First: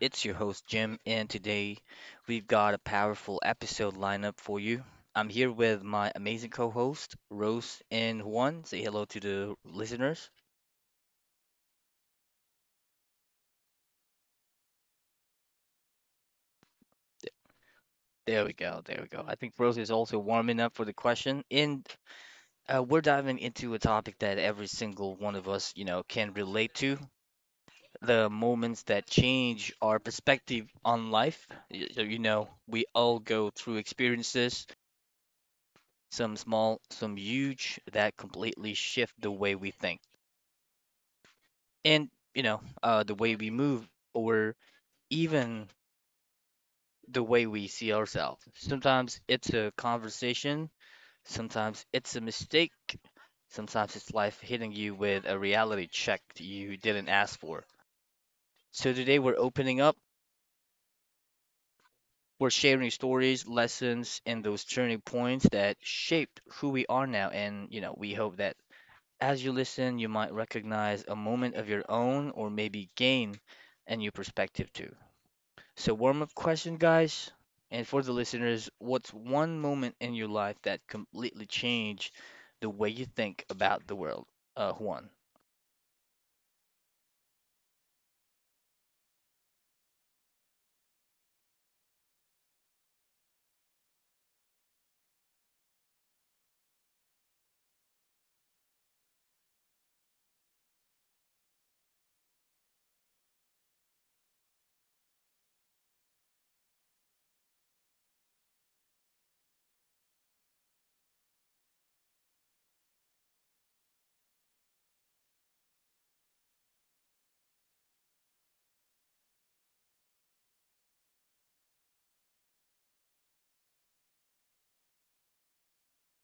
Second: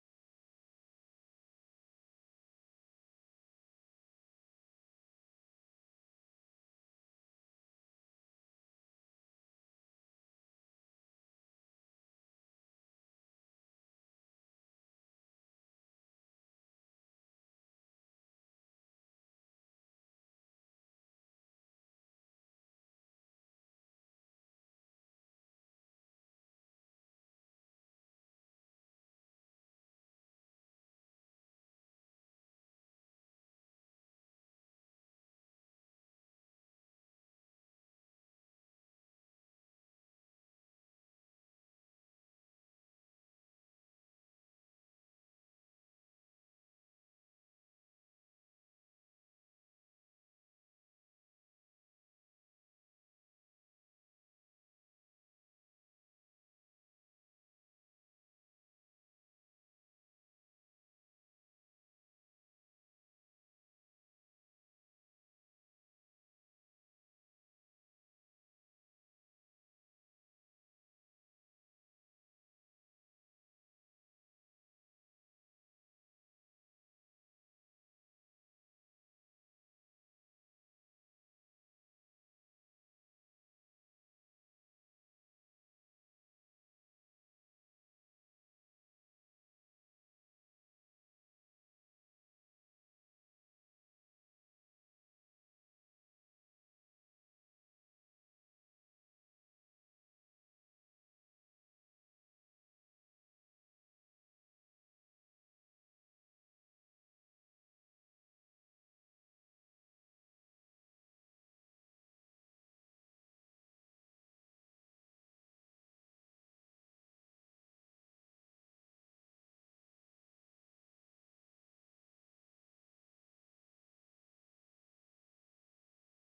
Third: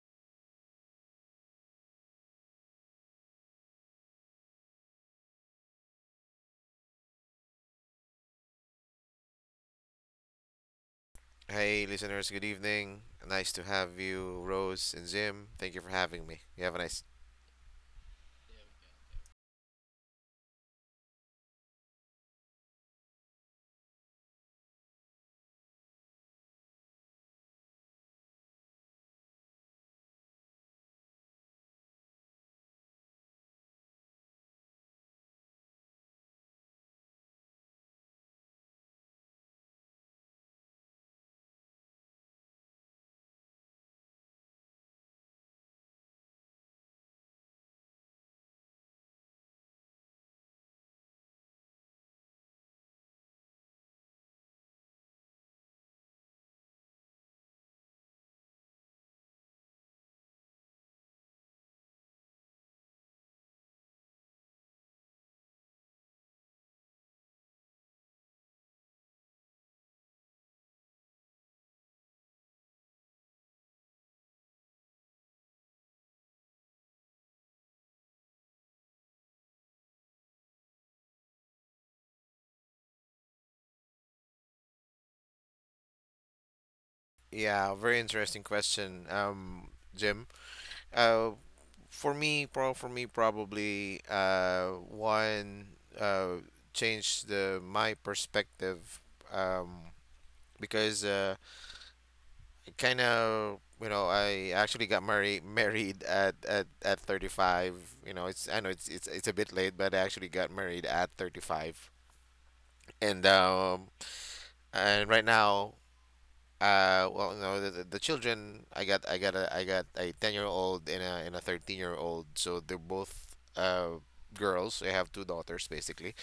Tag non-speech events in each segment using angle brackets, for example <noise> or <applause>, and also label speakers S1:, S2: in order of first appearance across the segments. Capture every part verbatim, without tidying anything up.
S1: It's your host, Jim, and today we've got a powerful episode lineup for you. I'm here with my amazing co host, Rose and Juan. Say hello to the listeners.
S2: Hey, listeners, good evening. Nice to have you, Rose and Jim. Thank you for having me. You have a nice.
S1: There we go, there we go. I think Rose is also warming up for the question, and uh, we're diving into a topic that every single one of us, you know, can relate to the moments that change our perspective on life. Y- You know, we all go through experiences some small, some huge that completely shift the way we think and, you know, uh, the way we move or even the way we see ourselves. Sometimes it's a conversation, sometimes it's a mistake, sometimes it's life hitting you with a reality check you didn't ask for. So today we're opening up, we're sharing stories, lessons, and those turning points that shaped who we are now. And, you know, we hope that as you listen, you might recognize a moment of your own or maybe gain a new perspective too. So, warm up question, guys. And for the listeners, what's one moment in your life that completely changed the way you think about the world? Uh, Juan.
S2: Yeah, very interesting question, um, Jim. Uh, for me, pro for me, probably uh, one uh, changed the my perspective, um, because uh, kind of you know I actually got married married at, at, at thirty-five. You know, it's I know it's it's it's a bit late, but I actually got married at thirty-five and, um, and right now, uh well no, the, the the children i got i got a i got a ten year old and a and a thirteen year old, so they're both uh girls. I have two daughters basically.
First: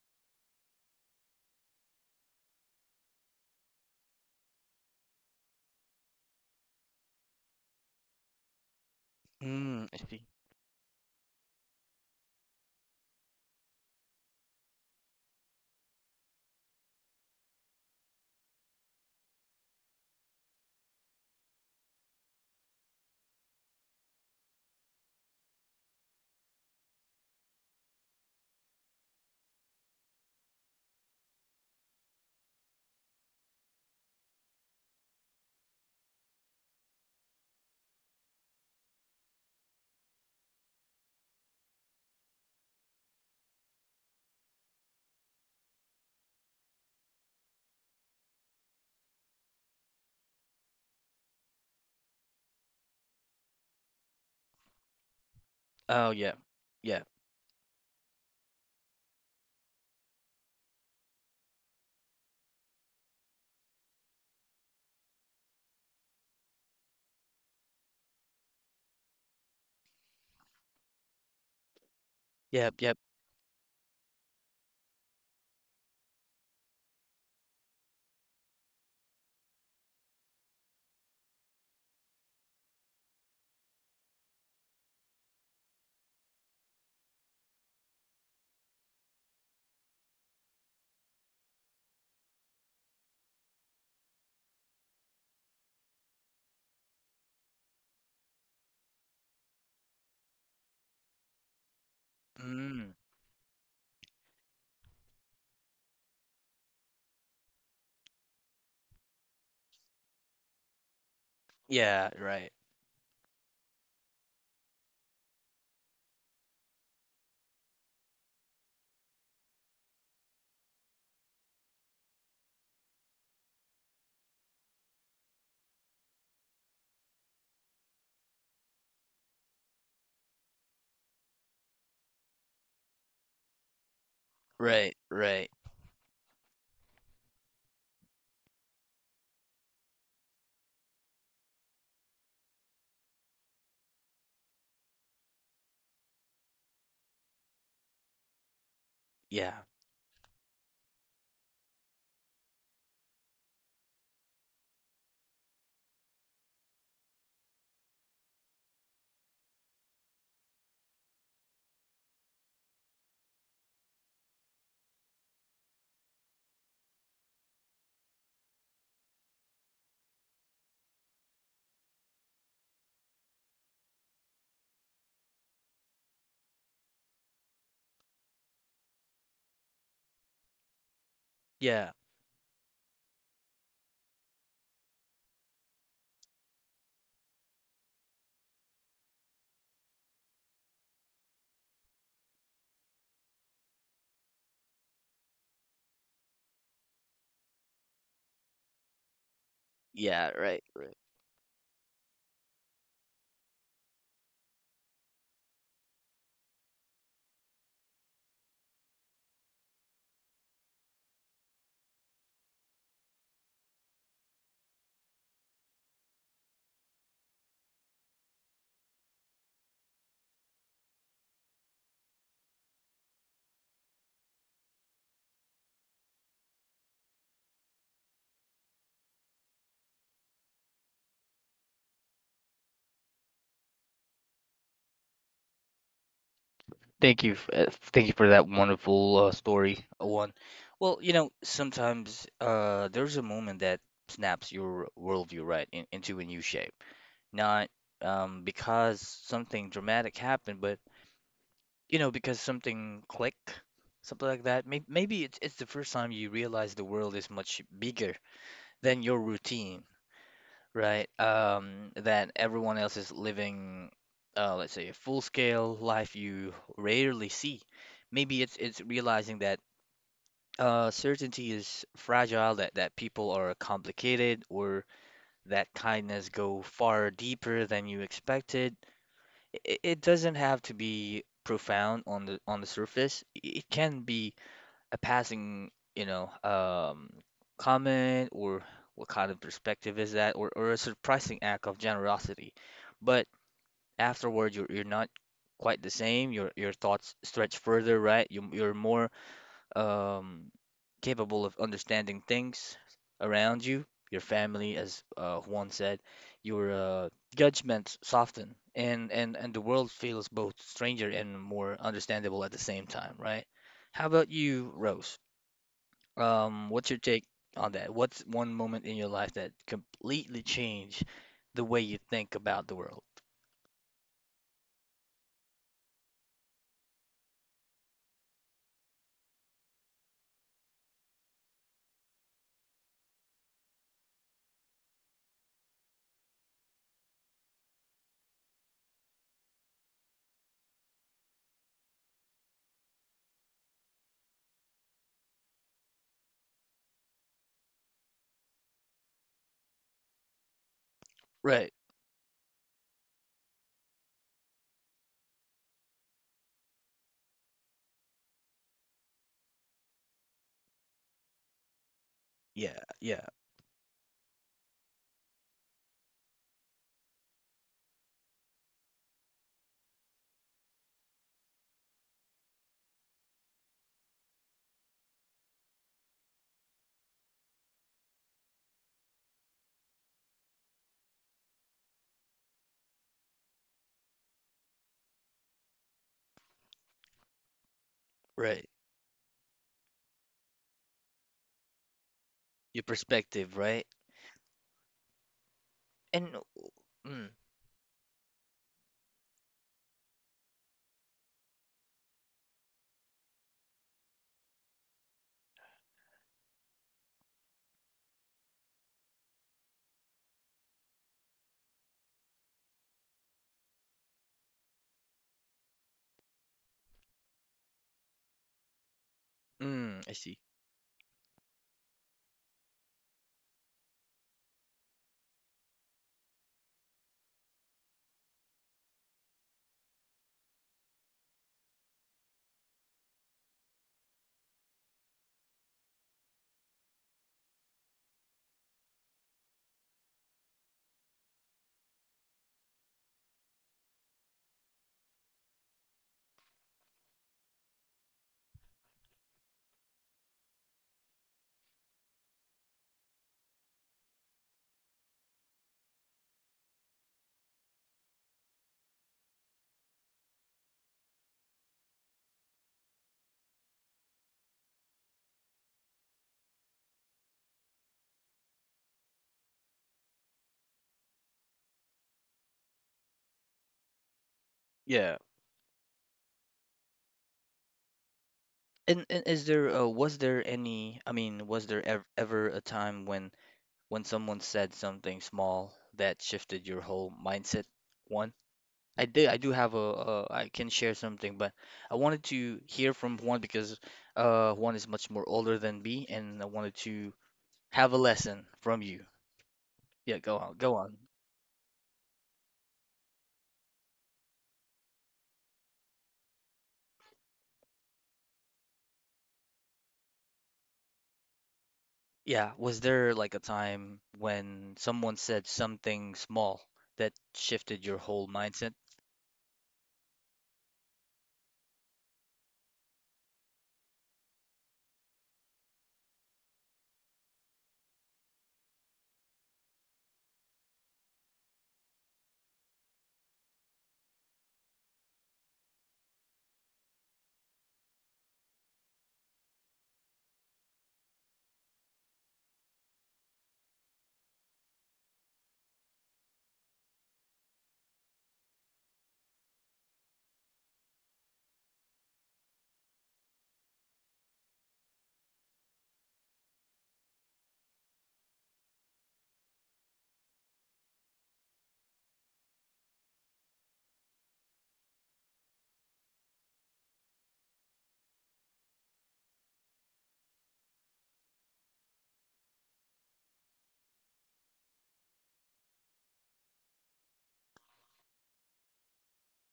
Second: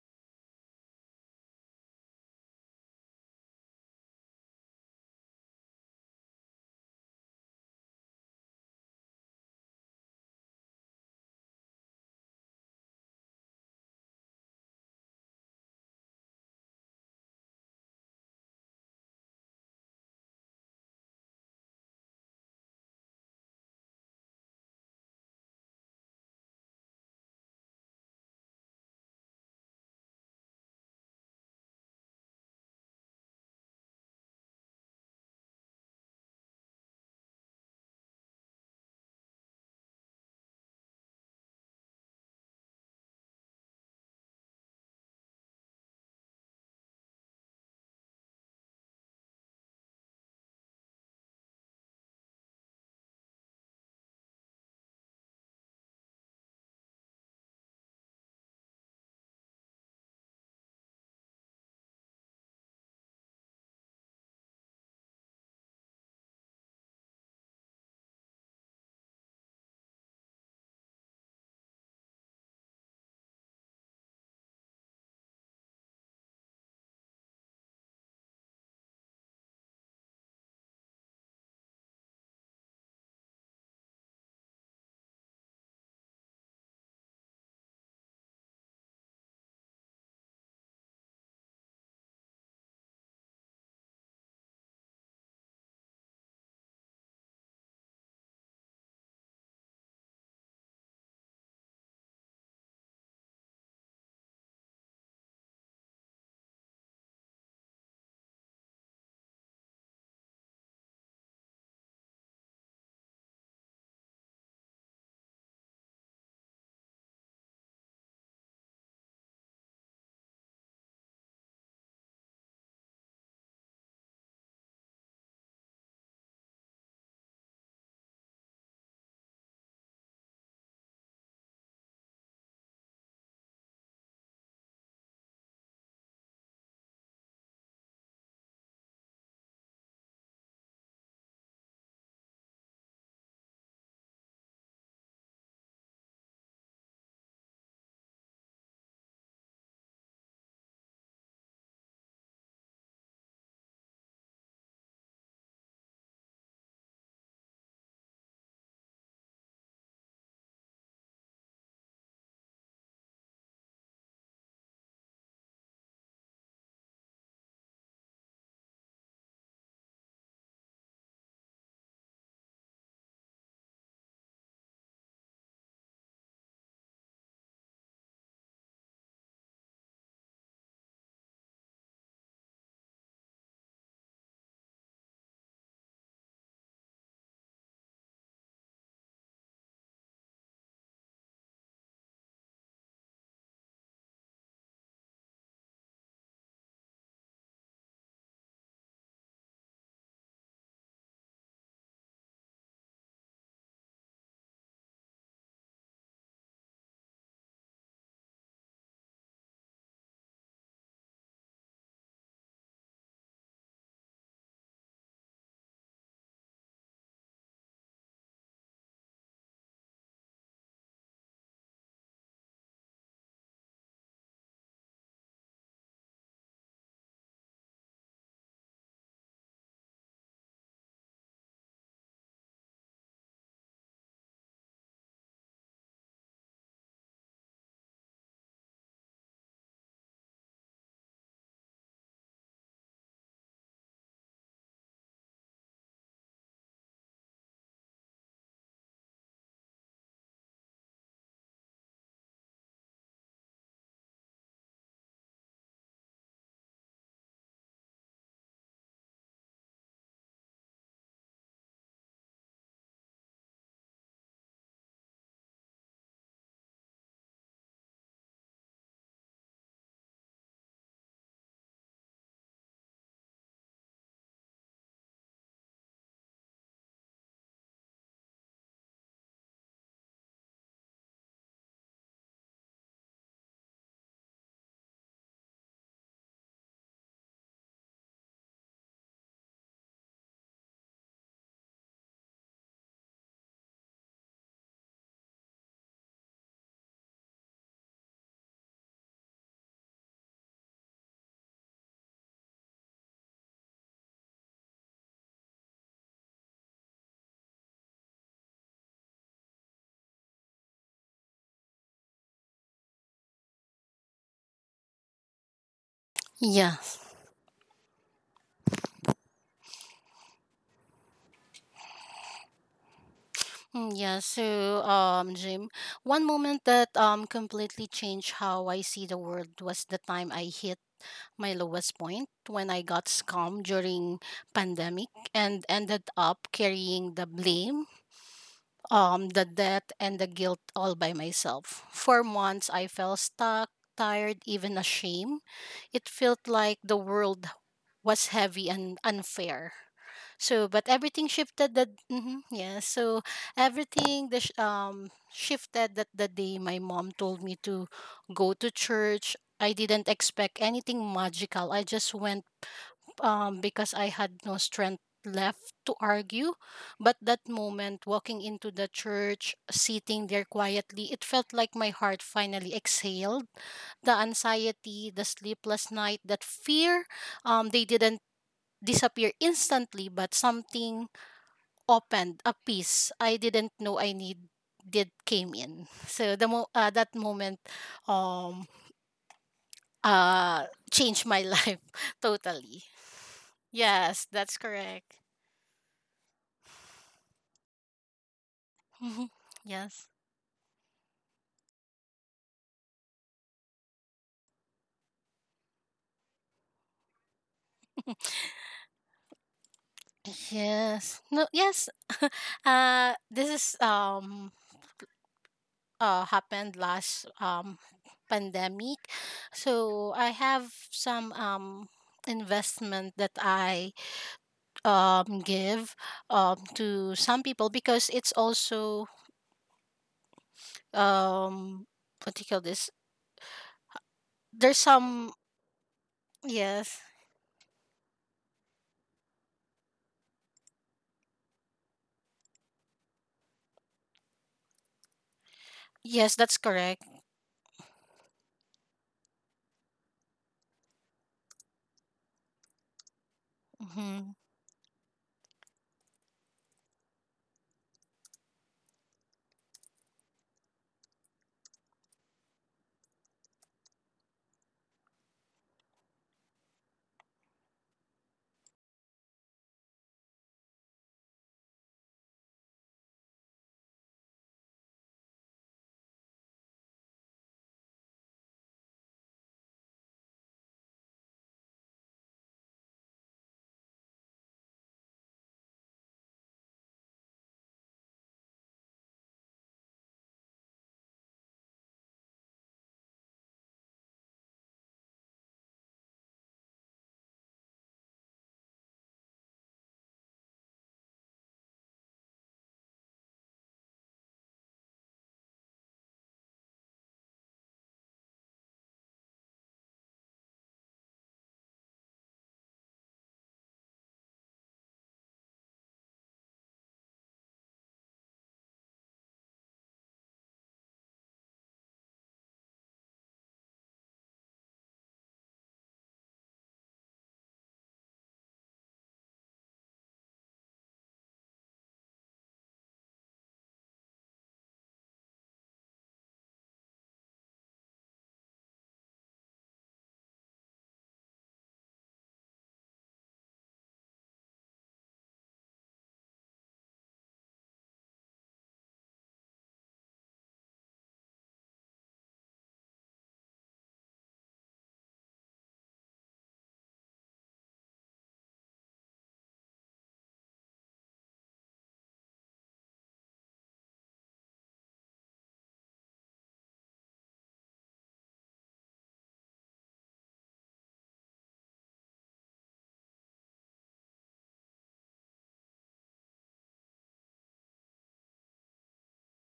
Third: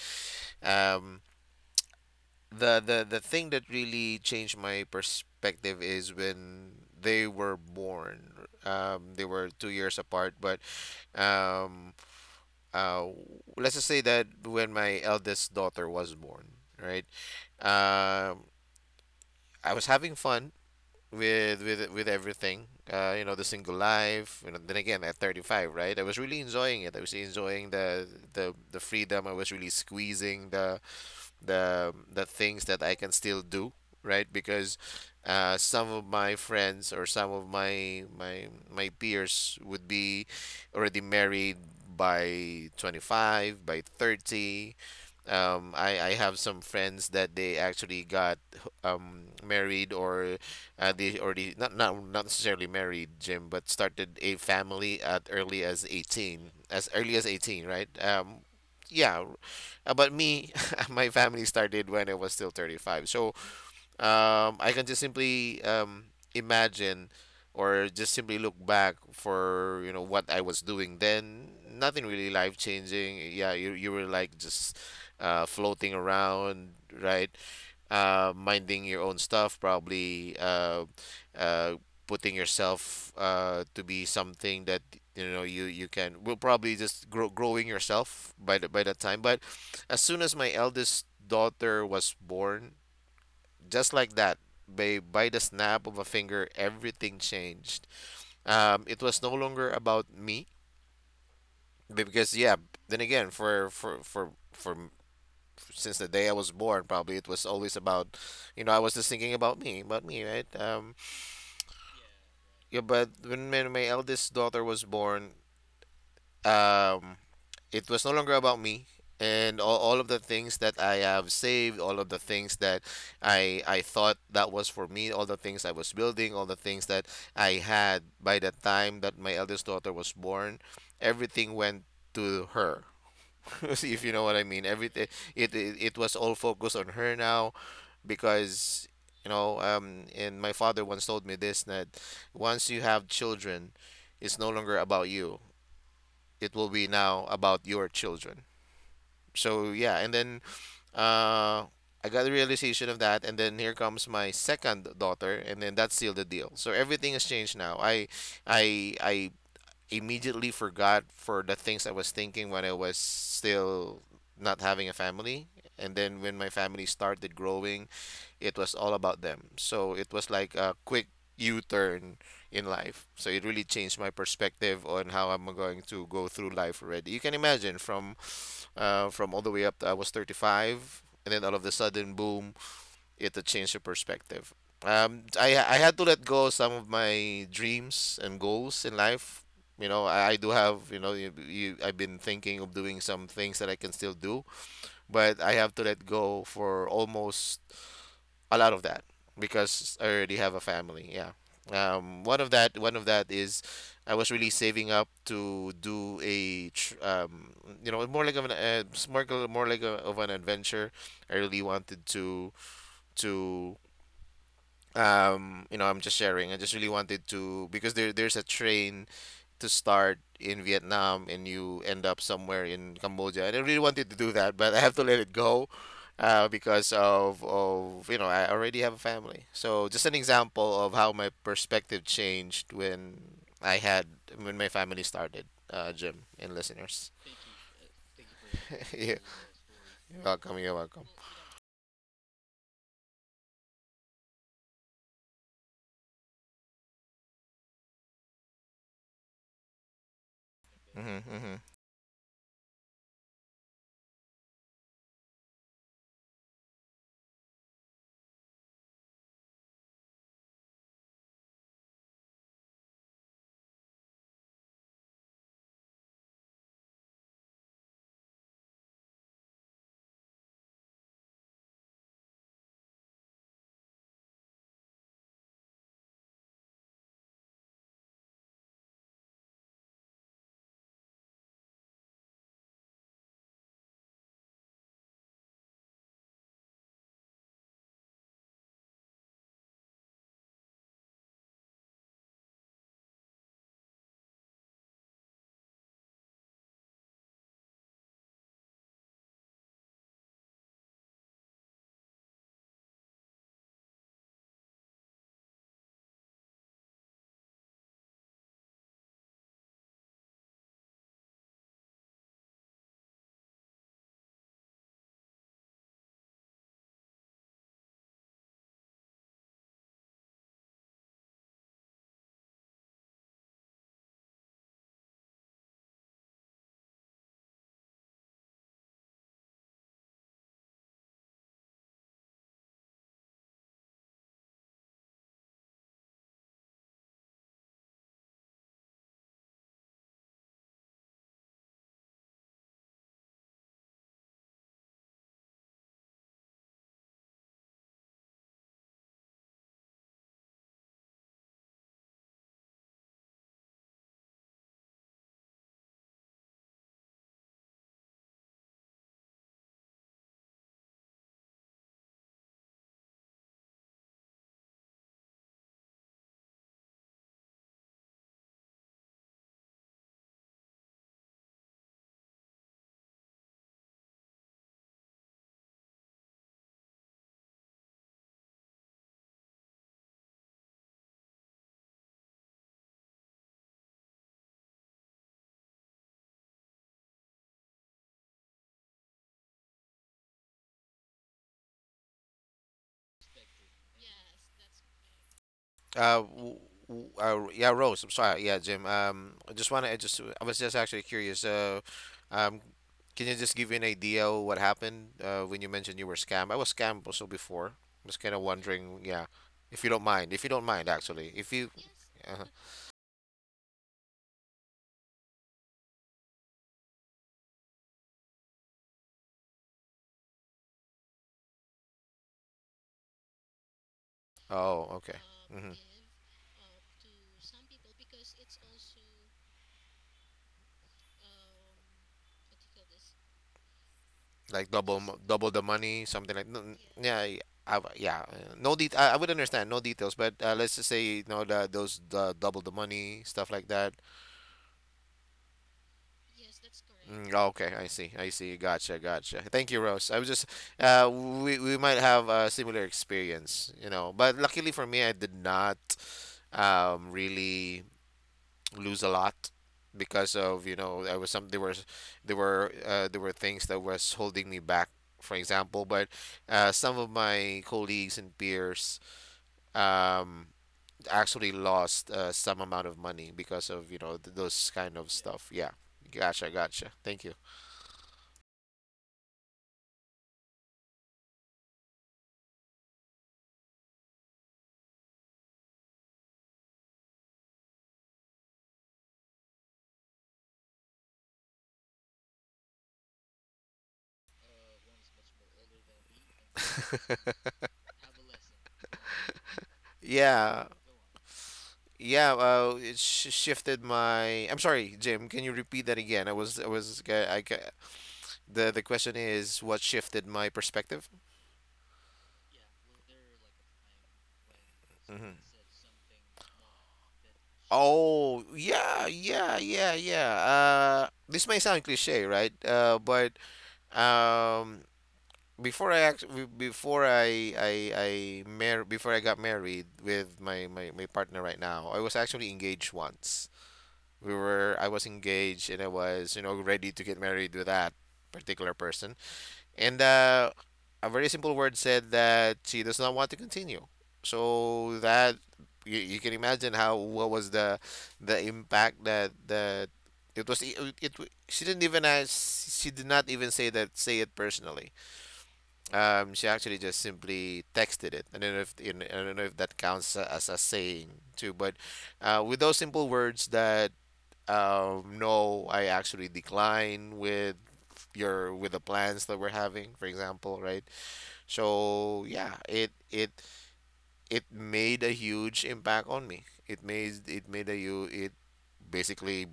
S2: um the the the thing that really changed my perspective is when they were born. Um they were two
S1: Mm, I
S2: years
S1: see.
S2: apart, but um uh let's just say that when my eldest daughter was born, right, um I was having fun with with with everything. Uh, you know, the single life. You know, then again at thirty-five, right? I was really enjoying it. I was enjoying the the the freedom. I was really squeezing the the the things that I can still do, right? Because uh, some of my friends or some of my my my peers would be already married by twenty-five, by thirty. Um, I, I have some friends that they actually got um, married or uh, they already not, not not necessarily married, Jim, but started a family at early as
S1: Oh, yeah.
S2: eighteen, as
S1: Yeah.
S2: early as eighteen, right? Um, yeah, uh, but me, <laughs> my family started when I was still thirty-five. So, um, I can just simply um, imagine or just simply look back for you know what I was doing then. Nothing really life
S1: Yep. Yep.
S2: changing. Yeah, you you were like just uh, floating around, right? Uh, minding your own stuff, probably uh, uh, putting yourself uh, to be something that you know you you can. Will probably just grow, growing yourself by the, by that time. But as soon as my eldest daughter was born, just like that, by, by the snap of a finger, everything changed. Um, it was no longer about me be- because yeah.
S1: Mm,
S2: Then again, for for for for m- since the day I was born, probably it was always about, you know, I was just thinking about me, about me, right? Um,
S1: yeah. Right.
S2: yeah. But when my, my eldest daughter was born, um, it was no longer about me, and all, all of the things that I have saved, all of the things that i i thought that was for me, all the things I was building, all the things that I had by the time that my eldest daughter was born, everything went to her. <laughs> See if you know what I mean.
S1: Right.
S2: Everything,
S1: Right.
S2: it, it it was all focused on her now because, you know, um and my father once told me this, that once you have children, it's no longer about you, it will be now about your children.
S1: Yeah.
S2: So yeah, and then uh I got the realization of that, and then here comes my second daughter, and then that sealed the deal. So everything has changed now. I i i immediately forgot for the things I was thinking when I was still not having a family, and then when my family started growing, it was all about them. So it was like a quick u-turn in life. So it really changed my perspective on how I'm going to go through life already. You can imagine from uh, from all the way up to I was thirty-five, and then all of a
S1: Yeah.
S2: sudden, boom, it had changed your perspective. Um, I I had to let go some of my dreams and goals in life. You know, I, I do have, you know, you, you, I've been thinking of doing some things that I can still do, but I have to let go for almost a lot of that, because I
S1: Yeah.
S2: already have a
S1: Right. Right.
S2: family. Yeah. Um, one of that, one of that is, I was really saving up to do a, tr- um, you know, more like of an, uh, s- more, like more like a, of an adventure. I really wanted to, to, um, you know, I'm just sharing. I just really wanted to because there, there's a train to start in Vietnam and you end up somewhere in Cambodia. And I really wanted to do that, but I have to let it go uh, because of, of, you know, I already have a family. So just an example of how my perspective changed when I had, when my family started, uh, Jim and listeners.
S1: Thank you. f- uh, Thank you for that
S2: <laughs> Yeah.
S1: wonderful uh, story, uh,
S2: You're
S1: one.
S2: welcome, you're
S1: Well,
S2: welcome.
S1: you know, sometimes uh, there's a moment that snaps your worldview right in, into a new shape. Not um, because something dramatic happened, but
S2: hmm hmm
S1: you know, because something clicked, something like that. Maybe, maybe it's it's the first time you realize the world is much bigger than your routine, right? Um, that everyone else is living, uh, let's say, a full-scale life you rarely see. Maybe it's it's realizing that uh, certainty is fragile, that that people are complicated, or that kindness go far deeper than you expected. It, it doesn't have to be profound on the on the surface. It can be a passing, you know, um, comment or what kind of perspective is that, or, or a surprising act of generosity. But afterward, you're you're not quite the same. Your your thoughts stretch further, right? You, you're more um, capable of understanding things around you, your family, as uh, Juan said. Your uh, judgments soften, and, and and the world feels both stranger and more understandable at the same time, right? How about you, Rose? Um, what's
S3: Yes.
S1: your take on that? What's one moment in your life that completely changed the way you think about the world?
S3: Mm, Yeah, so um Jim, one moment that um completely changed how I see the world was the time I hit my lowest point when I got scammed during pandemic and ended up carrying the blame, um the debt and the guilt all by myself. For months I felt stuck, tired, even ashamed. It felt like the world was heavy and unfair. So, but everything
S1: Right.
S3: shifted that. mhm, yeah. So everything the sh- um shifted that the day my mom told me to go to church. I didn't expect anything magical. I just went
S1: Yeah. Yeah.
S3: um because I had no strength left to argue. But that moment, walking into the church, sitting there quietly, it felt like my heart finally exhaled. The anxiety, the sleepless night, that fear um they didn't disappear instantly, but something opened a piece I didn't know I need did came in. So the mo- uh, that moment um
S1: Right.
S3: uh changed my <laughs> life
S1: Your
S3: totally.
S1: perspective, right?
S3: Yes, that's correct. <laughs>
S2: Uh,
S1: And
S2: w- w-
S1: mm,
S2: uh, yeah, Rose. I'm sorry. Yeah, Jim.
S3: Mhm.
S2: Um, I just want to I
S3: Yes.
S2: just. I was just actually curious. Uh, um, can you just give me an idea of what happened uh, when you mentioned you were scammed? I was scammed also before. I was kind of wondering. Yeah, if you don't mind. If you don't mind,
S3: Yes.
S2: actually.
S3: No,
S2: If you.
S3: yes.
S2: uh
S3: <laughs> Uh this is um uh happened last um pandemic.
S1: mm,
S3: So
S1: I
S3: I
S1: see.
S3: have some um investment that I
S2: Oh, okay.
S3: um,
S2: hmm
S3: give um, to some people because it's also um, what do you call this?
S2: Like
S3: There's
S2: double mo-
S3: some.
S2: double the money, something like. n- n-
S3: Yes,
S2: Yeah. y- I, w- yeah, uh, no det I, I would understand no details, but uh, let's just say you know the, those the double the money stuff like that.
S3: yes, that's correct.
S2: Mm, okay, I see. I see. Gotcha, gotcha. Thank you, Rose. I was just uh we we might have a similar experience, you know.
S3: Hmm.
S2: But luckily for me, I did not um really lose a lot because of, you know, there was some there were there were uh there were things that was holding me back, for example, but uh some of my colleagues and peers um actually lost uh, some amount of money because of, you know, th those kind of
S1: Yeah.
S2: Yeah. stuff. Yeah. Gotcha, gotcha. Thank you.
S1: And, and is there uh, was there any, I mean, was there ever, ever a time when when someone said something small that shifted your whole mindset? One? I did. I do have a, a I can share something, but I wanted to hear from Juan because uh Juan is much more older than me, and I wanted to have a lesson from you. Yeah, go on,
S2: Yeah,
S1: go on.
S2: yeah. Uh, it sh shifted my. I'm sorry, Jim. Can you repeat that again? I was, I was. Uh, I, ca- the the question is, what shifted my perspective?
S1: Yeah, was there like a time when someone
S2: hmm
S1: said something small that shifted your whole
S2: Oh,
S1: mindset?
S2: yeah, yeah, yeah, yeah. Uh, this may sound cliche, right? Uh, but um, before I act, be- before I I I mar before I got married with my, my my partner right now, I was actually engaged once. We were I was engaged and I was, you know, ready to get married with that particular person, and uh, a very simple word said that she does not want to continue. So that, you, you can imagine how what was the the impact that that it was it, it, she didn't even ask, she did not even say that say it personally. Um she actually just simply texted it. i don't know if in, I don't know if that counts a- as a saying too, but uh, with those simple words, that um, no, I actually decline with your with the plans that we're having, for example, right? So yeah, it it it made a huge impact on me. It made it made a you it basically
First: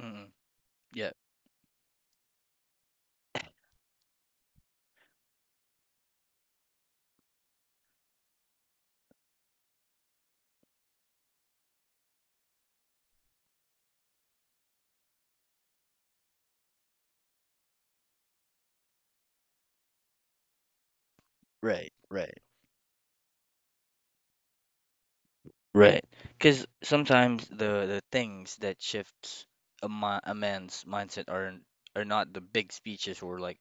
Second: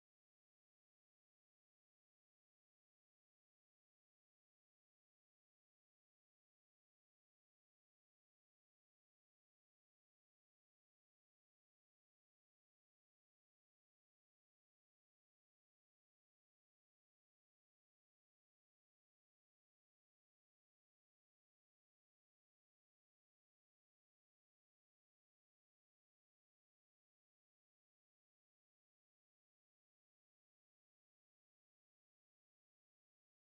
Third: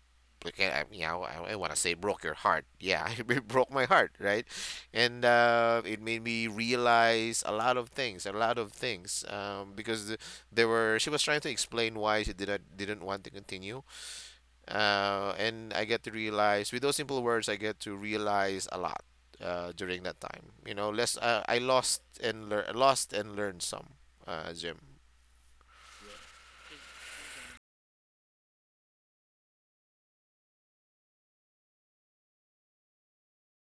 S1: Mm-mm.
S2: like, I- I- you
S1: Yeah,
S2: know, I, I want to say broke your heart. Yeah, <laughs> it broke my heart, right? And uh, it made me realize a lot of things, a lot of things, um, because the, there were she was trying to explain why she didn't didn't want to continue, uh, and I get to realize with those simple words, I get to realize a lot uh, during that time. You know, less uh, I
S1: right,
S2: lost
S1: right,
S2: and lear- lost and learned some, uh, Jim.
S1: right. Because sometimes the the things that shifts a, mi a man's mindset are are not the big speeches or like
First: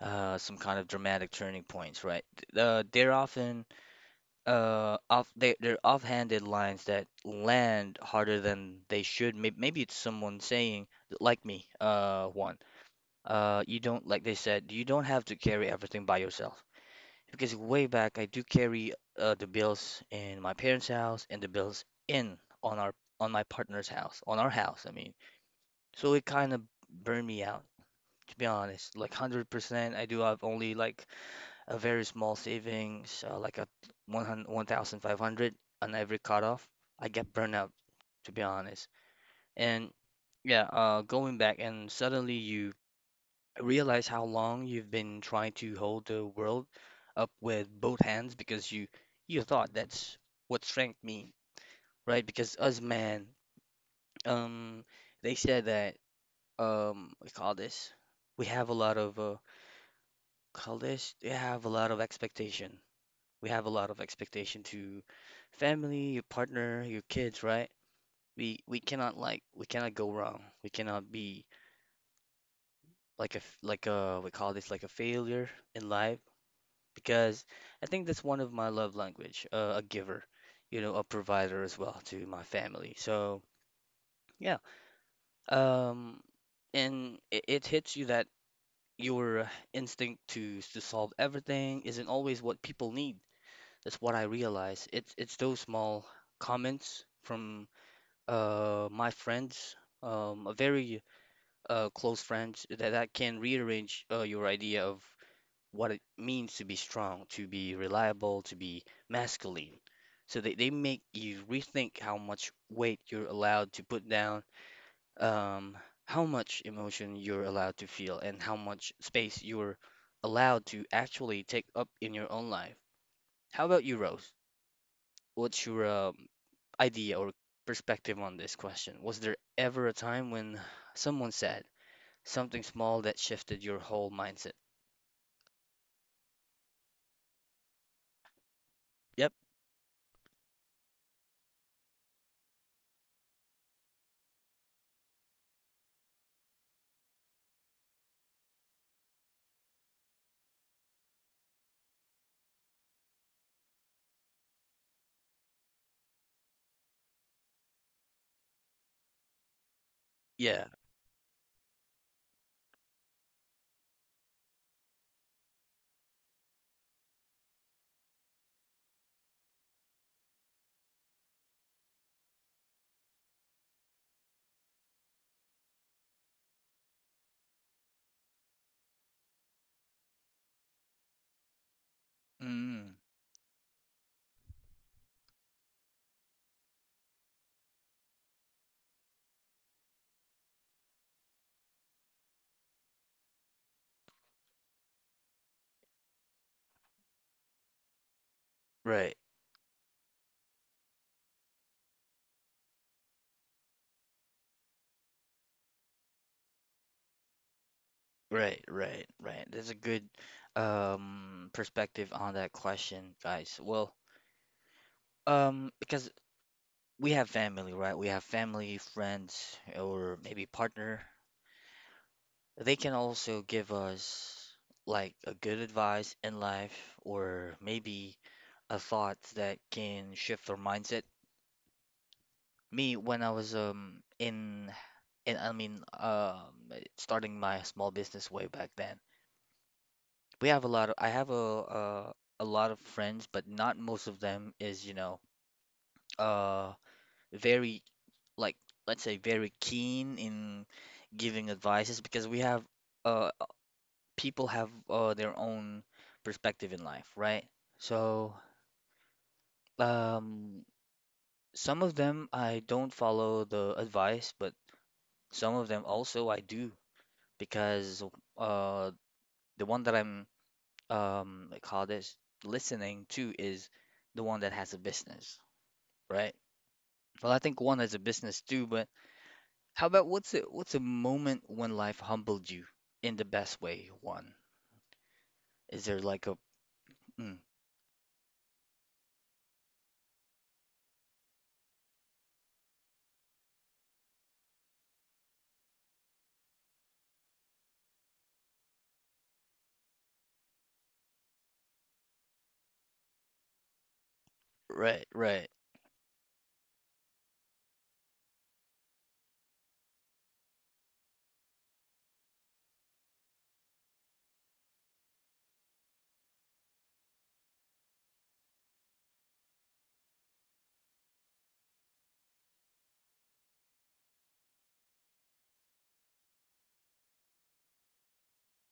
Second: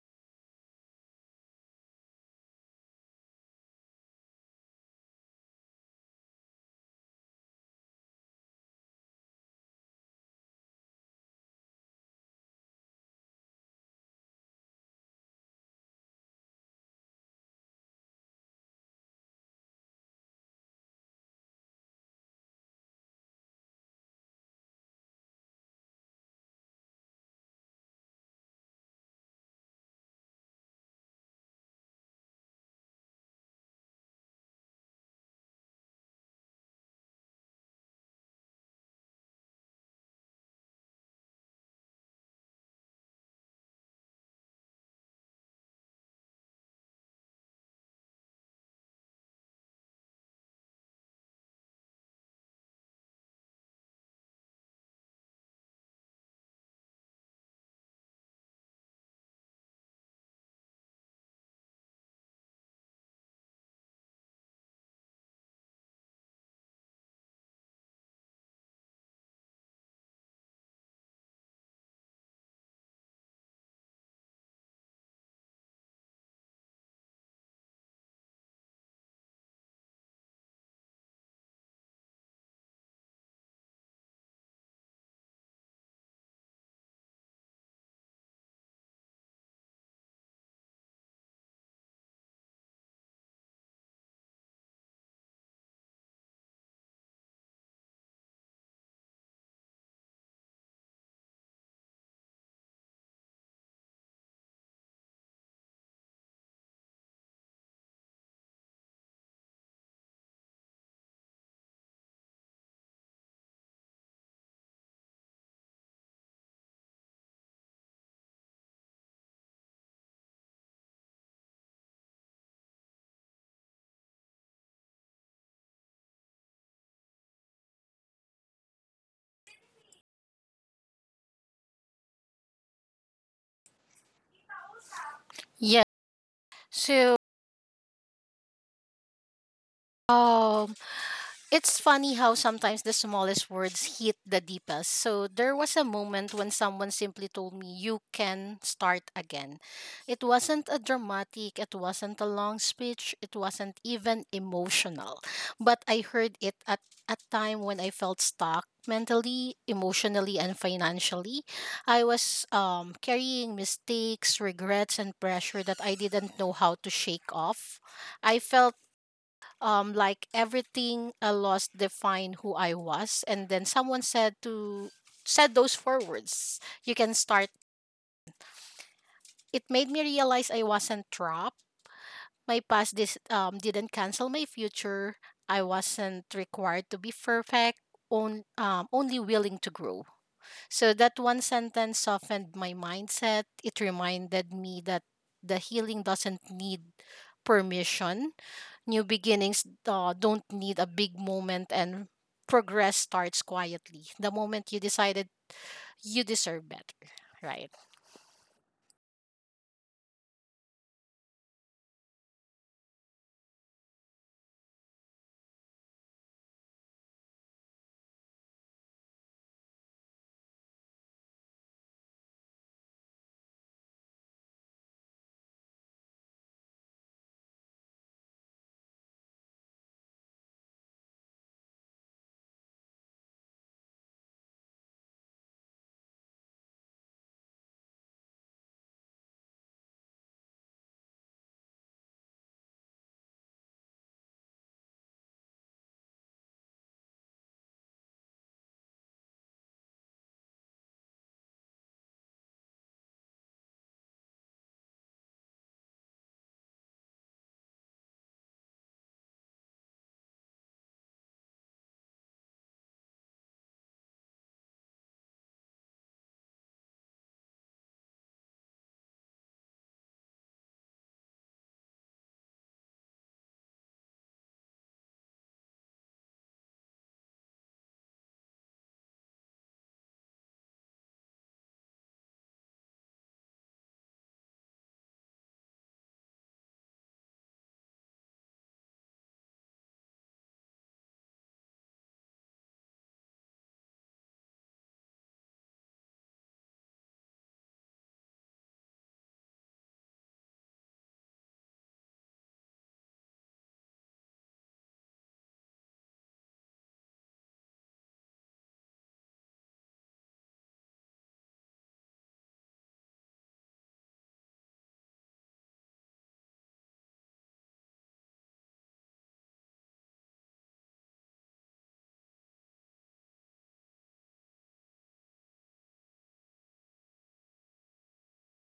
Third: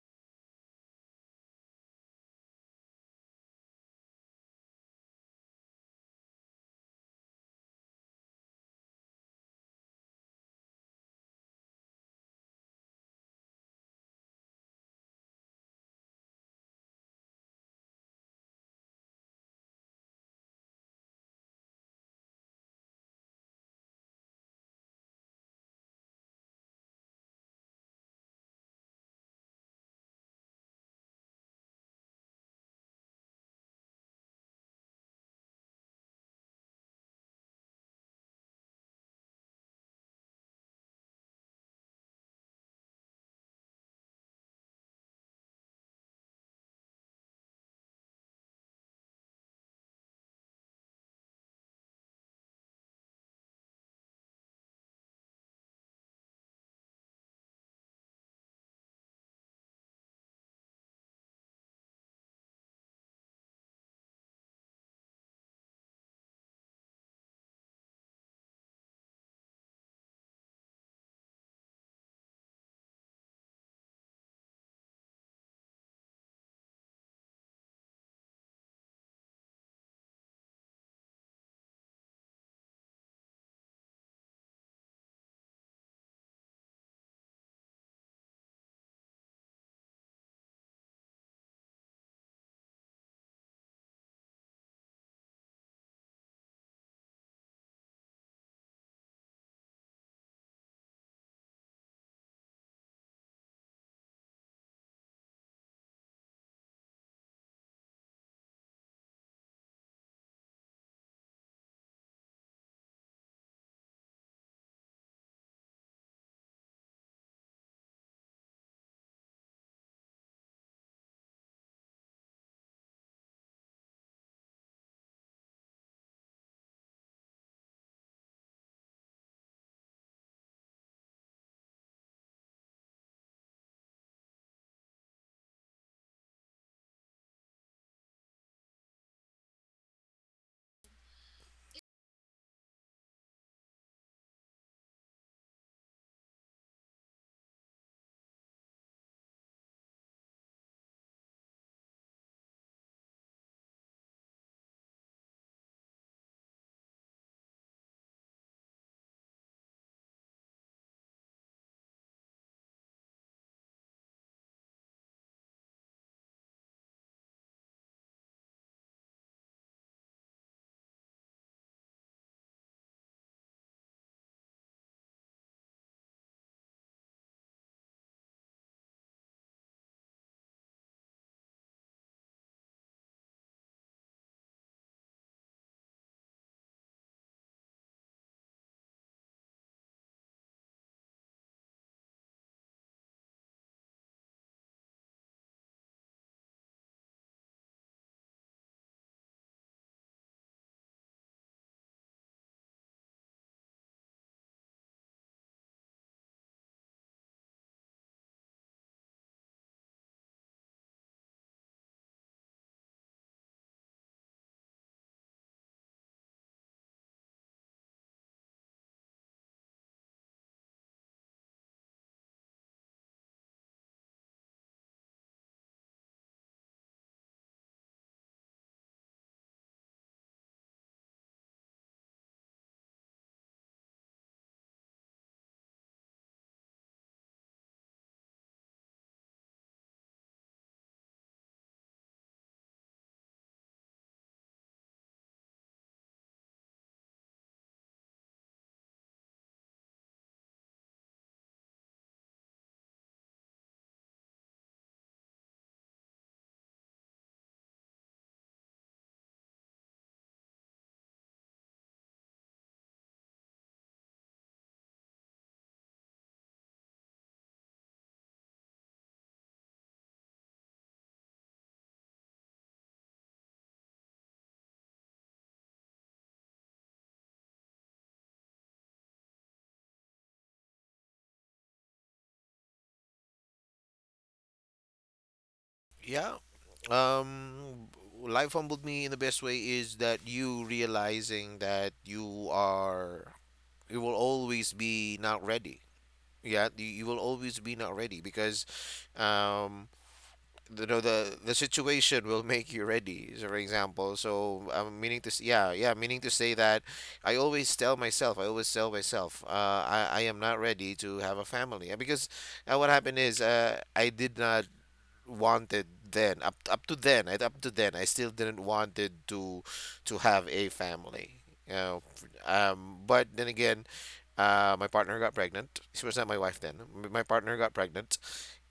S1: uh, some kind of dramatic turning points, right? Th- Uh, they're often uh, off they they're offhanded lines that land harder than they should. Maybe, maybe it's someone saying like me, uh, one, uh, you don't like they said you don't have to carry everything by yourself because way back I do carry uh, the bills in my parents' house and the bills in on our on my partner's house on our house. I mean, so it kind of burned me out to be honest. Like one hundred percent, I do have only like a very small savings, uh, like a one hundred, one thousand five hundred on every cutoff. I get burned out, to be honest. And yeah, uh, going back and suddenly you realize how long you've been trying to hold the world up with both hands because you you thought that's what strength mean, right? Because us man, um, they said that um, we call this. We have a lot of uh, call this. We have a lot of expectation. We have a lot of expectation to family, your partner, your kids, right? We we cannot like we cannot go wrong. We cannot be like a f- like a we call this like a failure in life because I think that's one of my love language, uh, a giver, you know, a provider as well to my family. So yeah, um, and it, it hits you that your instinct to to solve everything isn't always what people need. That's what I realize. It's it's those small comments from uh my friends, um a very uh close friends that, that can rearrange uh, your idea of what it means to be strong, to be reliable, to be masculine. So they, they make you rethink how much weight you're allowed to put down, um, how much emotion you're allowed to feel, and how much space you're allowed to actually take up in your own life. How about you, Rose? What's your um idea or perspective on this question. Was there ever a time when someone said something small that shifted your whole mindset?
S3: Yeah. So,
S1: Yep.
S3: um, it's funny how sometimes the smallest words hit the deepest. So there was a moment when someone simply told me, "You can start again." It wasn't a dramatic, it wasn't a long speech, it wasn't even emotional. But I heard it at a time when I felt stuck mentally, emotionally, and
S1: Yeah.
S3: financially. I was um, carrying mistakes, regrets, and pressure that I didn't know how to shake off. I felt um like everything I lost defined who I was, and then someone said to said those four words, "You can start." It made me realize I wasn't trapped, my past
S1: Mm.
S3: this um didn't cancel my future. I wasn't required to be perfect on, um, only willing to grow. So that one sentence softened my mindset. It reminded me that the healing doesn't need permission. New
S1: Right.
S3: beginnings uh, don't need a big moment, and progress starts quietly. The moment you decided you deserve better, right?
S1: Right. Right. Right. That's a good um perspective on that question, guys. Well, um, because we have family, right? We have family, friends, or maybe partner. They can also give us like a good advice in life or maybe a thought that can shift our mindset. Me, when I was um in in I mean um starting my small business way back then, we have a lot of I have a uh, a lot of friends, but not most of them is, you know, uh very like let's say very keen in giving advices because we have uh people have uh, their own perspective in life, right? So, um, some of them I don't follow the advice, but some of them also I do because uh, the one that I'm um, I call this listening to is the one that has a business, right? Well, I think one has a business too, but how about what's a, what's a moment when life humbled you in the best way? One, is there like
S2: Yeah,
S1: a mm,
S2: um, life humbled me in the best way is that you realizing that you are you will always be not ready. Yeah, you, you will always be not ready because um, you know the the situation will make you ready. So for example, so I'm
S1: right,
S2: meaning to s-
S1: right,
S2: yeah yeah meaning to say that i always tell myself I always tell myself, uh, I i am not ready to have a family. Uh, because uh, what happened is, uh, I did not wanted then, up up to then, right, up to then I still didn't wanted to to have a family, you know. F- um but then again, uh my partner got pregnant. She was not my wife then. M- my partner got pregnant,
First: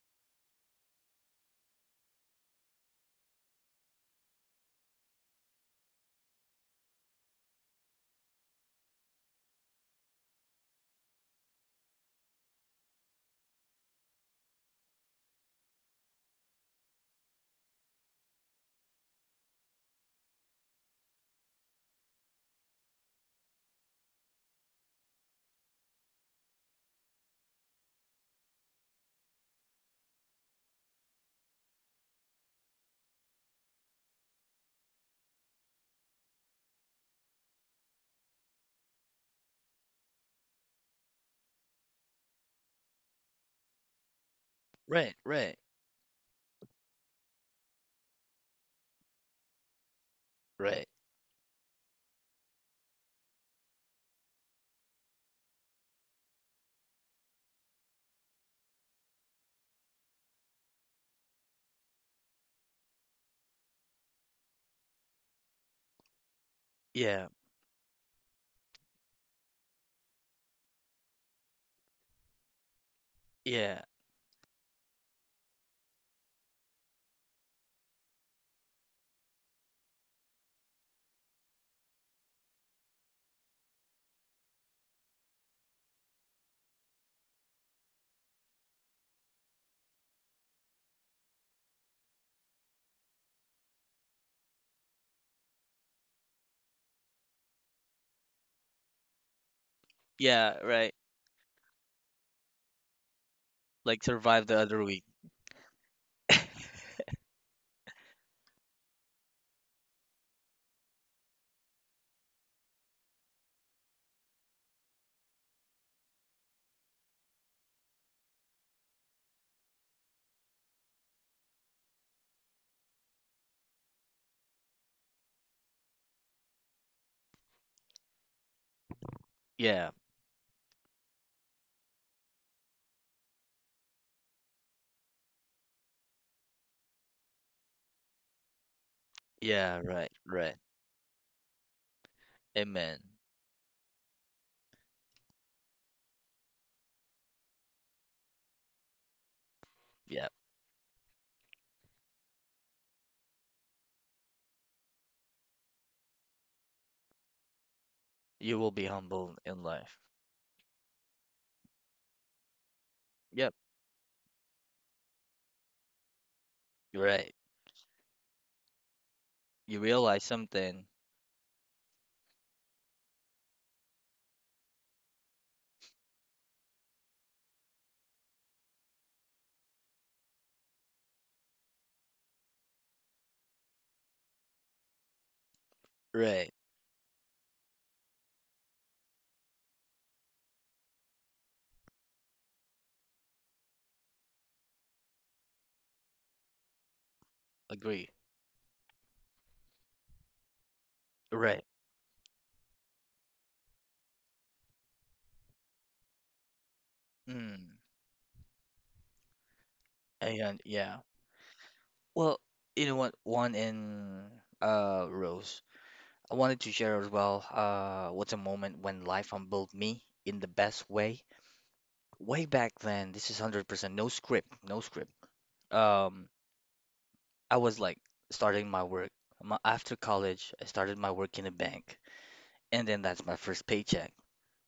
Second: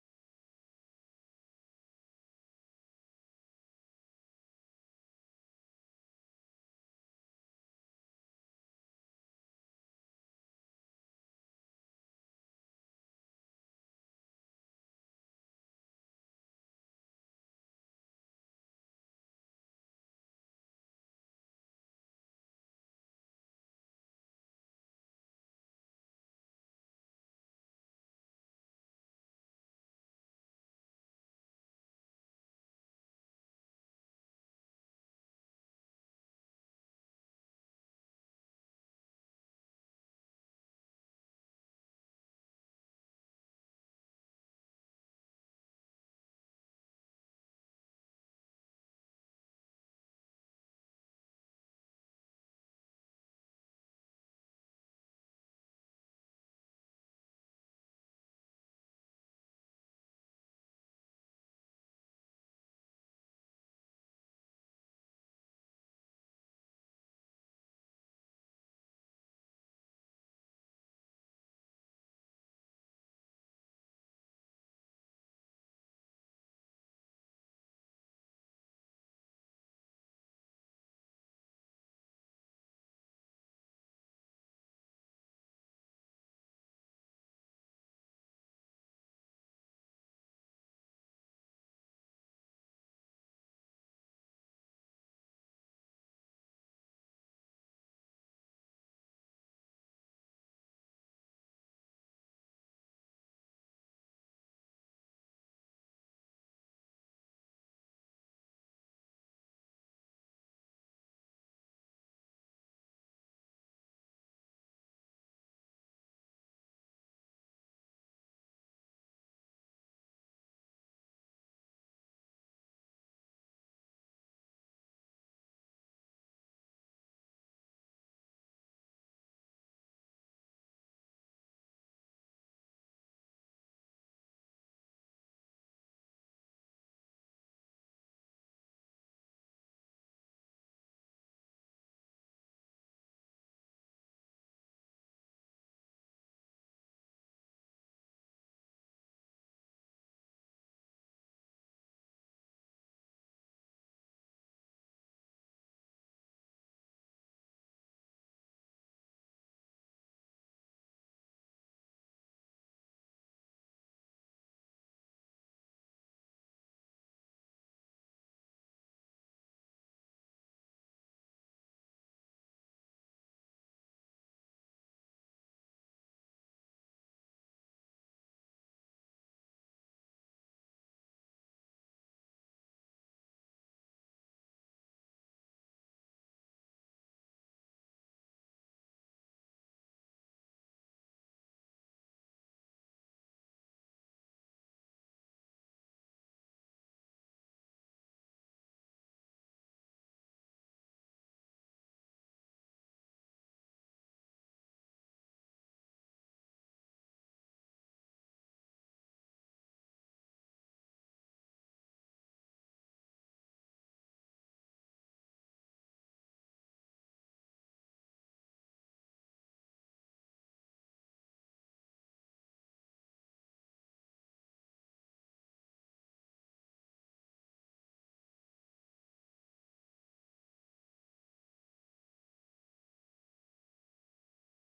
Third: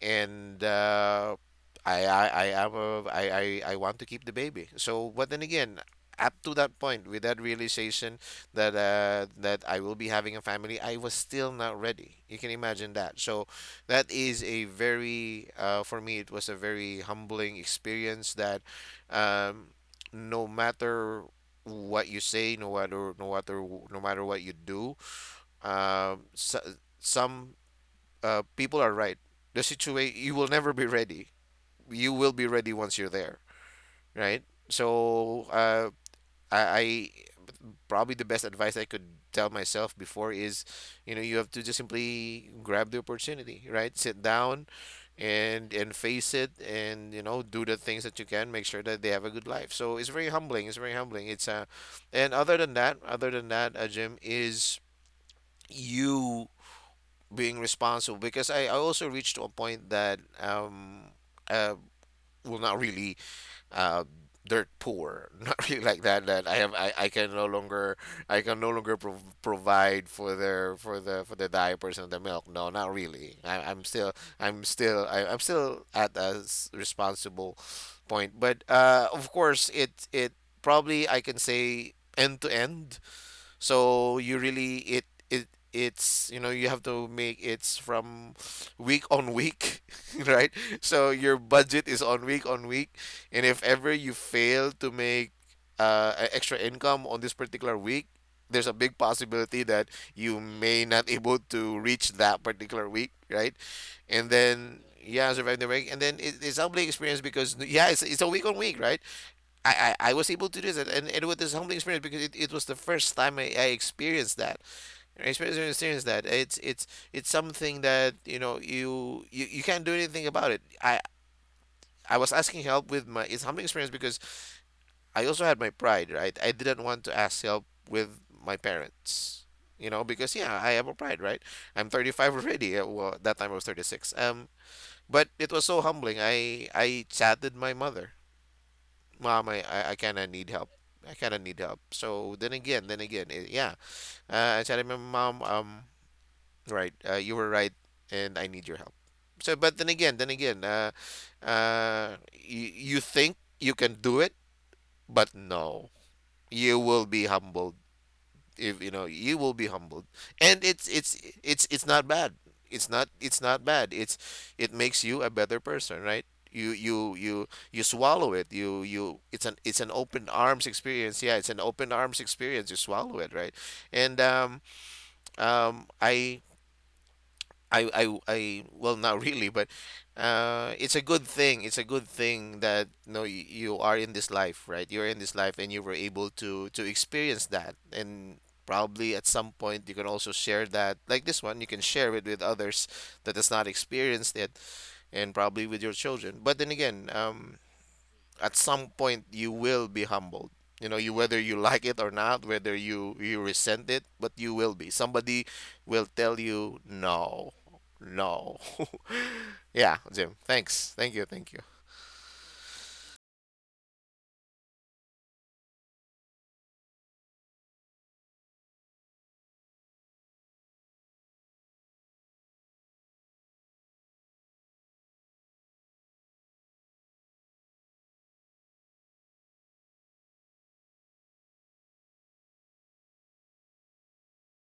S2: and uh I I I am a, I, I I want to keep the baby. So but then again, up to that point, with that realization that uh that I will be having a family, I was still not ready. You can imagine that. So that is a very uh, for me it was a very humbling experience, that um, no matter what you say, no matter no matter no matter what you do, um, so, some uh, people are right, the situation, you will never be ready. You will be ready once you're there, right? So uh, I, I probably the best advice I could tell myself before is, you know, you have to just simply grab the opportunity, right? Sit down
S1: right, right,
S2: and and face it, and you know, do the things that you can, make sure that they have a good life. So it's very humbling, it's
S1: right?
S2: very humbling, it's uh and other than that, other than that uh, Jim, is you being responsible. Because i, I also reached to a point that um uh well, not really uh, dirt poor <laughs> not really like that, that i have i, I
S1: Yeah,
S2: can no longer, i can no longer pro provide for their, for the, for the diapers and the milk. No, not really. I, I'm
S1: yeah,
S2: still i'm still I, I'm still at a s- responsible point. But uh of course, it it probably, I can say, end to end. So you really, it it it's you know, you have to make, it's from week on week, <laughs> right? So your budget is on week on week, and if ever you fail to make uh a extra income on this particular week, there's a big possibility that you
S1: yeah,
S2: may
S1: right.
S2: not <laughs> able to reach that particular week, right?
S1: Like
S2: And
S1: survive the
S2: then
S1: other week.
S2: yeah, survive the week. And then it, it's a humbling
S1: <laughs>
S2: experience, because yeah, it's it's a week on week, right? I, I, I was able to do this, and, and it was this humbling experience, because it, it was the first time I, I experienced that. I experienced, experienced that it's it's it's something that, you know, you, you you can't do anything about it. I I was asking help with my, it's humbling experience because I also had my pride, right? I didn't want to ask help with my parents, you
S1: Yeah,
S2: know, because yeah, I have a pride, right? I'm thirty-five already. Uh, well, that time I was thirty-six. Um but it was so humbling, I I chatted my mother. Mom, I,
S1: yeah,
S2: I, I
S1: right,
S2: kind of need
S1: right.
S2: help. I kind of need help. So then again, then
S1: Amen.
S2: again, it, yeah. Uh, I said to my mom, um, right, uh, you were right, and I need your help. So, but then again, then
S1: Yep.
S2: again, uh, uh, you, you think you can do it, but no, you will be humbled,
S1: You will
S2: if
S1: be
S2: you know you
S1: humble
S2: will be
S1: in life.
S2: humbled. And it's it's it's it's not bad, it's not it's
S1: Yep,
S2: not bad, it's, it makes you a better person, right? You
S1: you're
S2: you
S1: right.
S2: you you swallow it, you you it's an, it's
S1: You
S2: an
S1: realize
S2: open arms
S1: something.
S2: experience, yeah, it's an open arms experience, you swallow it, right? And um um i I, I, I, well, not really, but uh, it's a good thing. It's a good thing that, no, you you are in this life, right? You're in this life, and you were able
S1: Right.
S2: to to experience that. And probably at some point, you can also share that, like this one, you can share it with others that has not experienced it, and probably with your children. But then again, um,
S1: Agree.
S2: at some point you will be humbled, you know, you, whether you
S1: Right.
S2: like it or not, whether you you resent it, but you will be, somebody will tell you no.
S1: Mm.
S2: No. <laughs> Yeah, Jim,
S1: And
S2: thanks
S1: yeah.
S2: thank you, thank you.
S1: Well, you know what? One in uh Rose. I wanted to share as well uh what's a moment when life humbled me in the best way. Way back then, this is one hundred percent no script, no script. Um I was like starting my work. My, after college, I started my work in a bank, and then that's my first paycheck.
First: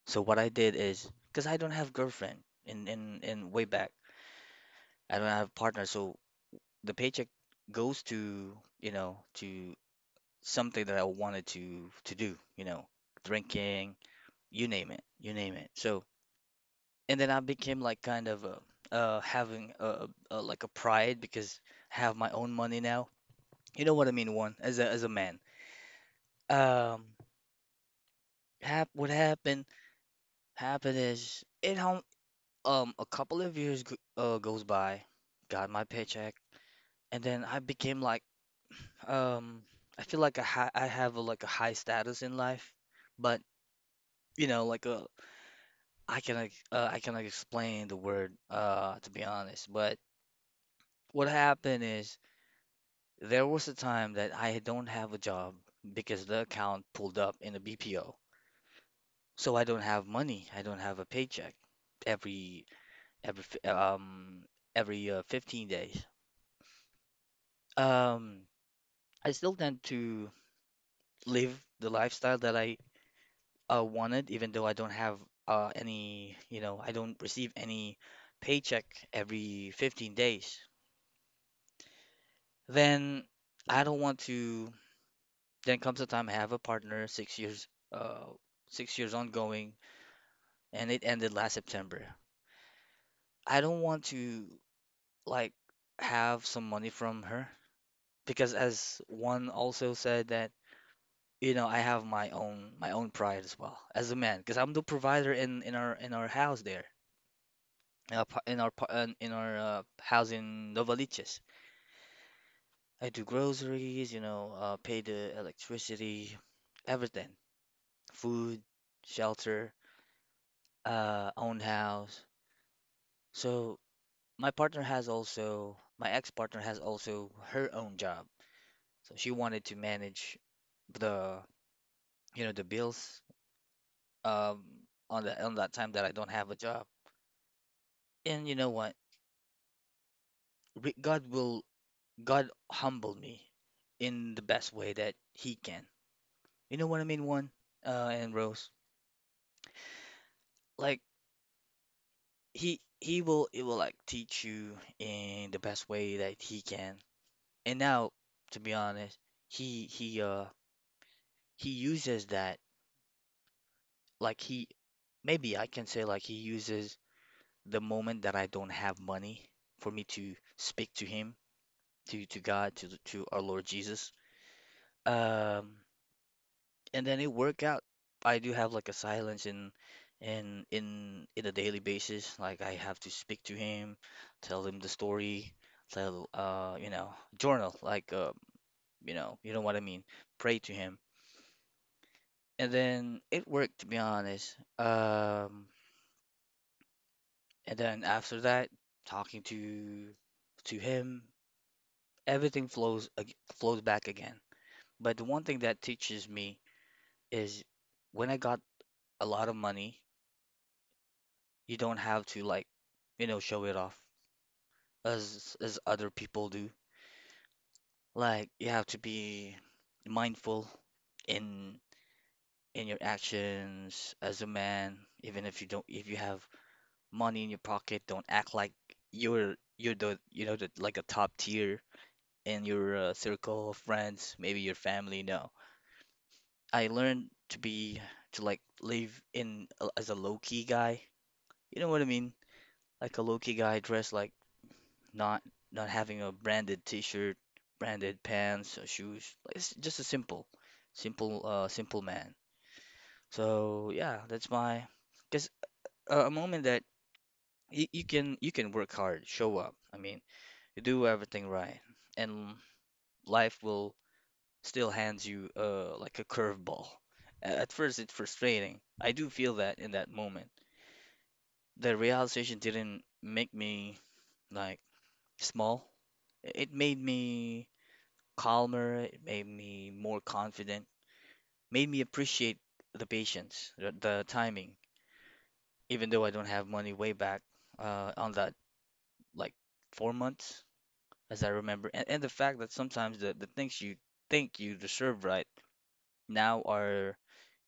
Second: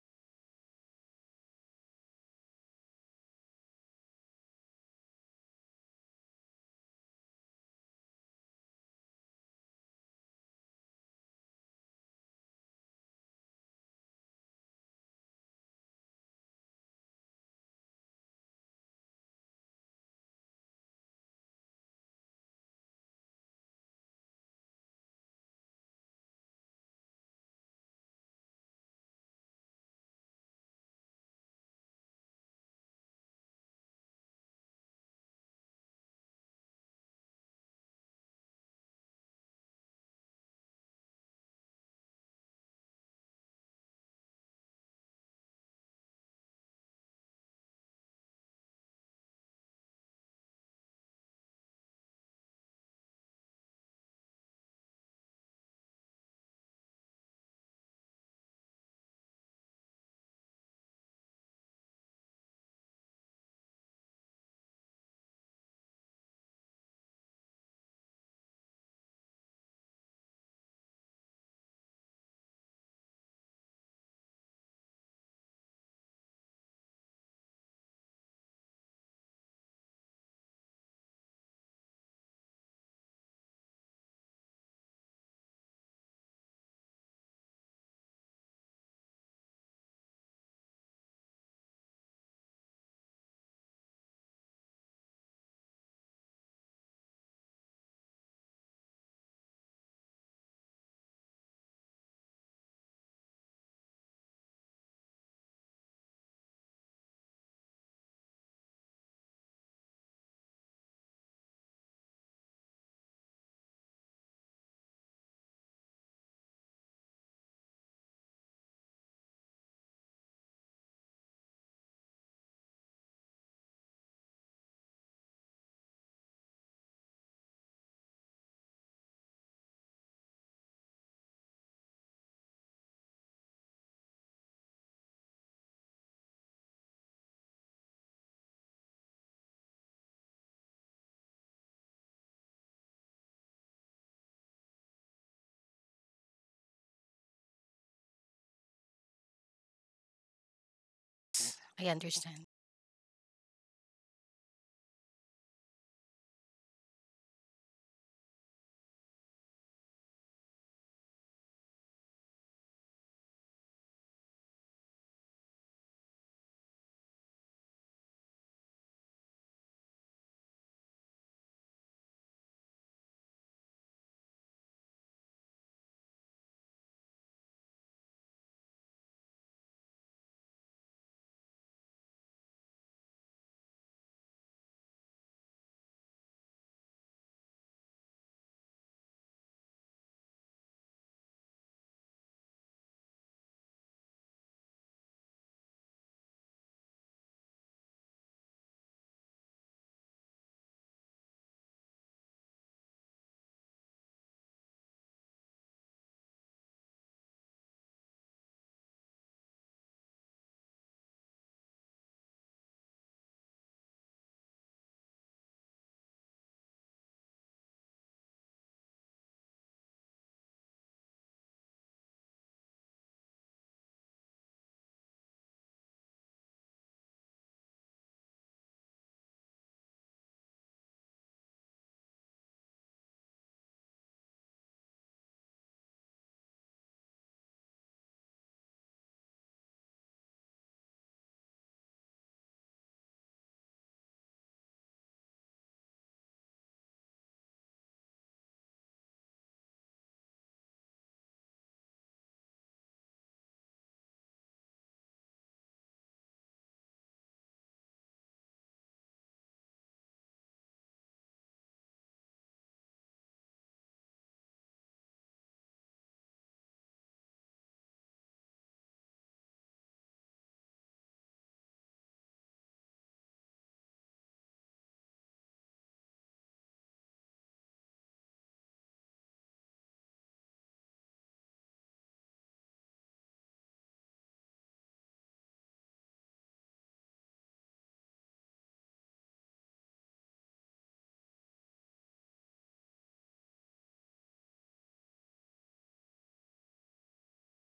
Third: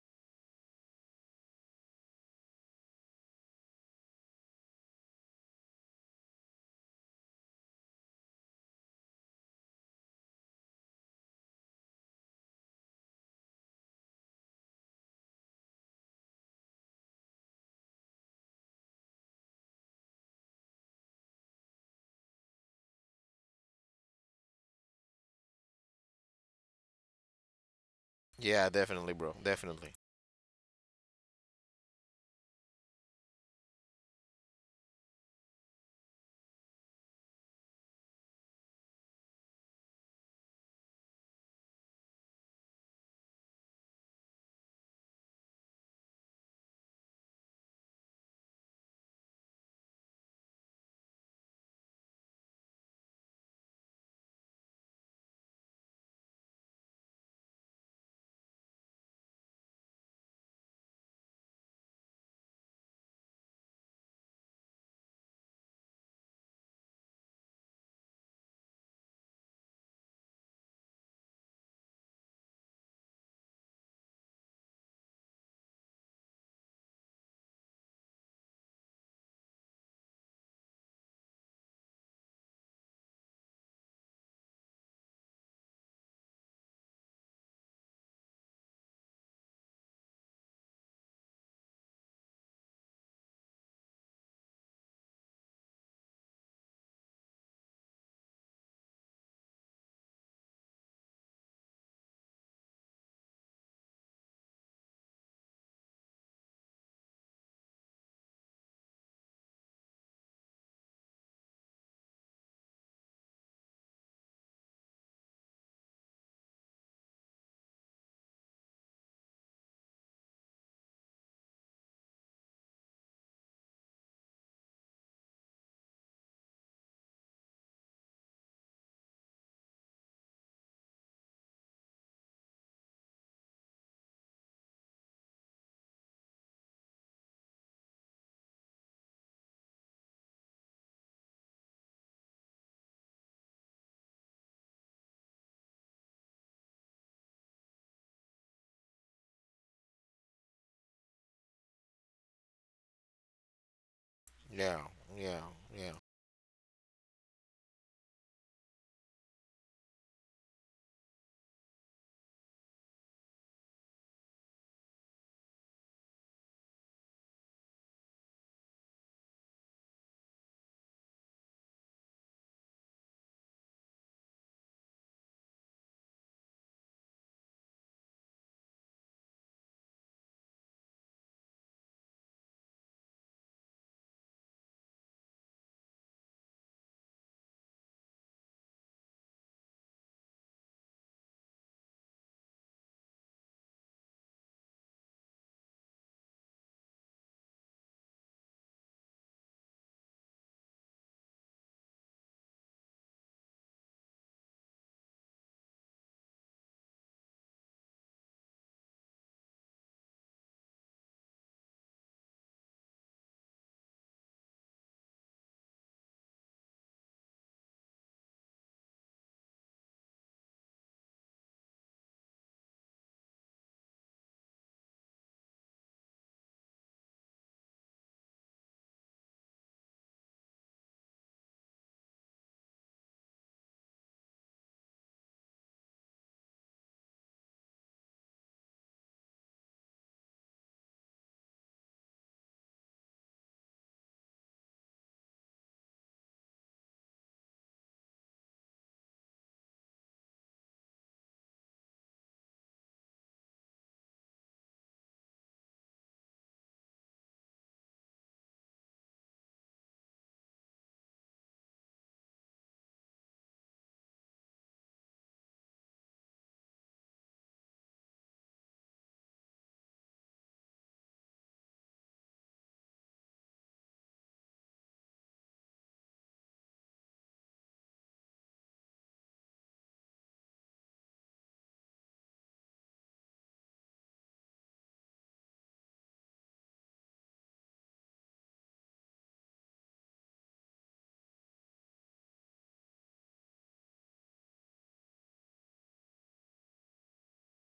S1: So what I did is, because I don't have girlfriend in in in way back, I don't have partner, so the paycheck goes to, you know, to something that I wanted to to do, you know, drinking, you name it, you name it. So, and then I became like kind of a, uh having a, a like a pride because I have my own money now. You know what I mean, one as a as a man. Um,
S2: Yeah,
S1: hap what
S2: definitely bro,
S1: happened
S2: definitely.
S1: happened is it home um a couple of years g- uh goes by, got my paycheck, and then I became like um I feel like I ha I have a, like a high status in life, but you know like uh I can ex- uh, I cannot explain the word uh to be honest, but what happened is there was a time that I don't have a job because the account pulled up in a B P O, so I don't have money, I don't have a paycheck every every fi- um every uh, fifteen days. Um, I still tend to live the lifestyle that I uh, wanted, even though I don't have uh, any, you know, I don't receive any paycheck every fifteen days. Then I don't want to. Then comes the time I have a partner, six years, uh, six years ongoing, and it ended last September. I don't want to like have some money from her because, as one also said that you know, I have my own my own pride as well as a man, because I'm the provider in in our in our house there, in our pa- in our, pa- in in our uh, house in Novaliches. I do groceries, you know, uh, pay the electricity, everything, food, shelter, uh, own house. So my partner has also my ex-partner has also her own job, so she wanted to manage the you know the bills um on the on that time that I don't have a job. And you know what? re- God will God humble me in the best way that He can. You know what I mean, one, uh, and Rose. Like
S3: I understand.
S1: He He will it will like teach you
S2: Yeah, yeah,
S1: in the best
S2: yeah,
S1: way that He can. And now, to be honest, He He uh He uses that, like He, maybe I can say like He uses the moment that I don't have money for me to speak to Him, to to God to to our Lord Jesus. Um. And then it work out. I do have like a silence in in in in a daily basis. Like I have to speak to him, tell him the story, tell uh you know journal, like, uh you know you know what I mean. Pray to him, and then it worked, to be honest. Um, and then after that, talking to to him, everything flows ag- flows back again. But the one thing that teaches me is when I got a lot of money, you don't have to, like, you know, show it off as as other people do. Like you have to be mindful in in your actions as a man, even if you don't, if you have money in your pocket, don't act like you're you're the you know the like a top tier in your uh, circle of friends, maybe your family. No. I learned to be to like live in a- as a low key guy. You know what I mean? Like a low key guy dressed like not not having a branded t-shirt, branded pants or shoes. Like, it's just a simple, simple, uh, simple man. So yeah, that's my just a, a moment that you, you can you can work hard, show up. I mean, you do everything right, and life will still hands you uh like a curveball. A- At first, it's frustrating. I do feel that in that moment. The realization didn't make me like small. I- It made me calmer, it made me more confident, made me appreciate the patience, the, the timing, even though I don't have money way back uh, on that, like, four months, as I remember. And, and the fact that sometimes the, the things you think you deserve right now are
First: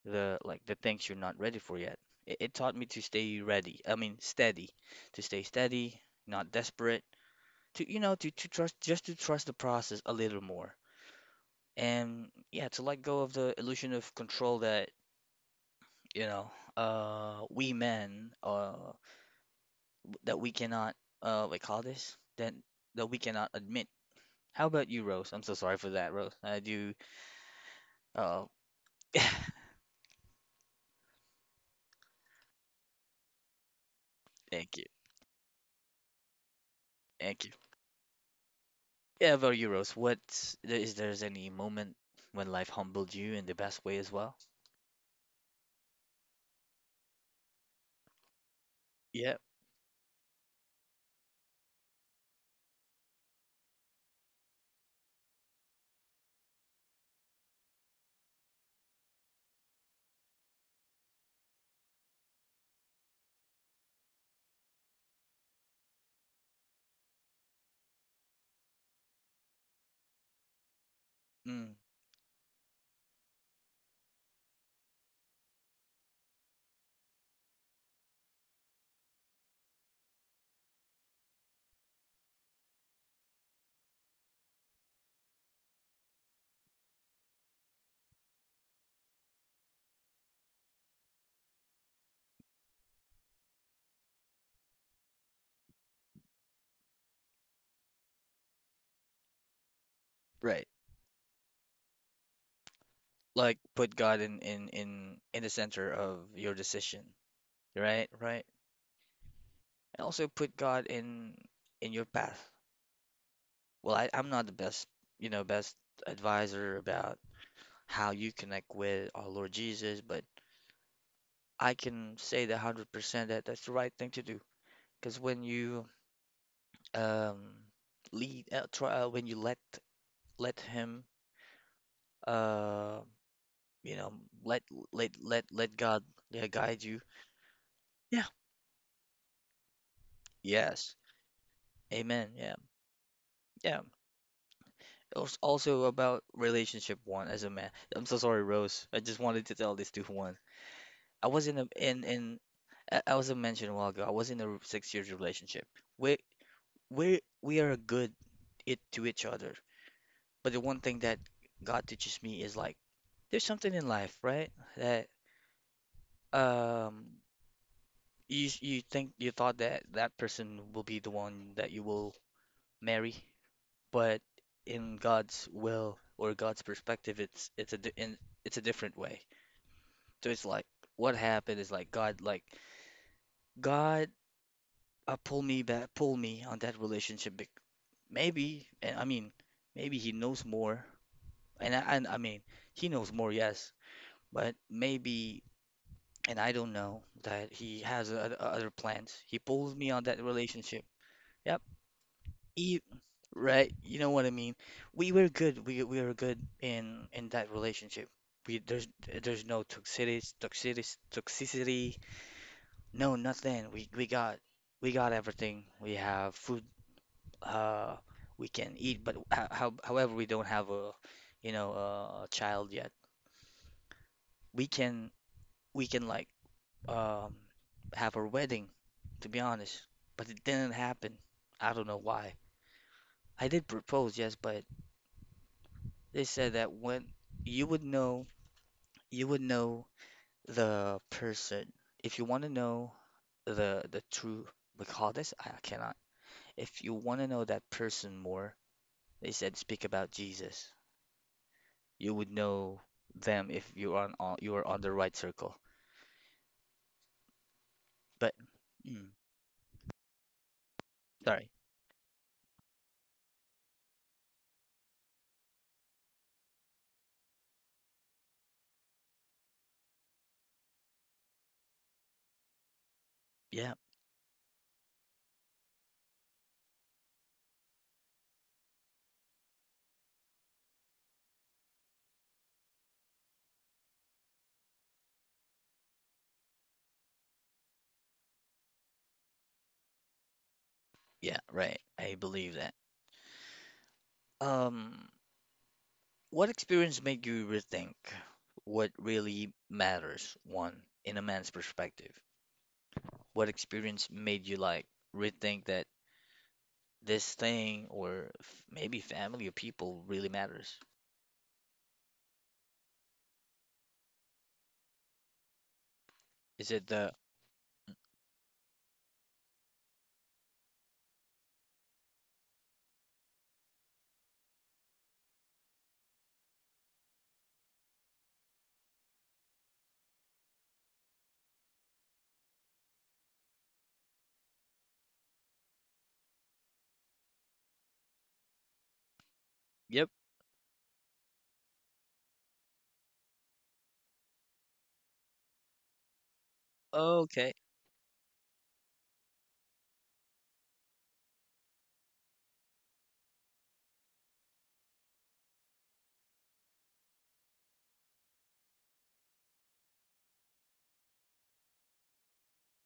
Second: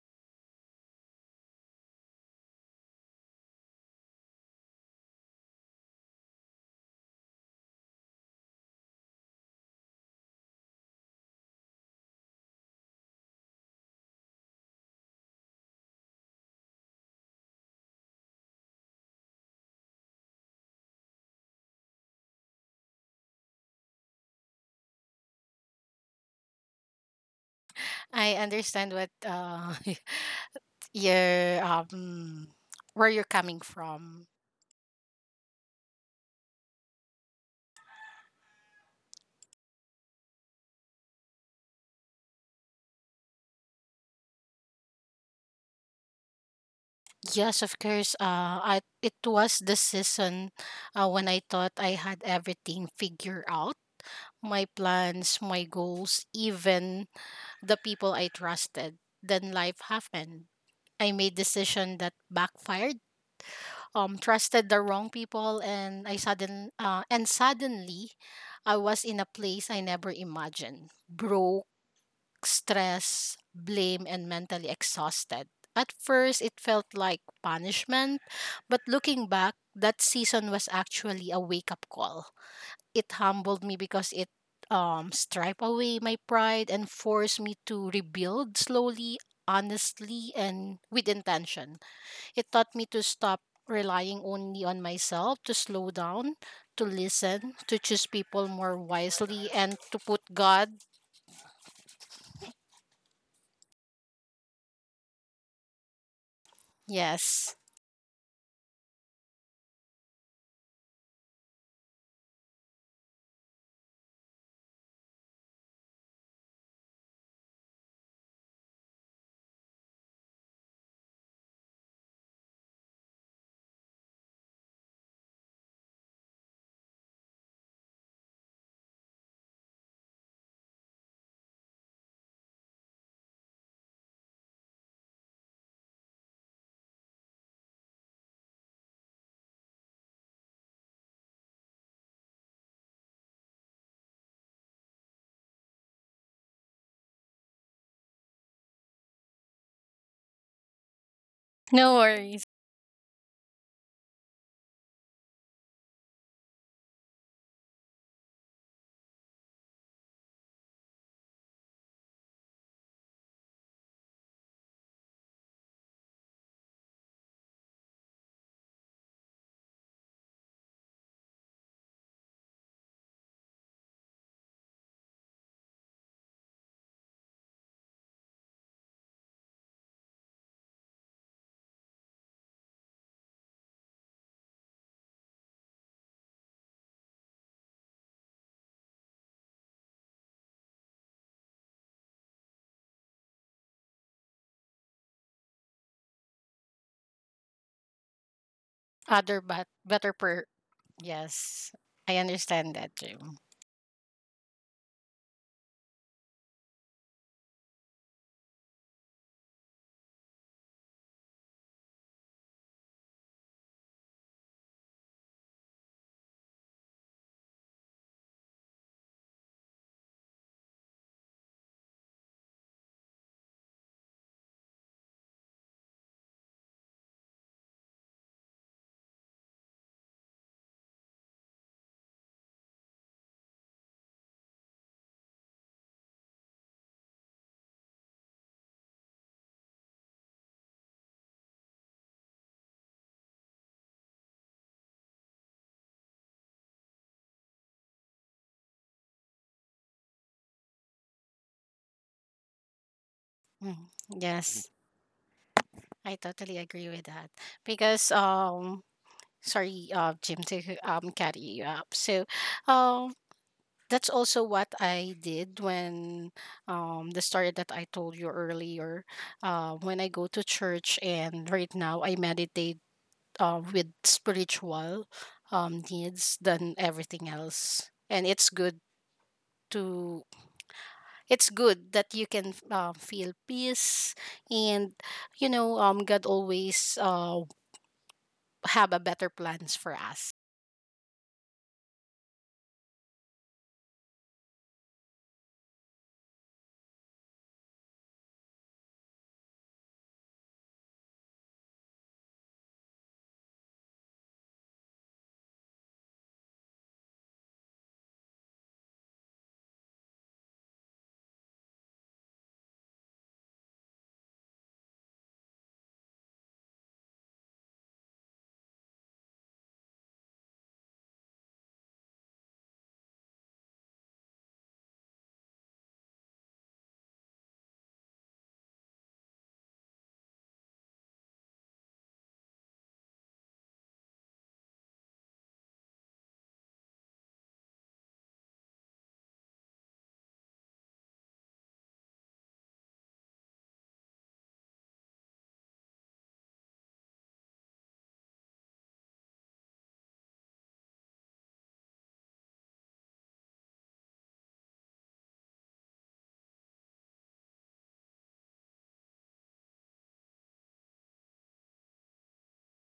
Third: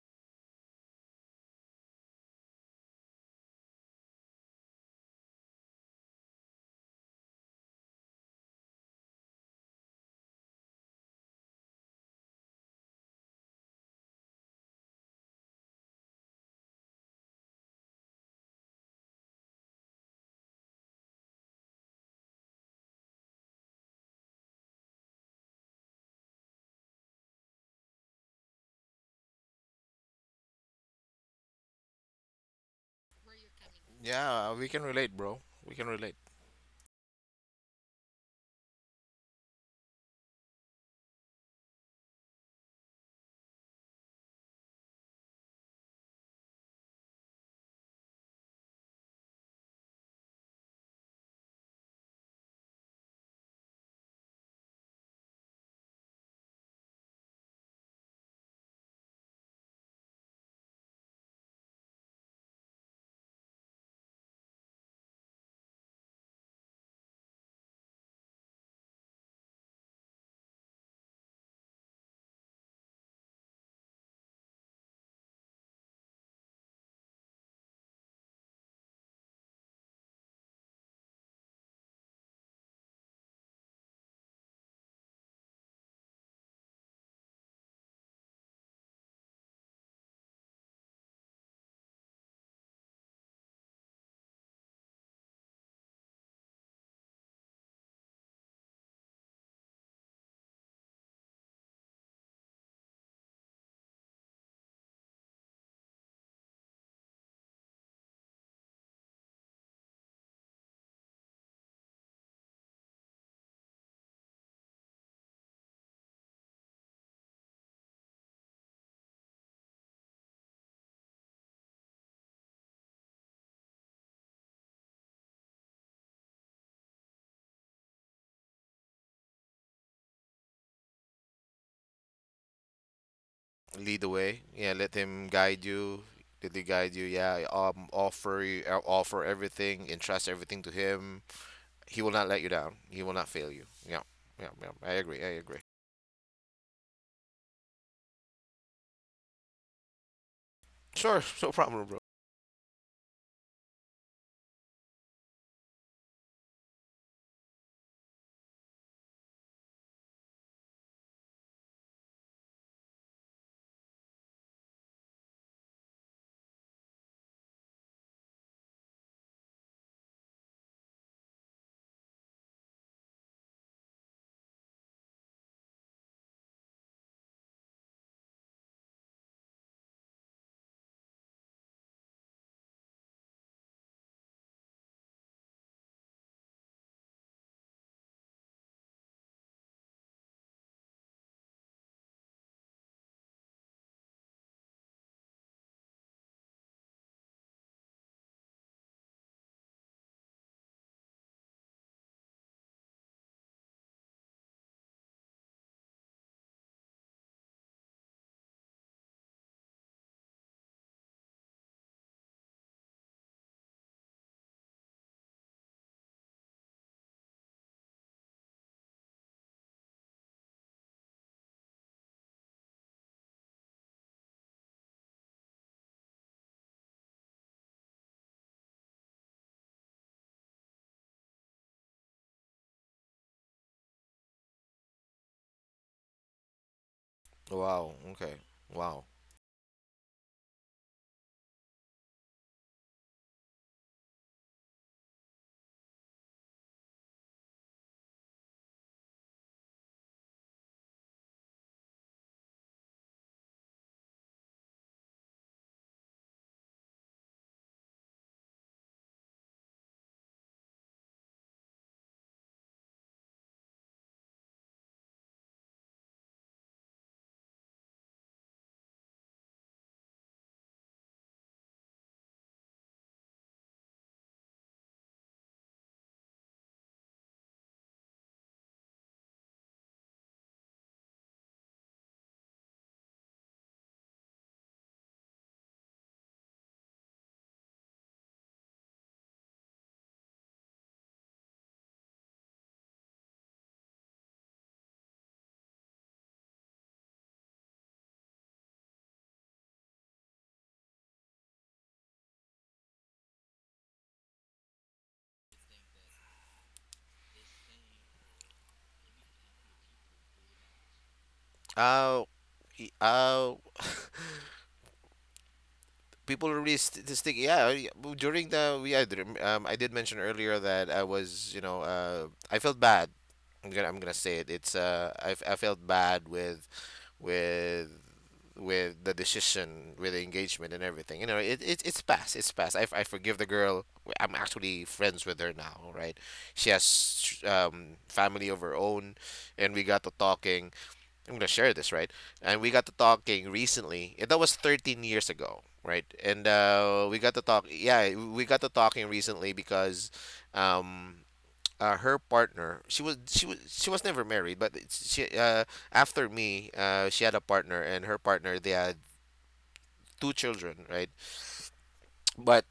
S1: the like the things you're not ready for yet. It, it taught me to stay ready. I mean, steady, to stay steady, not desperate, to, you know, to, to trust just to trust the process a little more. And yeah, to let go of the illusion of control that, you know, uh, we men, uh, that we cannot uh, like call this that that we cannot admit. How about you, Rose? I'm so sorry for that, Rose. I do.
S3: I
S1: Uh,
S3: understand what
S1: <laughs>
S3: uh, <laughs> your um where you're coming from.
S2: yeah, we
S1: thank
S2: can
S1: you,
S2: relate bro, we can relate.
S1: thank you. Yeah, about you, Rose. What, is there's any moment when life humbled you in the best way as well?
S3: Yes, of course. Uh, I, it
S1: Yeah.
S3: was the season uh, when I thought I had everything figured out. My plans, my goals, even the people I trusted. Then life happened. I made decision that backfired. Um, trusted the wrong people, and I sudden uh, and suddenly, I was in a place I never imagined. Broke,
S1: Mm,
S3: stressed, blame, and mentally exhausted. At first, it felt like punishment, but looking back, that season was actually a wake-up call. It humbled me because it um stripe away my pride and force me to rebuild slowly, honestly, and with intention. It taught me to stop relying only on myself, to slow down, to listen, to choose people more wisely, and to put
S1: right.
S3: God.
S1: Like put God in in in in the center of your decision.
S3: Yes.
S1: Right. Right. And also put God in in your path. Well, I, I'm not the best, you know, best advisor about how you connect with our Lord Jesus, but I can say that one hundred percent that that's the right thing to do. Because when you um, lead, uh, try, uh, when you let let Him, uh, you
S2: Lead the
S1: know,
S2: way,
S1: let
S2: yeah, let
S1: let
S2: him
S1: let
S2: guide
S1: let God,
S2: you,
S1: yeah,
S2: let him
S1: guide
S2: guide
S1: you.
S2: you, yeah. Um
S1: Yeah.
S2: offer you, uh, offer everything, entrust everything to
S1: Yes.
S2: him. He will not
S1: Amen.
S2: let you
S1: Yeah.
S2: down. He will not fail you.
S1: Yeah.
S2: Yeah, yeah, yeah. I
S1: It
S2: agree.
S1: was
S2: I agree.
S1: also about relationship one as a man. I'm so sorry, Rose. I just wanted to tell this to Juan.
S2: Sure,
S1: I
S2: <laughs>
S1: was
S2: no
S1: in a
S2: problem,
S3: No
S2: bro.
S1: in in
S3: worries.
S1: I I was mentioned a while ago. I was in a r- six years relationship. We we we are good it to each other. But the one thing that God teaches me is like there's something in life, right? That, um you s- you think you thought that that person will be the one that you will marry, but in God's will or God's perspective, it's it's a di- in, it's a different way. So it's like what happened is like God like God, uh, pull me back, pull me on that relationship. bec- Maybe, and I mean, maybe he knows more, and I, and I mean, he knows more, yes, but maybe, and I don't know that he has o- other plans. He
S3: Other but
S1: pulls me on
S3: better
S1: that
S3: per.
S1: relationship. Yep,
S3: Yes, I understand
S1: he,
S3: that, Jim.
S1: right. You know what I mean? We were good. We we were good in in that relationship. We there's there's no toxicity, toxicity, toxicity. No, nothing. We we got we got everything. We have food. uh, we can eat, but ho- how, however, we don't have a, you know, a child yet. We can we can like, um, have our wedding, to be honest, but it didn't happen. I don't know why. I did propose, yes, but they said that when you would
S2: Wow.
S1: know,
S2: Okay. Wow.
S1: you would know the person. If you want to know the the true, we call this, I cannot. If you want to know that person more, they said speak about Jesus. You would know them if
S3: Mm.
S1: you are on, you are
S3: Yes,
S1: on the right circle.
S3: I totally agree with that because,
S1: But
S3: um,
S1: mm,
S3: sorry, uh, Jim, to um
S1: sorry.
S3: carry you up. So, um. That's also what I did when, um, the story that I told you earlier. Uh, when I go to church and right now I meditate uh,
S1: Yeah,
S3: with spiritual um, needs than everything else, and it's good to, it's good that you can uh, feel peace, and you know, um, God always uh, have a better plans for us.
S1: yeah, right. I believe that. Um, what experience made you rethink what really matters, one, in a man's perspective? What experience made you like rethink that this thing or f- maybe family or people really matters?
S2: Uh, uh, People are
S1: Is
S2: really
S1: it
S2: st-
S1: the,
S2: to stick. Yeah, I- well, during the we I did, um I did mention earlier that I was, you know, uh I felt bad. I'm gonna I'm gonna say it. It's uh I, f- I felt bad with with with the decision, with the engagement, and everything. You know, it, it it's past. It's past. I, I forgive the girl. I'm actually friends with her now, right? She has um, family of her own, and we got
S1: yep,
S2: to talking. I'm gonna share this, right? And we got to talking recently. And That was thirteen years ago, right? And uh, we got to
S1: okay,
S2: talk. Yeah, we got to talking recently because. Um, uh, Her partner, she was she was she was never married, but it's- she uh after me, uh she had a partner, and her partner, they had two children, right? But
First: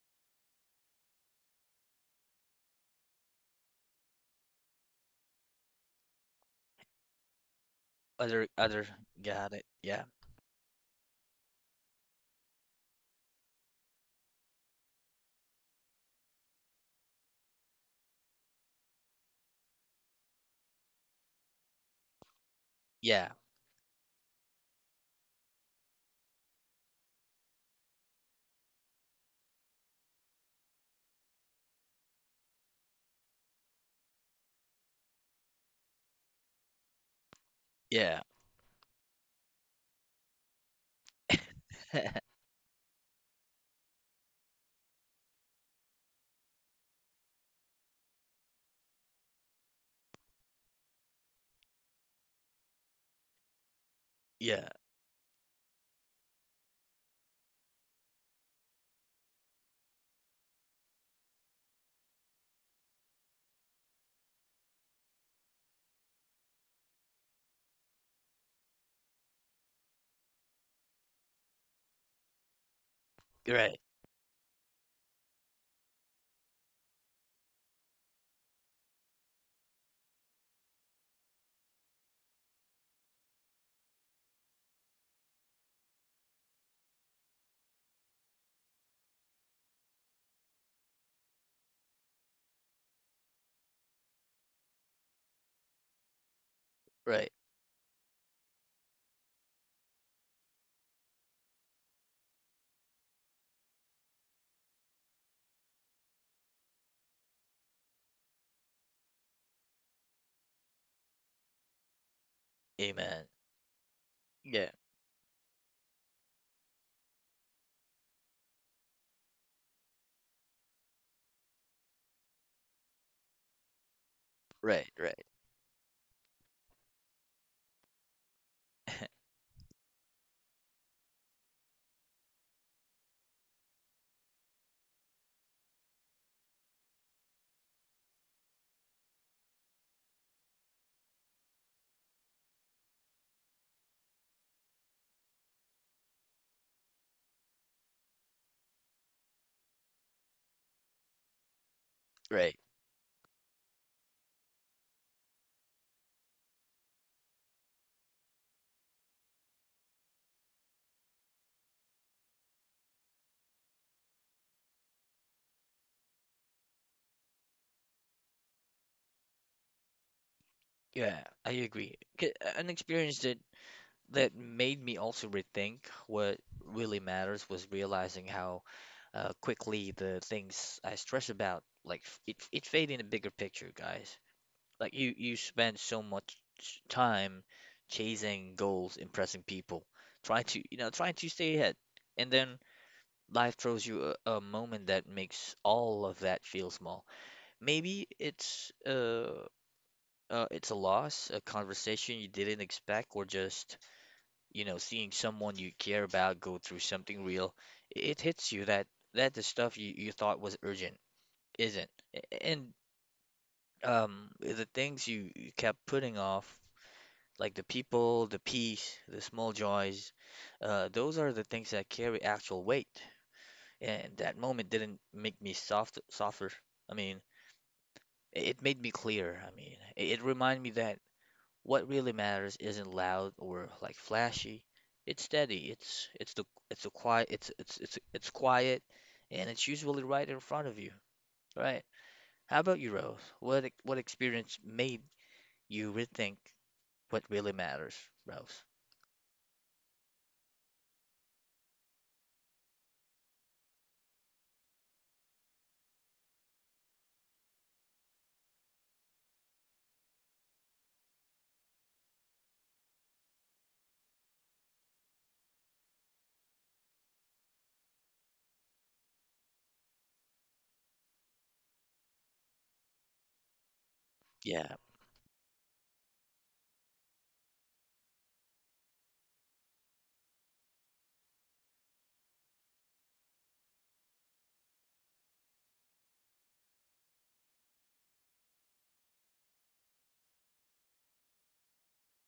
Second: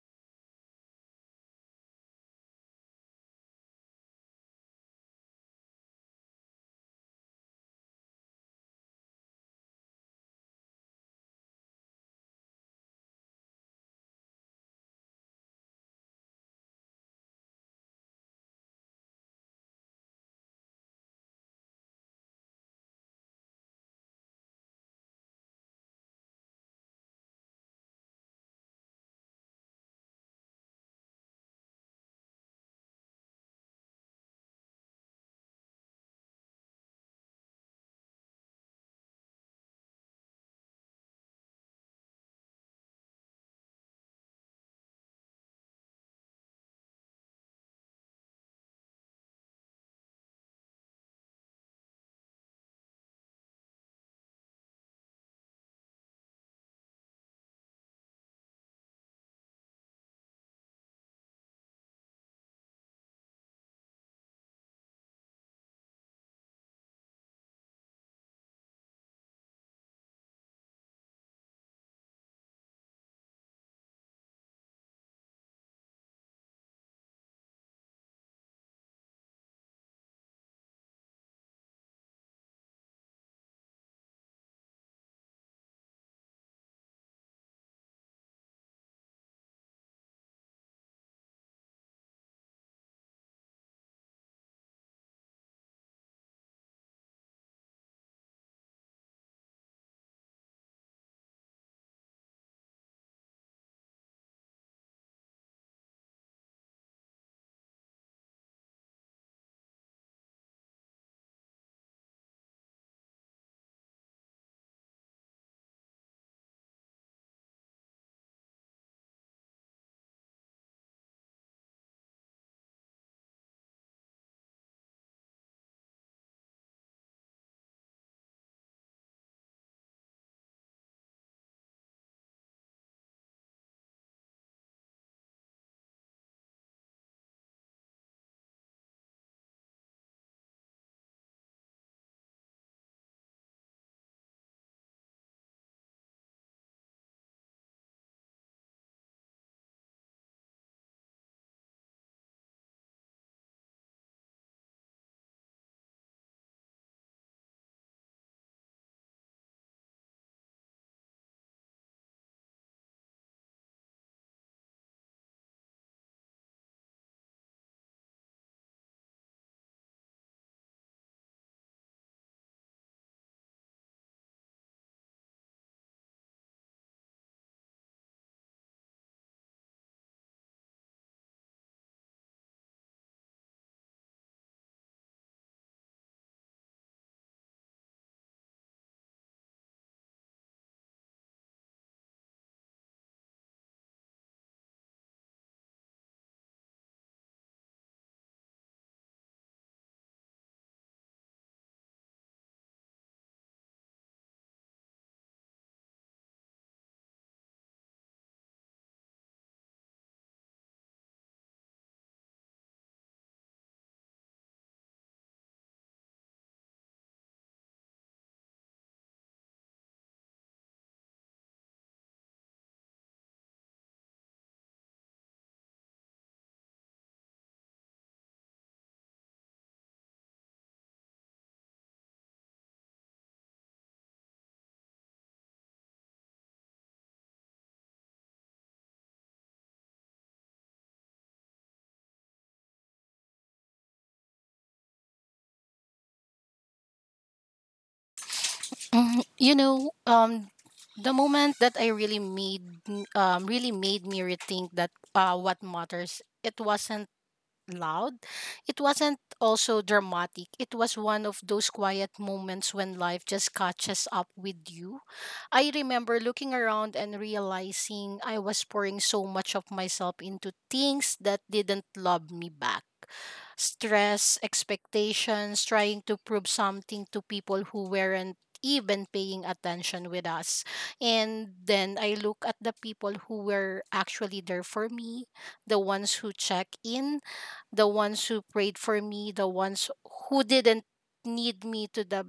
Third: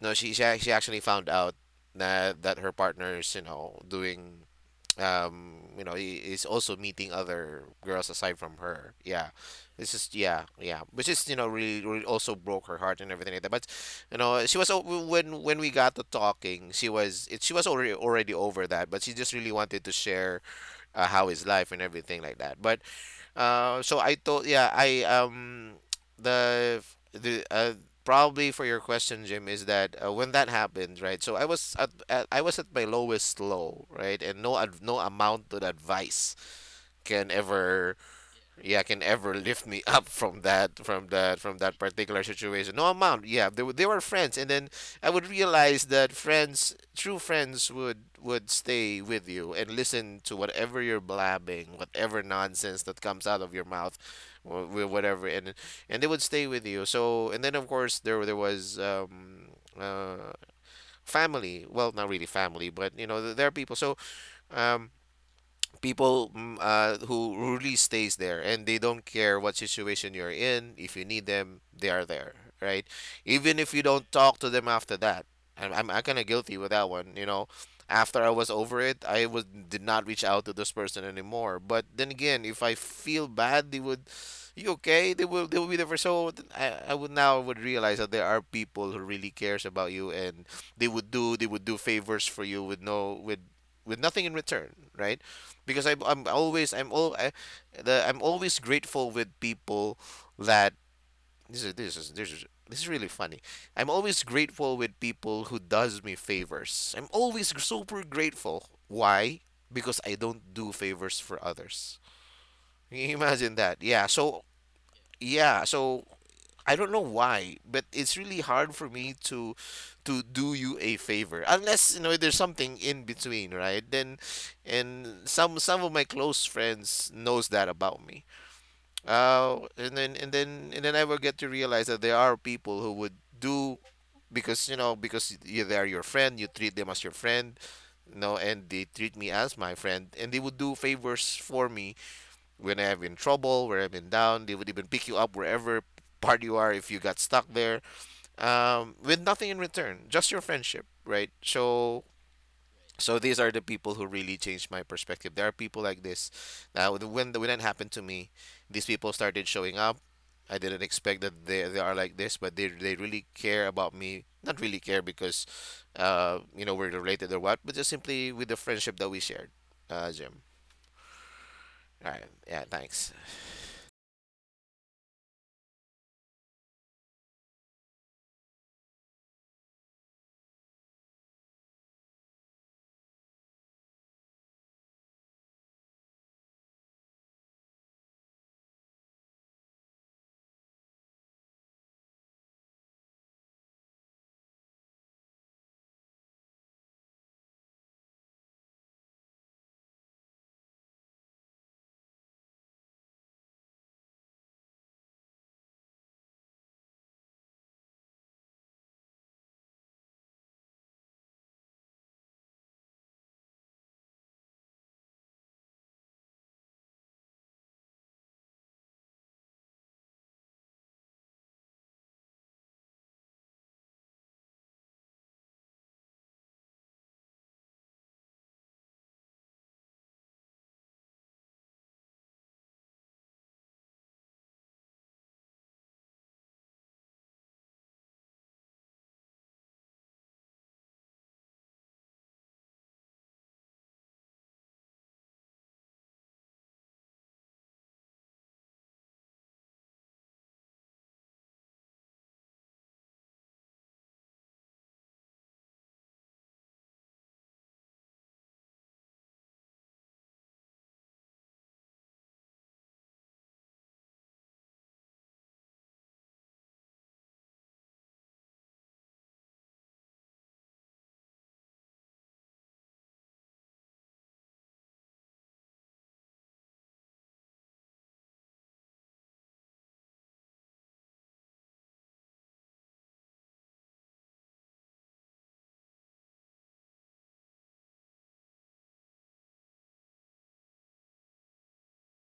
S2: no, she she, ac- she actually found out that that her partner is, you know, doing um you know, he is also meeting other girls aside
S1: other,
S2: from
S1: other,
S2: her. Yeah,
S1: got it.
S2: this
S1: Yeah,
S2: is yeah yeah, which is, you know, really, really also broke her heart and everything like that. But you know, she was o- when when we got to talking, she was it she was already, already over that, but she just really wanted to share uh, how is life and everything like that. But
S1: yeah,
S2: uh, so I thought, yeah, I um, the the uh, probably for your question, Jim, is that uh, when that happened, right? So I was at, at I was at my lowest low, right? And no ad, no amount of advice can ever,
S1: yeah,
S2: yeah can ever lift me <laughs> up from that, from that from that particular
S1: <laughs>
S2: situation, no amount. Yeah, they, were- they were friends, and then I would realize that friends, true friends would would stay with you and listen to whatever you're blabbing, whatever nonsense that comes out of your mouth,
S1: yeah,
S2: wh- wh- whatever. And and they would stay with you. So and then of course there there was um uh family, well not really family, but you know, th- there are people. So um people, mm, uh, who really stays there, and they don't care what situation you're in, if you need them, they are there, right? Even if
S1: right,
S2: you don't talk to them after that. i'm, I'm, I'm kind of guilty with that one, you know. After I was over it, I was did not reach out to this person anymore, but then again, if I feel bad, they would, you okay they will, they will be there for, so th- I, I would now would realize that there are people who really cares about you, and they would do, they would do favors for you with no, with with nothing in return, right? Because I'm, I'm always I'm all I,
S1: right.
S2: the I'm always grateful with people that, this is this is this is this is really funny. I'm always grateful with people who does me favors. I'm always gr- super grateful. Why? Because I don't do favors for others. Can you
S1: Amen.
S2: imagine that. Yeah. So
S1: Yeah.
S2: yeah. So I don't know why, but it's really hard for me to to do you a favor, unless you know there's something in between, right? Then,
S1: Right.
S2: and
S1: Right.
S2: some some of my close friends knows that about me.
S1: <laughs>
S2: Uh, and then and then and then I will get to realize that there are people who would do, because you know, because you, they are your friend, you treat them as your friend, you know, and they treat me as my friend, and they would do favors for me when I've been in trouble, where I've been down. They would even pick you up wherever part you are, if you got stuck there, um, with nothing in return, just your friendship, right? So
S1: Right.
S2: so these are the people who really changed my perspective. There are people like this. Now when when that happened to me, these people started showing up. I didn't expect that they, they are like this, but they they really care about me. Not really care because, uh, you know, we're related or what, but just simply with the friendship that we shared, uh, Jim.
S1: Yeah. I agree.
S2: All right.
S1: 'Ca-
S2: Yeah.
S1: An
S2: Thanks.
S1: experience that that made me also rethink what really matters was realizing how uh, quickly the things I stress about, like f- it it fade in the bigger picture, guys. Like you you spend so much time chasing goals, impressing people, trying to, you know, trying to stay ahead, and then life throws you a, a moment that makes all of that feel small. Maybe it's uh, uh it's a loss, a conversation you didn't expect, or just, you know, seeing someone you care about go through something real. It hits you that that the stuff you, you thought was urgent isn't. A- And um the things you, you kept putting off, like the people, the peace, the small joys, uh those are the things that carry actual weight. And that moment didn't make me soft softer. I mean, it made me clear. I mean, it it reminded me that what really matters isn't loud or like flashy. It's steady. It's it's the it's a quiet it's it's it's it's quiet and it's usually right in front of you. Right. How about you, Rose? What ex- what experience made you rethink what really matters, Rose?
S3: Mm, you know, um, the moment that I really made m- um really made me rethink that uh what matters. It wasn't loud. It wasn't also dramatic. It was one of those quiet moments when life just catches up with you. I remember looking around and realizing I was pouring so much of myself into things that didn't love me back. Stress,
S1: Yeah.
S3: expectations, trying to prove something to people who weren't even paying attention with us. And then I look at the people who were actually there for me, the ones who check in, the ones who prayed for me, the ones who didn't need me to the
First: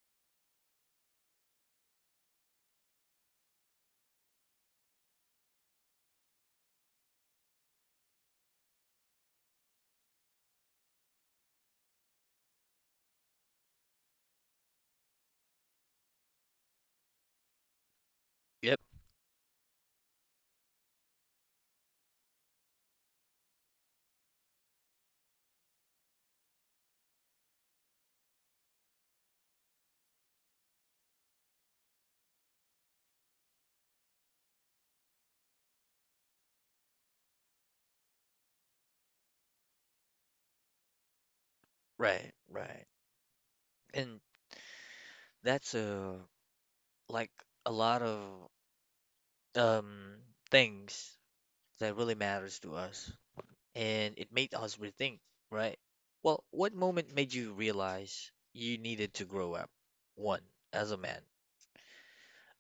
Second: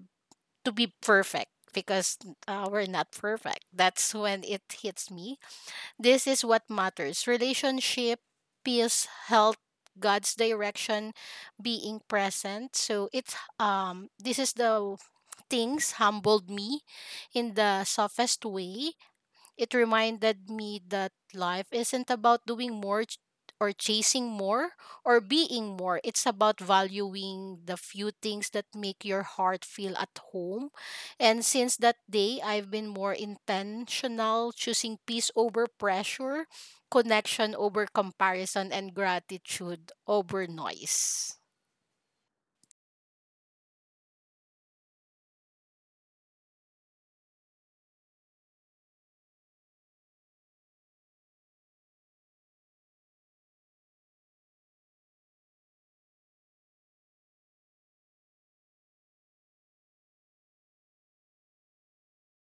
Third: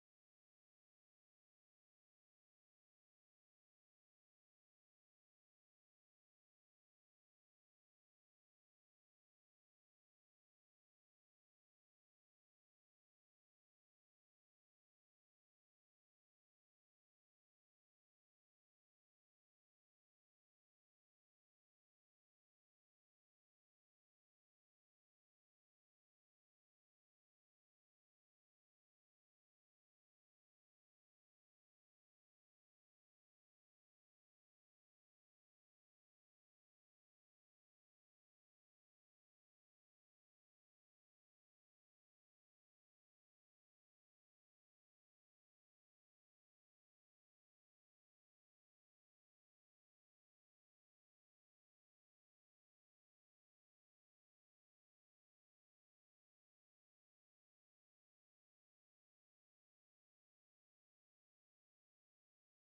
S3: to be perfect, because uh, we're not perfect. That's when it hits me. This is what matters: relationship, peace, health, God's direction, being present. So it's, um this is the things humbled me in the softest
S1: Yep.
S3: way. It reminded me that life isn't about doing more ch- or chasing more or being more. It's about valuing the few things that make your heart feel at home. And since that day, I've been more intentional, choosing peace over pressure, connection over comparison, and gratitude over noise.
S1: Right, right. And that's uh like a lot of um things that really matters to us and it made us rethink, right? Well, what moment made you realize you needed to grow up? One, as a man.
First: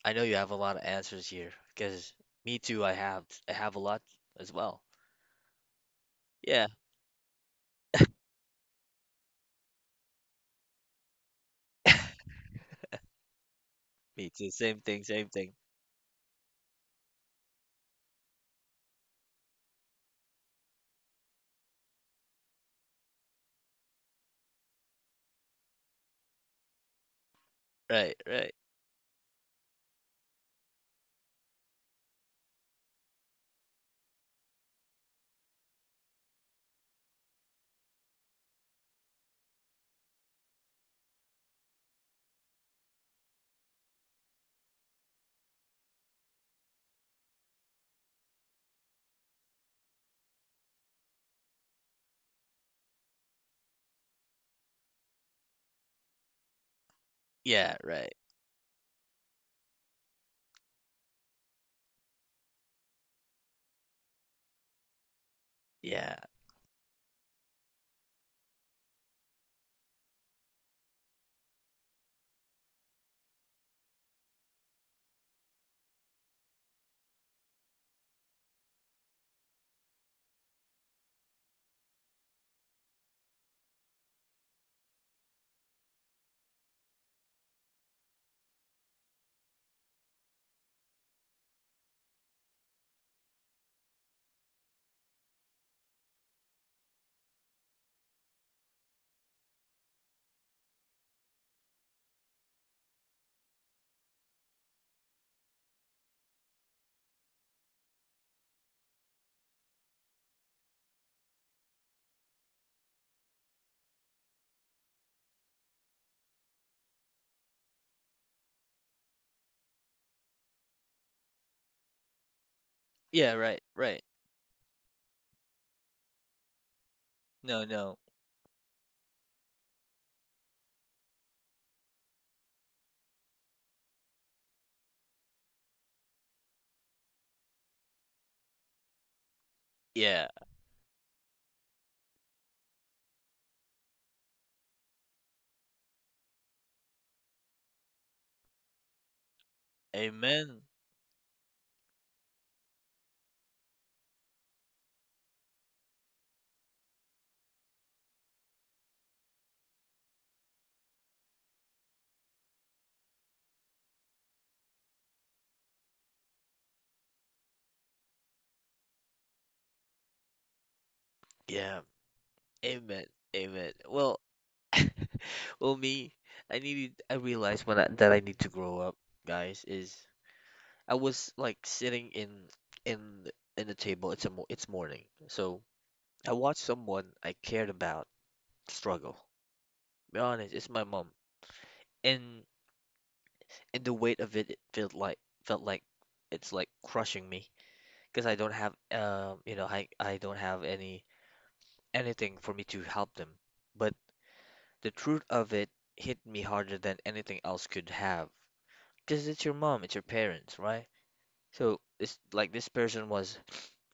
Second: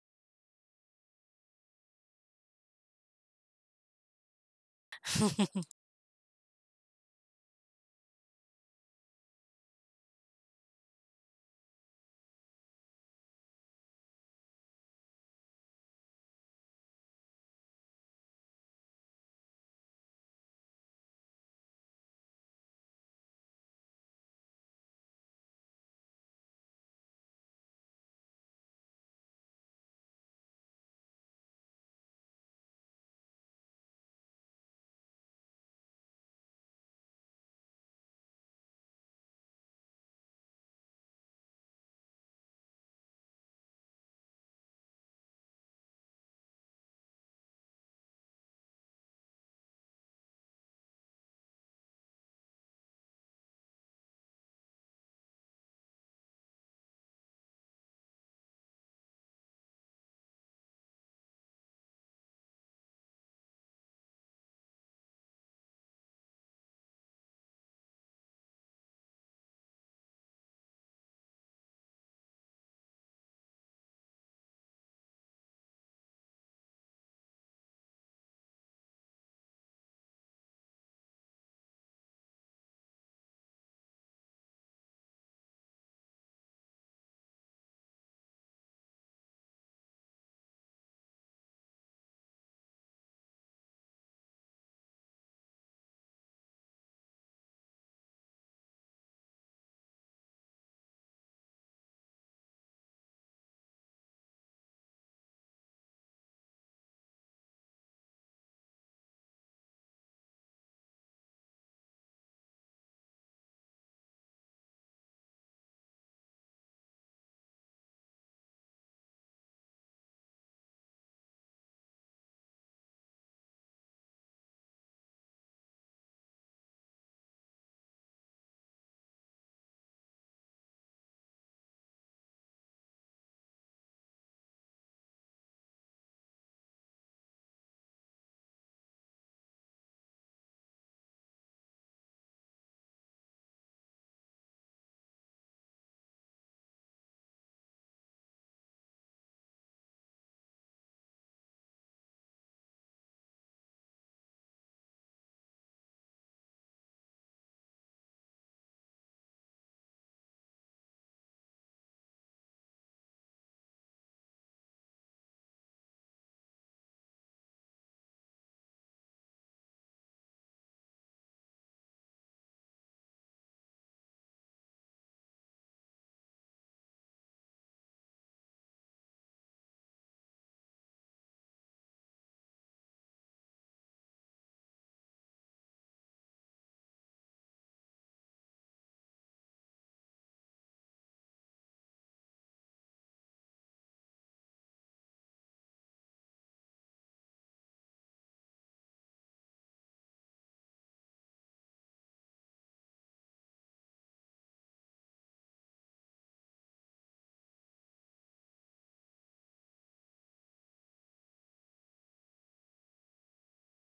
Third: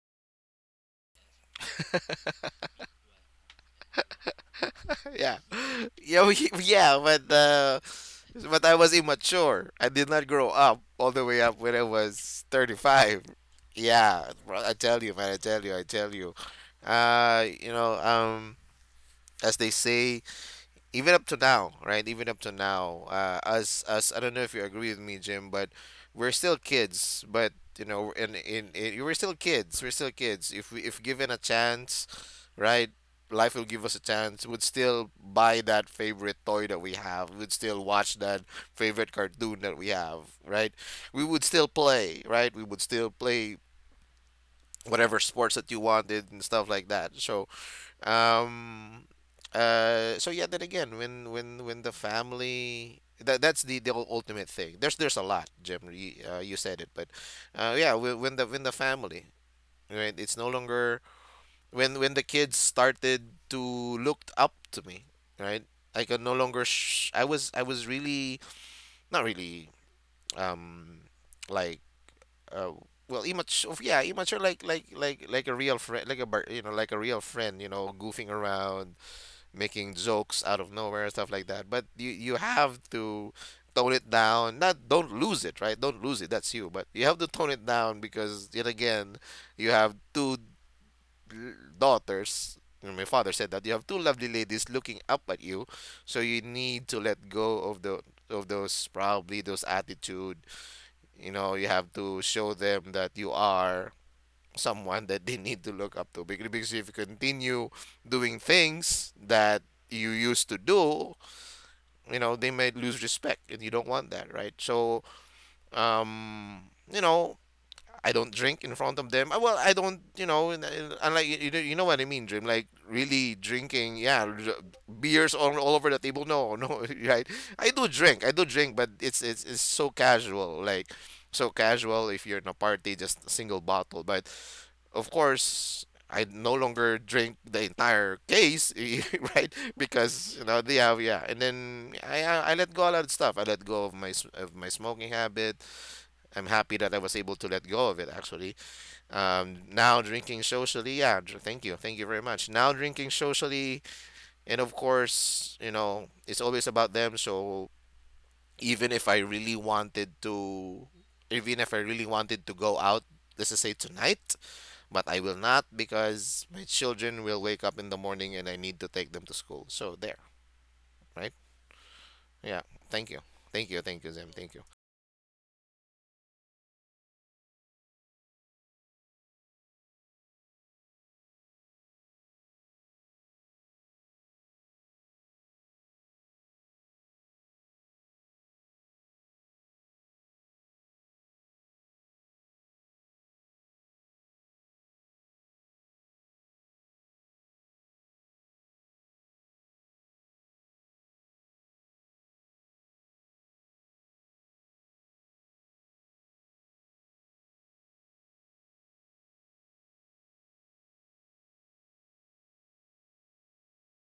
S1: I know you have a lot of answers here because me too, I have I have a lot as well.
S2: <laughs> Yeah.
S3: <laughs>
S2: Yeah, we- <laughs>
S1: Yeah,
S2: yeah, but uh, but I was immature. I did not grow up all the way up when I was thirty-five. Yeah,
S1: me too.
S2: bro, I
S1: Same
S2: tell
S1: thing,
S2: you,
S1: same
S2: man, I
S1: thing.
S2: tell you, I tell you. Uh, you know, um, as they say, even up to now, right? Even up to now, uh, us us I don't know if you agree with me, Jim, but we're still kids. But you know,
S1: Right,
S2: and
S1: right.
S2: in in, in we're still kids. We're still kids. If we, if given a chance, right, life will give us a chance. Would still buy that favorite toy that we have. Would still watch that favorite cartoon that we have, right? We would still play, right? We would still play whatever sports that you wanted and stuff like that. So um, uh, so yeah, then again, when when when the family, that that's the the ultimate thing. There's there's a lot, Jim. You, uh, you said it, but uh,
S1: Yeah,
S2: yeah,
S1: right.
S2: when, when the when the family, right? It's no longer, when when the kids started to looked up to me, right? I could
S1: Yeah.
S2: no longer. Sh- I was I was really not really um like uh well immature, yeah, immature, like like like like a real friend, like a bar- you know like a real friend, you know goofing around, making jokes out of nowhere, stuff like that. But you you have to tone it down. Not don't lose it, right? Don't lose it, that's you, but you have to tone it down, because yet again you have two l- daughters. You know, my father said that you have two lovely ladies looking up at you, so you need to let go of the of those probably those attitude. You know, you have to show them that you are someone that they need to look up to. Bec- because if you continue doing things that you used to do, you know, they might lose respect, and you don't want that, right? So um you know I don't drink in front of them. Uh, Well, I don't, you know, and- and- unlike you, you know- you know what I mean, Dream. Like really
S1: Yeah, right,
S2: drinking,
S1: right.
S2: yeah, r- beers all, all over the table. No, no, <laughs> right?
S1: No,
S2: I do
S1: no.
S2: drink, I do drink, but it's it's it's so casual, like so casual. If you're in a party, just a single bottle. But of course, I no longer drink the entire case, <laughs> right?
S1: Yeah.
S2: Because you know they have, yeah. And then I I I let go a lot of stuff. I let go of my s- of my smoking habit. I'm happy that I was able to let go of it actually. Um, now drinking
S1: Amen.
S2: socially, yeah, dr- thank you, thank you very much. Now drinking socially, and of course, you know, it's always about them. So even if I really wanted to, even if I really wanted to go out, let's just say tonight, but I will not because my children will wake up in the morning and I need to take them to school. So there, right?
S1: Yeah.
S2: Yeah, thank
S1: Amen.
S2: you, thank
S1: Amen.
S2: you, thank you,
S1: Well,
S2: Zim, thank you.
S1: <laughs> well, me, I needed I realized when I, that I need to grow up, guys, is I was like sitting in in in the table. It's a mo It's morning, so I watched someone I cared about struggle. Be honest, it's my mom, and and the weight of it, it felt like felt like it's like crushing me because I don't have um you know I I don't have any anything for me to help them. But the truth of it hit me harder than anything else could have, because it's your mom, it's your parents, right? So it's like this person was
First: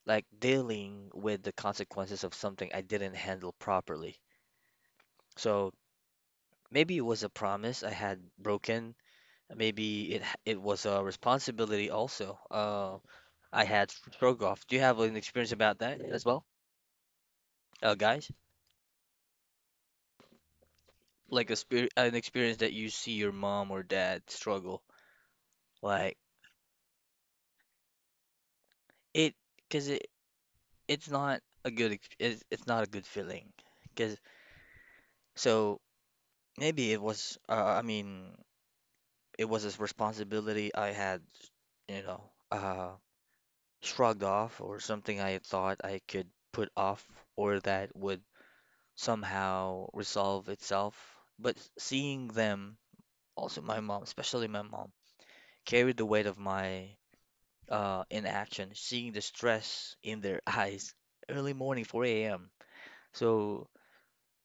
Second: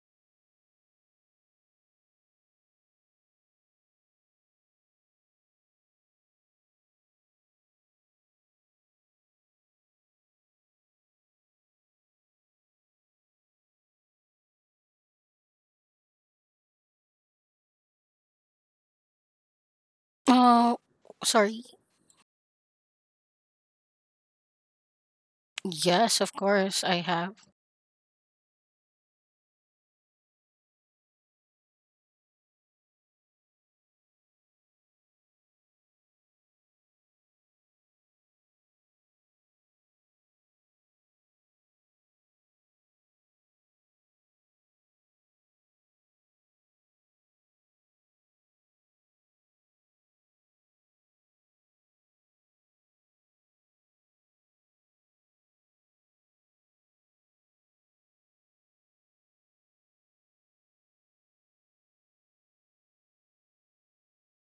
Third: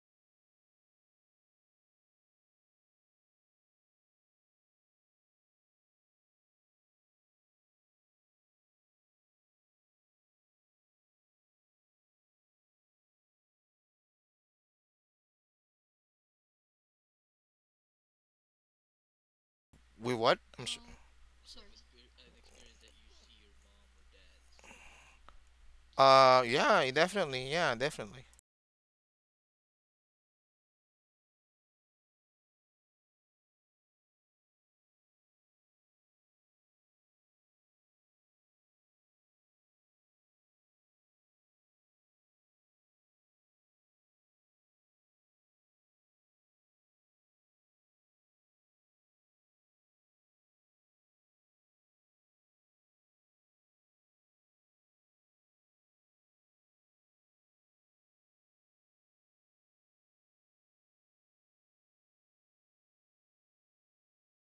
S1: like dealing with the consequences of something I didn't handle properly. So maybe it was a promise I had broken. Maybe it h- it was a responsibility also. Uh, I had stroke off. Do you have an experience about that as well, uh, guys?
S2: We what? I'm
S3: Oh,
S2: s-
S1: Like a
S3: sorry.
S1: spirit, an experience that you see your mom or dad struggle. Like
S3: Yes, of
S2: uh,
S3: course
S2: yeah,
S3: I have.
S2: definitely, yeah, definitely.
S1: it, because it it's not a good ex- it's, it's not a good feeling. Because so maybe it was. Uh, I mean, it was a responsibility I had, you know, uh, shrugged off or something I thought I could put off or that would somehow resolve itself. But seeing them, also my mom, especially my mom, carried the weight of my uh, inaction, seeing the stress in their <laughs> eyes early morning, four a m. So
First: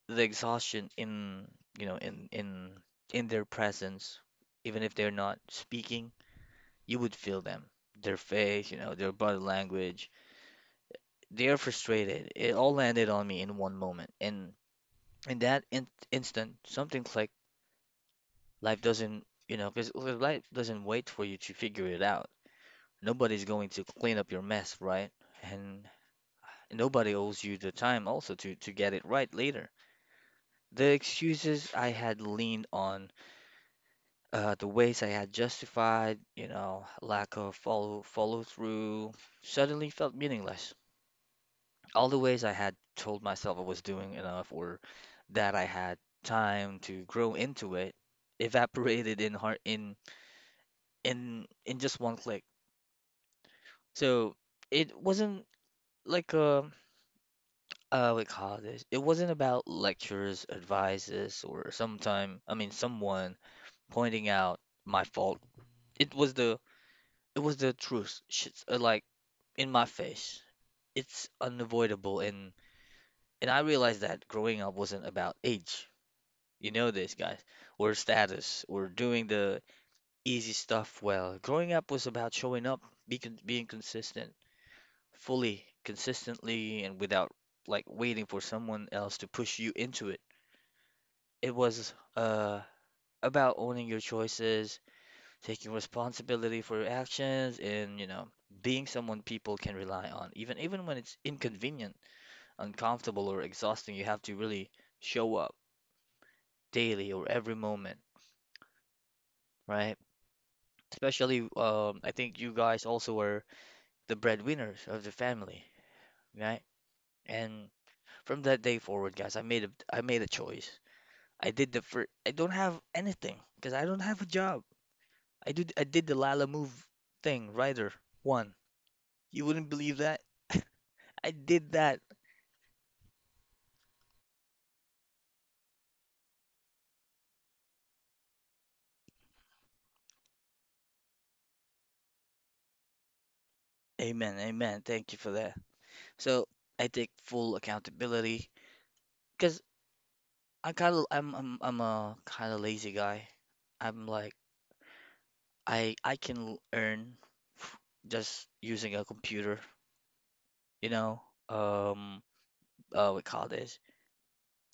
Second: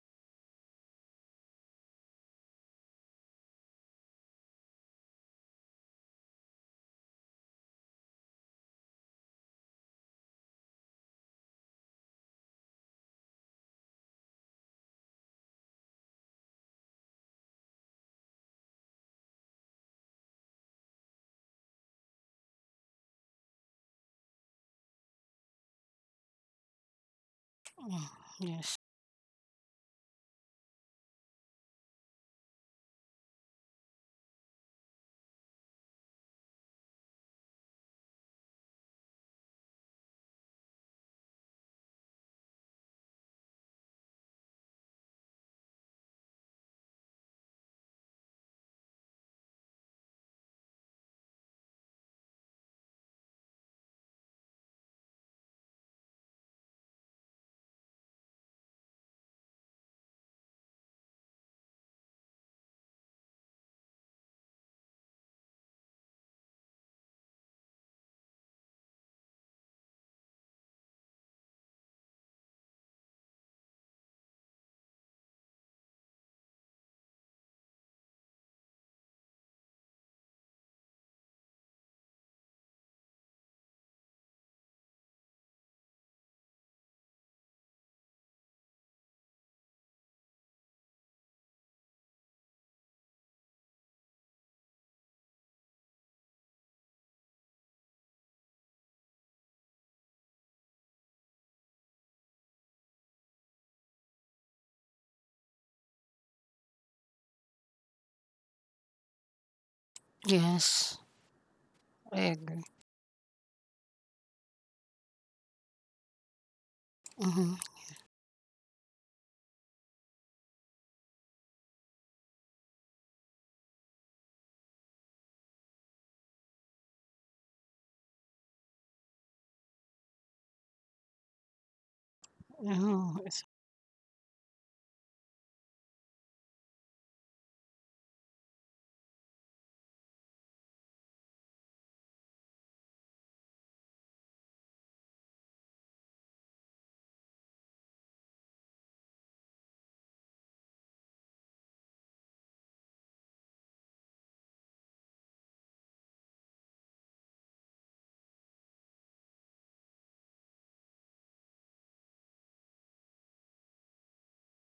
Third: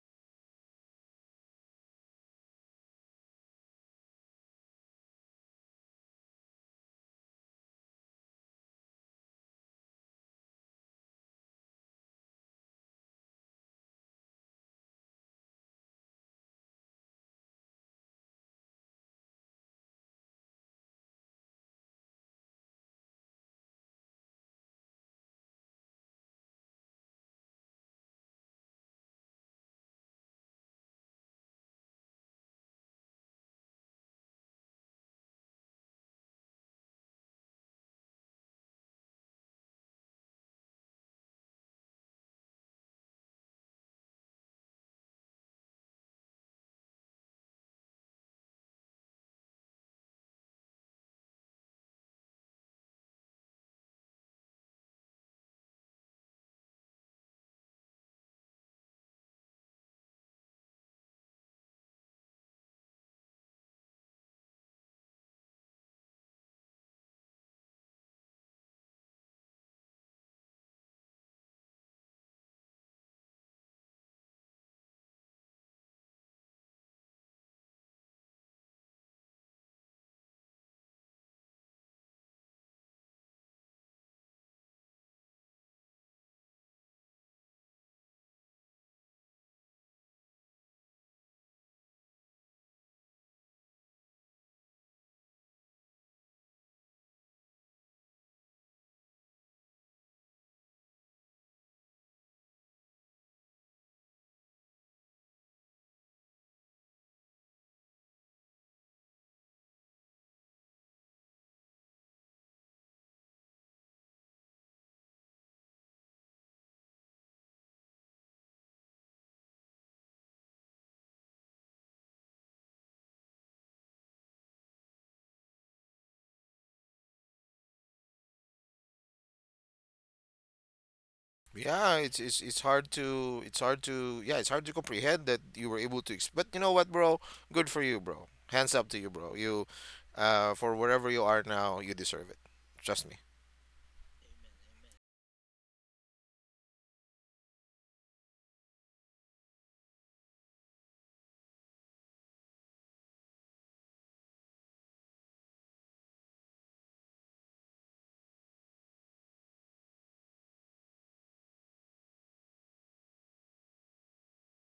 S1: the exhaustion in, you know, in in in their presence, even if they're not speaking, you would feel them, their face, you know, their body language. They are frustrated. It all landed on me in one moment, and in that in- instant, something clicked. Life doesn't, you know, because life doesn't wait for you to figure it out. Nobody's going to clean up your mess, right? And nobody owes you the
S3: Mm.
S1: time also to to
S3: Yes.
S1: get it right later. The excuses I had leaned on uh, the ways I had justified, you know, lack of follow follow through, suddenly felt meaningless. All the ways I had told myself I was doing enough or that I had time to grow into it evaporated in heart in in in just one click. So it wasn't like a uh what you call this? It wasn't about lectures, advices, or sometime I mean someone pointing out my fault. It was the it was the truth. Shit's uh, like in my face. It's unavoidable and and I realized that growing up wasn't about age. You know this, guys. We're status. We're doing the easy stuff well. Growing up was about showing up, be con being consistent, fully, consistently, and without like waiting for someone else to push you into it. It was uh about owning your choices, taking responsibility for your actions, and you know, being someone people can rely on. Even even when it's inconvenient, uncomfortable, or exhausting, you have to really show up daily or every moment, right?
S3: Yes,
S1: Especially, um, I
S3: I
S1: think you
S3: agree.
S1: guys also were the breadwinners of the family, right?
S3: Mhm.
S1: And from that day forward, guys, I made a I made a choice. I did the first. I don't have anything because I don't have a job. I do I did the Lala move thing, Rider one. You wouldn't believe that. <laughs> I did
S2: Yeah,
S1: that.
S2: it's it's it's hard
S3: Oh, it's-
S2: to it's hard to, yeah, it's hard to comprehend that you were able to ex- but you know what, bro? Good for you, bro. Hands up to you, bro. You uh for wherever you are now, you deserve it. Trust me.
S1: Amen, amen. Thank you for that. So I take full accountability because I kind of I'm I'm I'm a kind of lazy guy. I'm like I I can l- earn f- just using a computer, you know. Um, uh, we call this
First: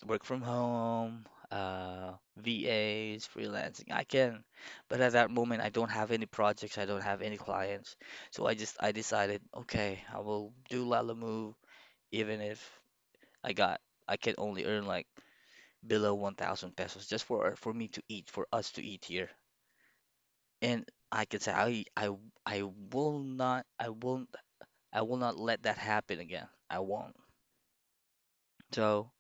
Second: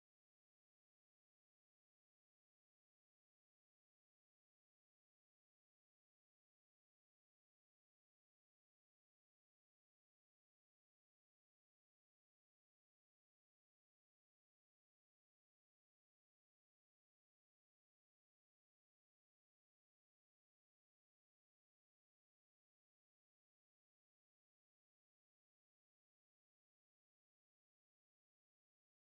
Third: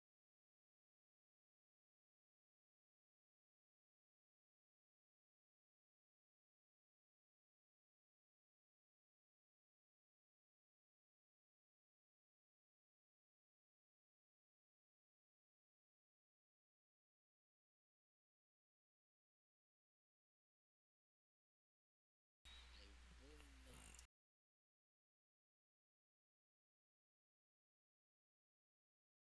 S1: work from home, uh, V A s, freelancing. I can, but at that moment, I don't have any projects. I don't have any clients, so I just I decided, okay, I will do Lala even if I got I can only earn like below one thousand pesos just for for me to eat, for us to eat here, and I can say I I I will not I won't I will not let that happen again. I won't. So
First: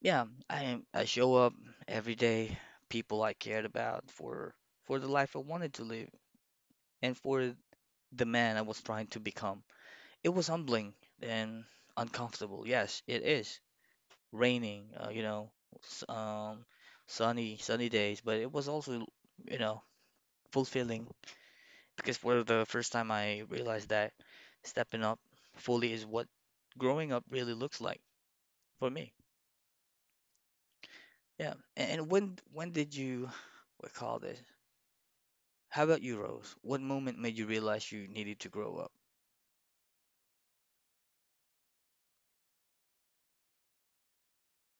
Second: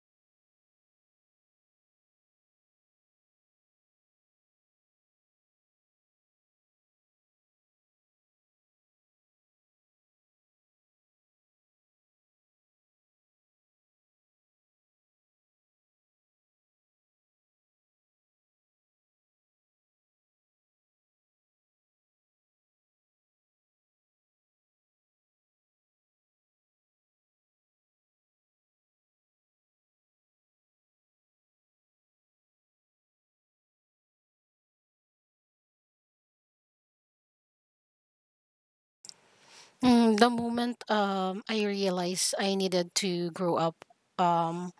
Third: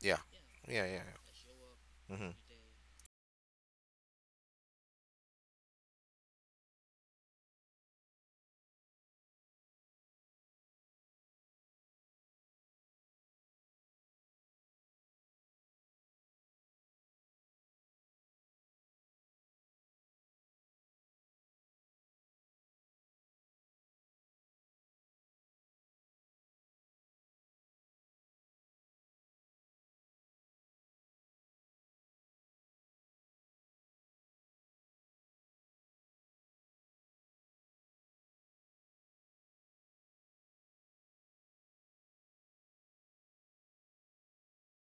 S2: Yeah.
S1: yeah, I
S2: Yeah, yeah.
S1: I show up every
S2: Yeah. Mhm.
S1: day, people I cared about for for the life I wanted to live and for the man I was trying to become. It was humbling and uncomfortable. Yes, it is. Raining, uh, you know, s- um, sunny sunny days, but it was also, you know, fulfilling because for the first time I realized that stepping up fully is what growing up really looks like for me. Yeah. a- And when when did you what call this? How about you, Rose? What moment made you realize you needed to grow up?
S3: Mm, the moment um I realized I needed to grow up, um,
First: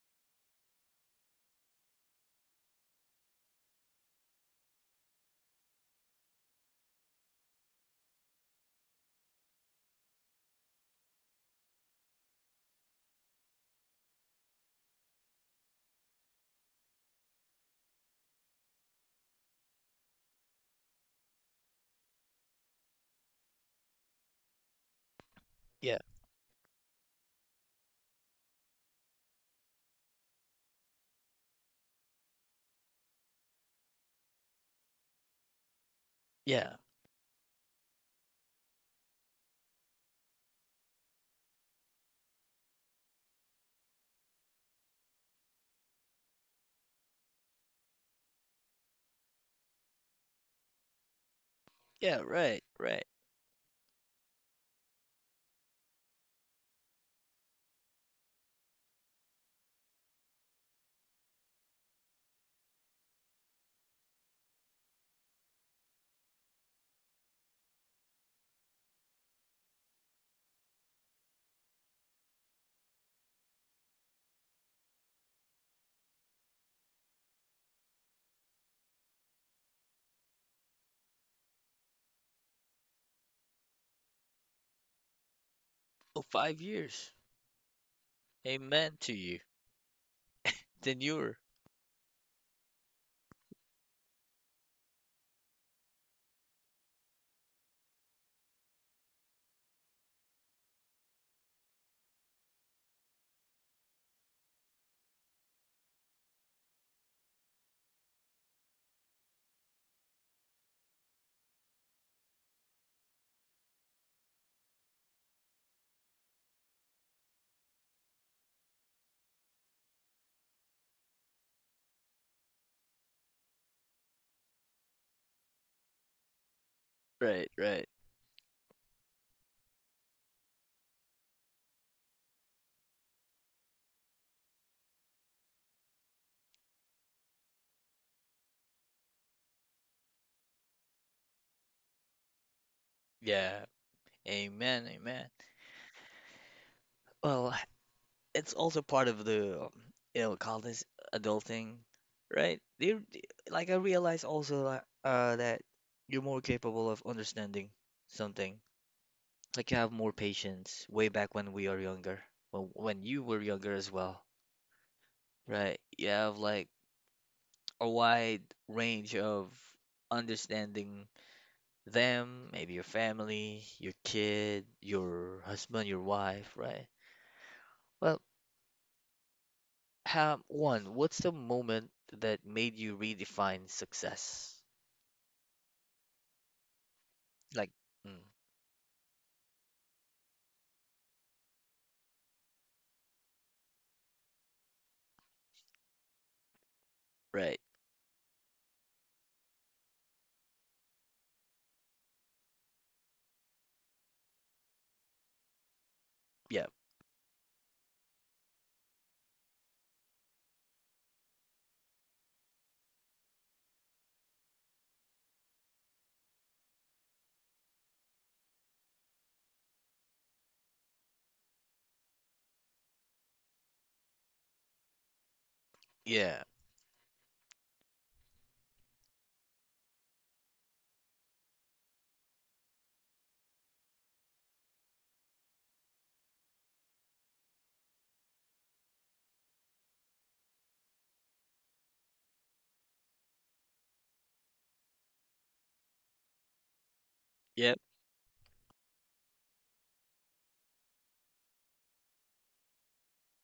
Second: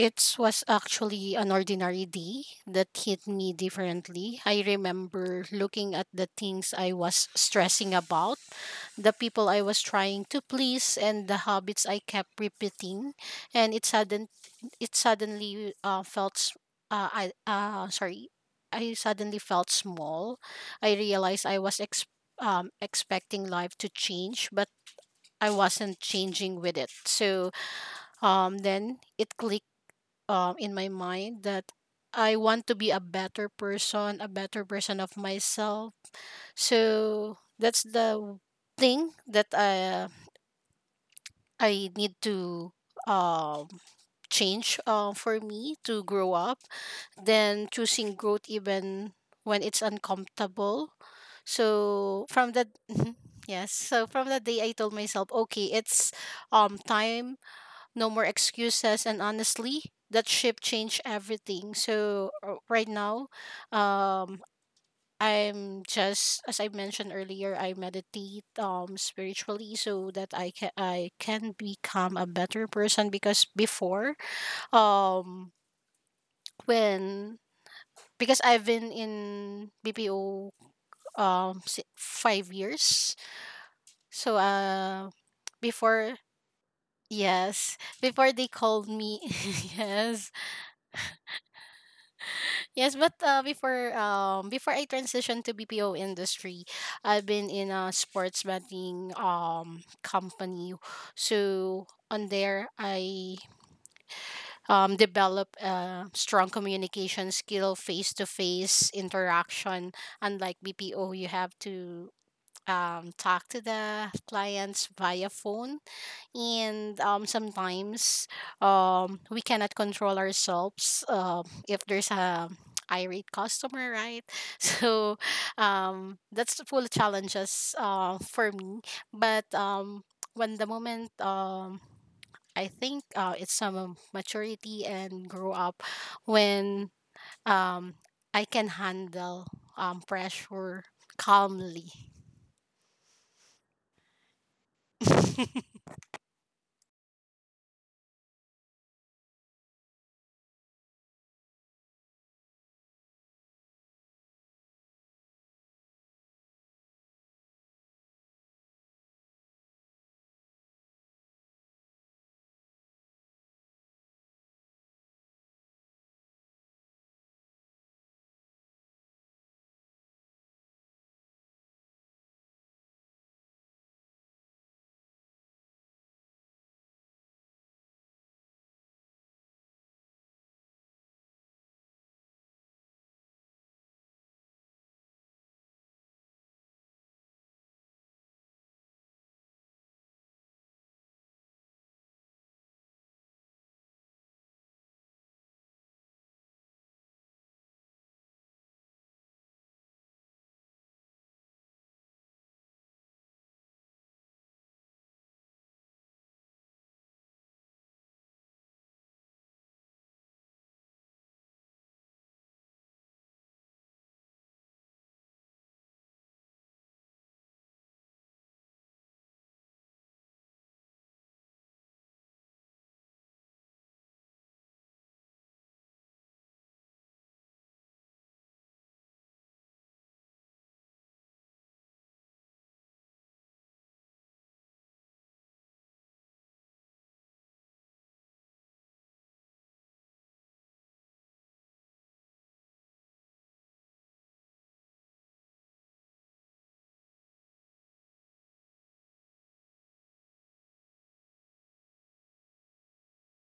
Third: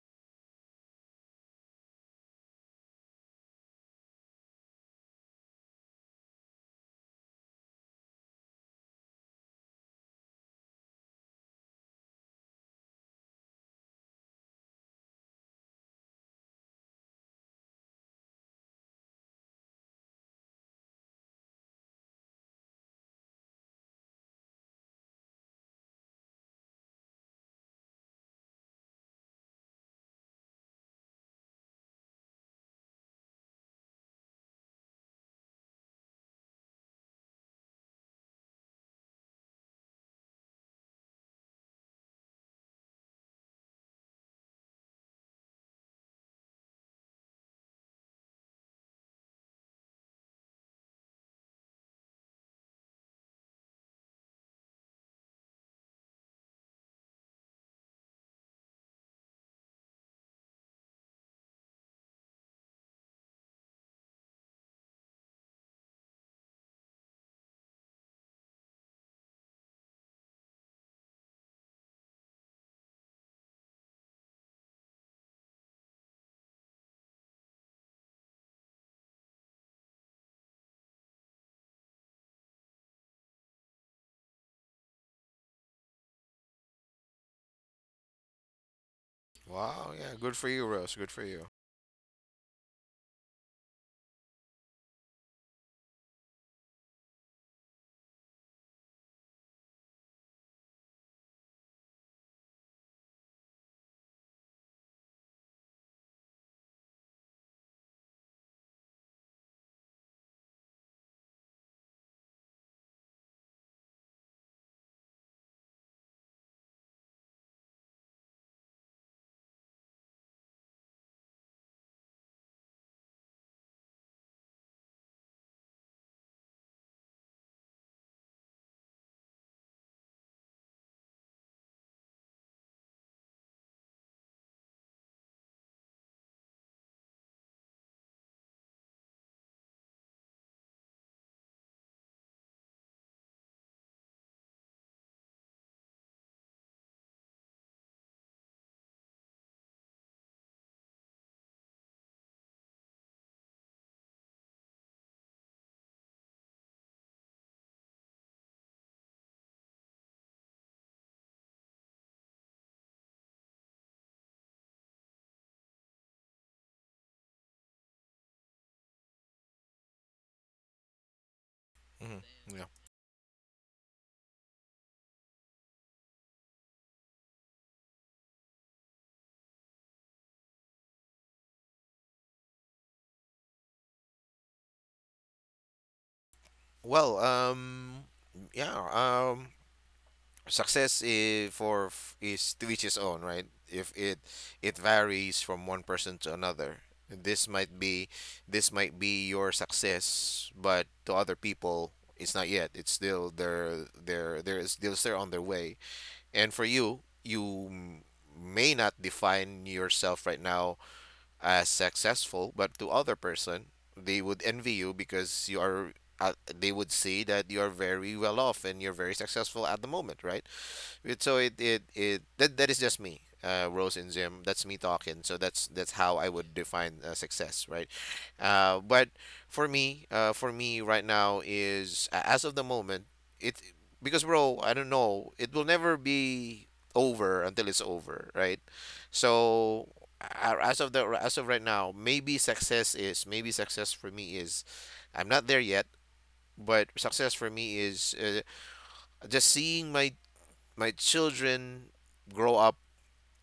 S3: it was actually an ordinary day that hit me differently. I remember looking at the things I was stressing about, the people I was trying to please, and the habits I kept repeating, and it sudden it suddenly uh, felt s- uh, I uh, sorry, I suddenly felt small. I realized I was ex- um, expecting life to change, but I wasn't
S1: Yeah,
S3: changing with it. So, um, then it clicked um, in my mind that I want to be a better person, a better person of myself.
S1: yeah,
S3: So that's the thing that I I need to um change uh, for me to grow up. Then choosing growth even when it's uncomfortable.
S1: yeah,
S3: So from
S1: right,
S3: that
S1: right.
S3: Mhm. <laughs> yes, so from that day I told myself, okay, it's um time, no more excuses, and honestly that shift changed everything. So uh, right now, um I'm just as I mentioned earlier, I meditate um spiritually so that I can I can become a better person because before, um when because I've been in B P O um si- five years. So uh before,
S1: Oh, five years.
S3: yes, before they called
S1: Amen to
S3: me. <laughs>
S1: you.
S2: Wow, yeah,
S3: Yes.
S2: good for you, Rose.
S1: Then
S2: Good for
S1: you're
S2: you.
S3: Yes, but uh, before, um before I transitioned to B P O industry, I've been in a sports betting um company. So on there, I um develop a strong communication skill, face to face interaction. Unlike B P O, you have to um talk to the clients via phone and, um, sometimes um, we cannot control ourselves um, if there's a irate customer, right? <laughs> So, um, that's the full
S1: right,
S3: challenges
S1: right.
S3: uh, for me, but, um, when the moment, um, I think, uh, it's some maturity and grow up when, um, I can handle, um, pressure calmly.
S1: Yeah, amen, amen.
S3: <laughs>
S1: Well, it's also part of the, um, you know, call this adulting, right? They, they- like I realize also uh, uh that you're more capable of understanding something like you have more patience way back when we are younger, when when you were younger as well, right? You have like a wide range of understanding
S2: Mhm.
S1: them,
S2: Yeah.
S1: maybe your family, your kid, your husband, your wife, right? Well, how one, what's the moment that made you redefine success?
S2: Well,
S1: Like,
S2: um
S1: mm,
S2: yeah, um, success is for f- is to each his own, right? If it it varies from one person to another. This
S1: right?
S2: might be this might be your success, but to other people it's not yet. It's still they're they're they're still still on their way. And for
S1: Yeah,
S2: you, you m- may not define yourself right now as successful, but to other person, they would envy you because you are uh, they would see that you are very well off and you're very successful at the moment, right? It, so it, it it that that is just me, uh, Rose and Jim. That's me talking. So that's that's how I
S1: yeah,
S2: would define uh, success, right? Uh, but for me, uh, for me right now is a- as of the moment, it because bro, I don't know, it will never be over until it's over, right? So a- as of the as of right now, maybe success is maybe success for me is I'm not there yet, but success for me
S1: yep,
S2: is uh, just seeing my my children grow up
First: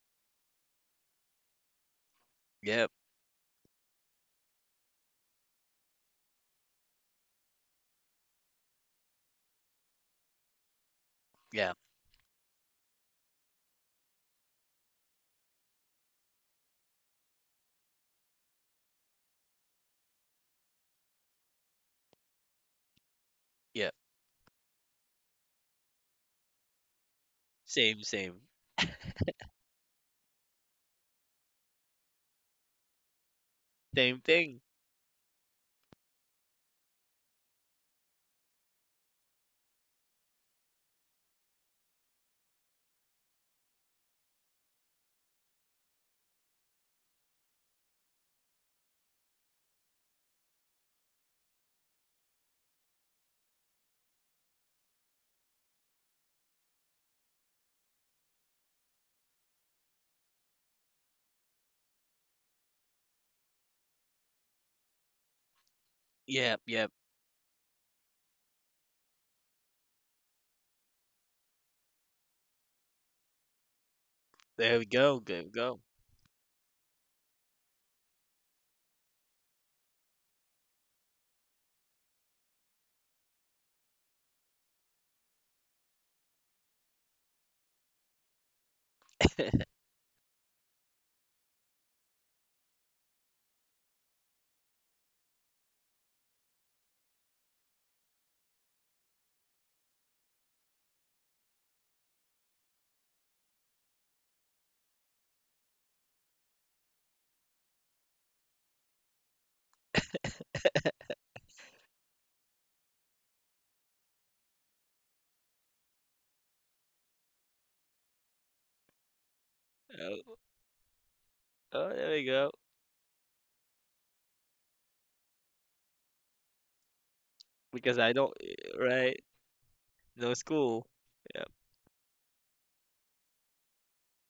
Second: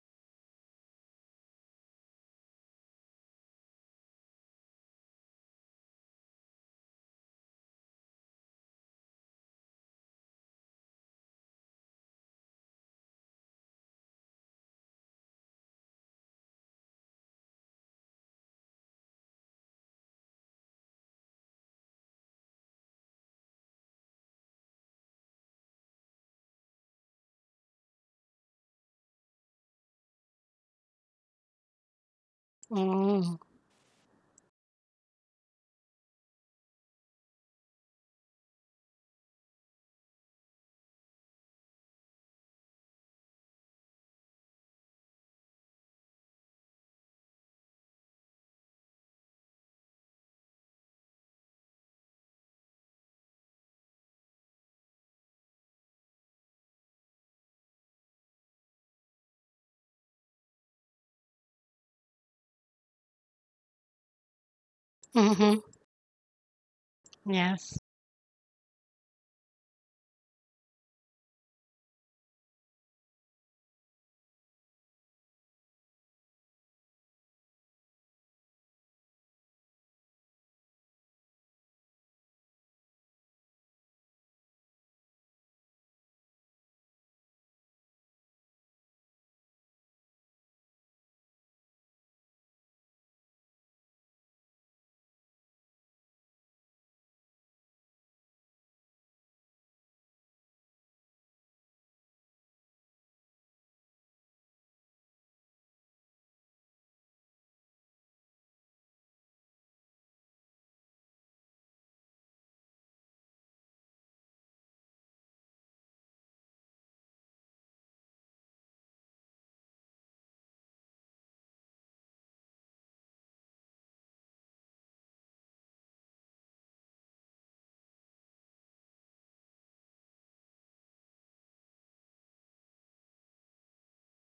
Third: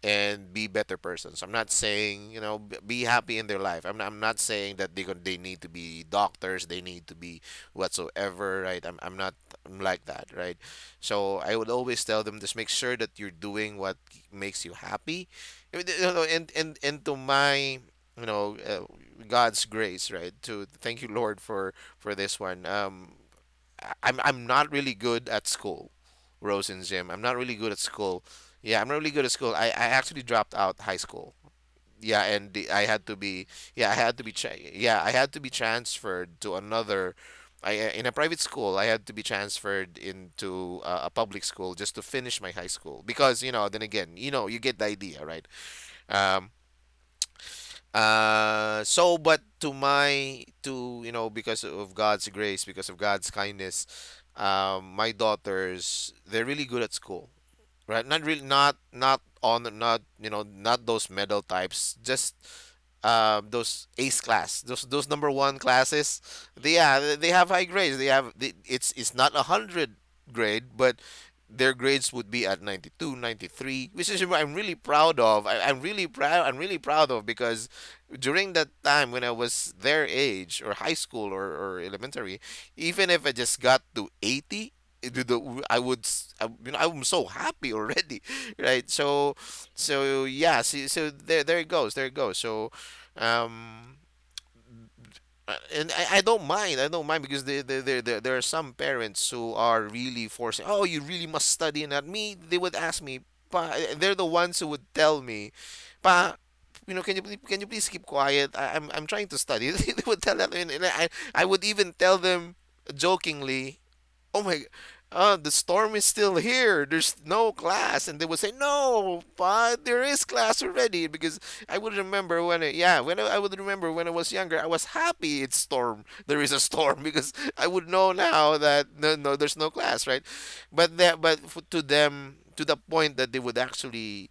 S2: and be better persons. I'm not saying, you know, b-
S1: yep,
S2: be happy in their life. I'm I'm not saying that they gon- they need to be doctors. They need to be whatsoever. Right. I'm I'm not I'm like that. Right. So I would
S1: yeah,
S2: always tell them just make sure that you're doing what makes you happy. I mean, you know, and and and to my, you know, uh, God's grace. Right. To thank you, Lord, for for this one. Um.
S1: yeah.
S2: I- I'm I'm not really good at school, Rose and Jim. I'm not really good at
S1: Same,
S2: school.
S1: same,
S2: Yeah, I'm not really good at school. I, I actually dropped out high school. Yeah, and the, I had to
S3: Mm-hmm.
S2: be, yeah, I had
S1: same
S2: to be tra-
S1: thing.
S2: yeah, I had to be transferred to another. I in a private school. I had to be transferred into uh, a public school just to finish my high school because you know. Then again, you know, you get the idea, right? Um, uh, so, but to my, to, you know, because of God's grace, because of God's kindness, um, my daughters, they're really good at school, right? Not really, not, not on, not, you know, not those medal types, just um, those ace class, those those number one classes,
S1: Yep,
S2: they,
S1: yep.
S2: yeah, they they have high
S3: Yes.
S2: grades. They have they, it's it's not a hundred grade, but their grades would be at ninety two, ninety three, which is what I'm really
S1: There we
S2: proud
S1: go. There
S2: of.
S1: we
S2: I,
S1: go.
S2: I'm really proud. I'm really proud of because during that time when I was their age or high school or, or elementary, even if I just got to eighty, it would- the- I would, s- I, you know, I'm so happy already, <laughs> right? So,
S1: <laughs>
S2: so yeah, see, so there, there it goes, there it goes. So, um, uh, and I, I don't mind. I don't mind because there, there, there, there there are some parents who are really forcing, oh, you really must study. And at me, they would ask me, pa, they're the ones who would tell me, pa, you know, can you please, can you please keep quiet? I, I'm, I'm trying to study. <laughs> They would tell that. And, and I, I would even tell them jokingly, <laughs> oh my, uh, the storm is still here. There's no class, and they would say, no, but there is
S1: Oh,
S2: class already because I
S1: oh,
S2: would
S1: there we
S2: remember
S1: go.
S2: when, I, yeah, when I, I would remember when I was younger, I was happy it's storm. There is a storm <laughs> because I would
S1: Because
S2: know
S1: I don't, eh,
S2: now that no,
S1: right?
S2: no, there's no class, right?
S1: No school.
S2: But that, but
S1: Yep.
S2: f- to them. To the point that they would actually,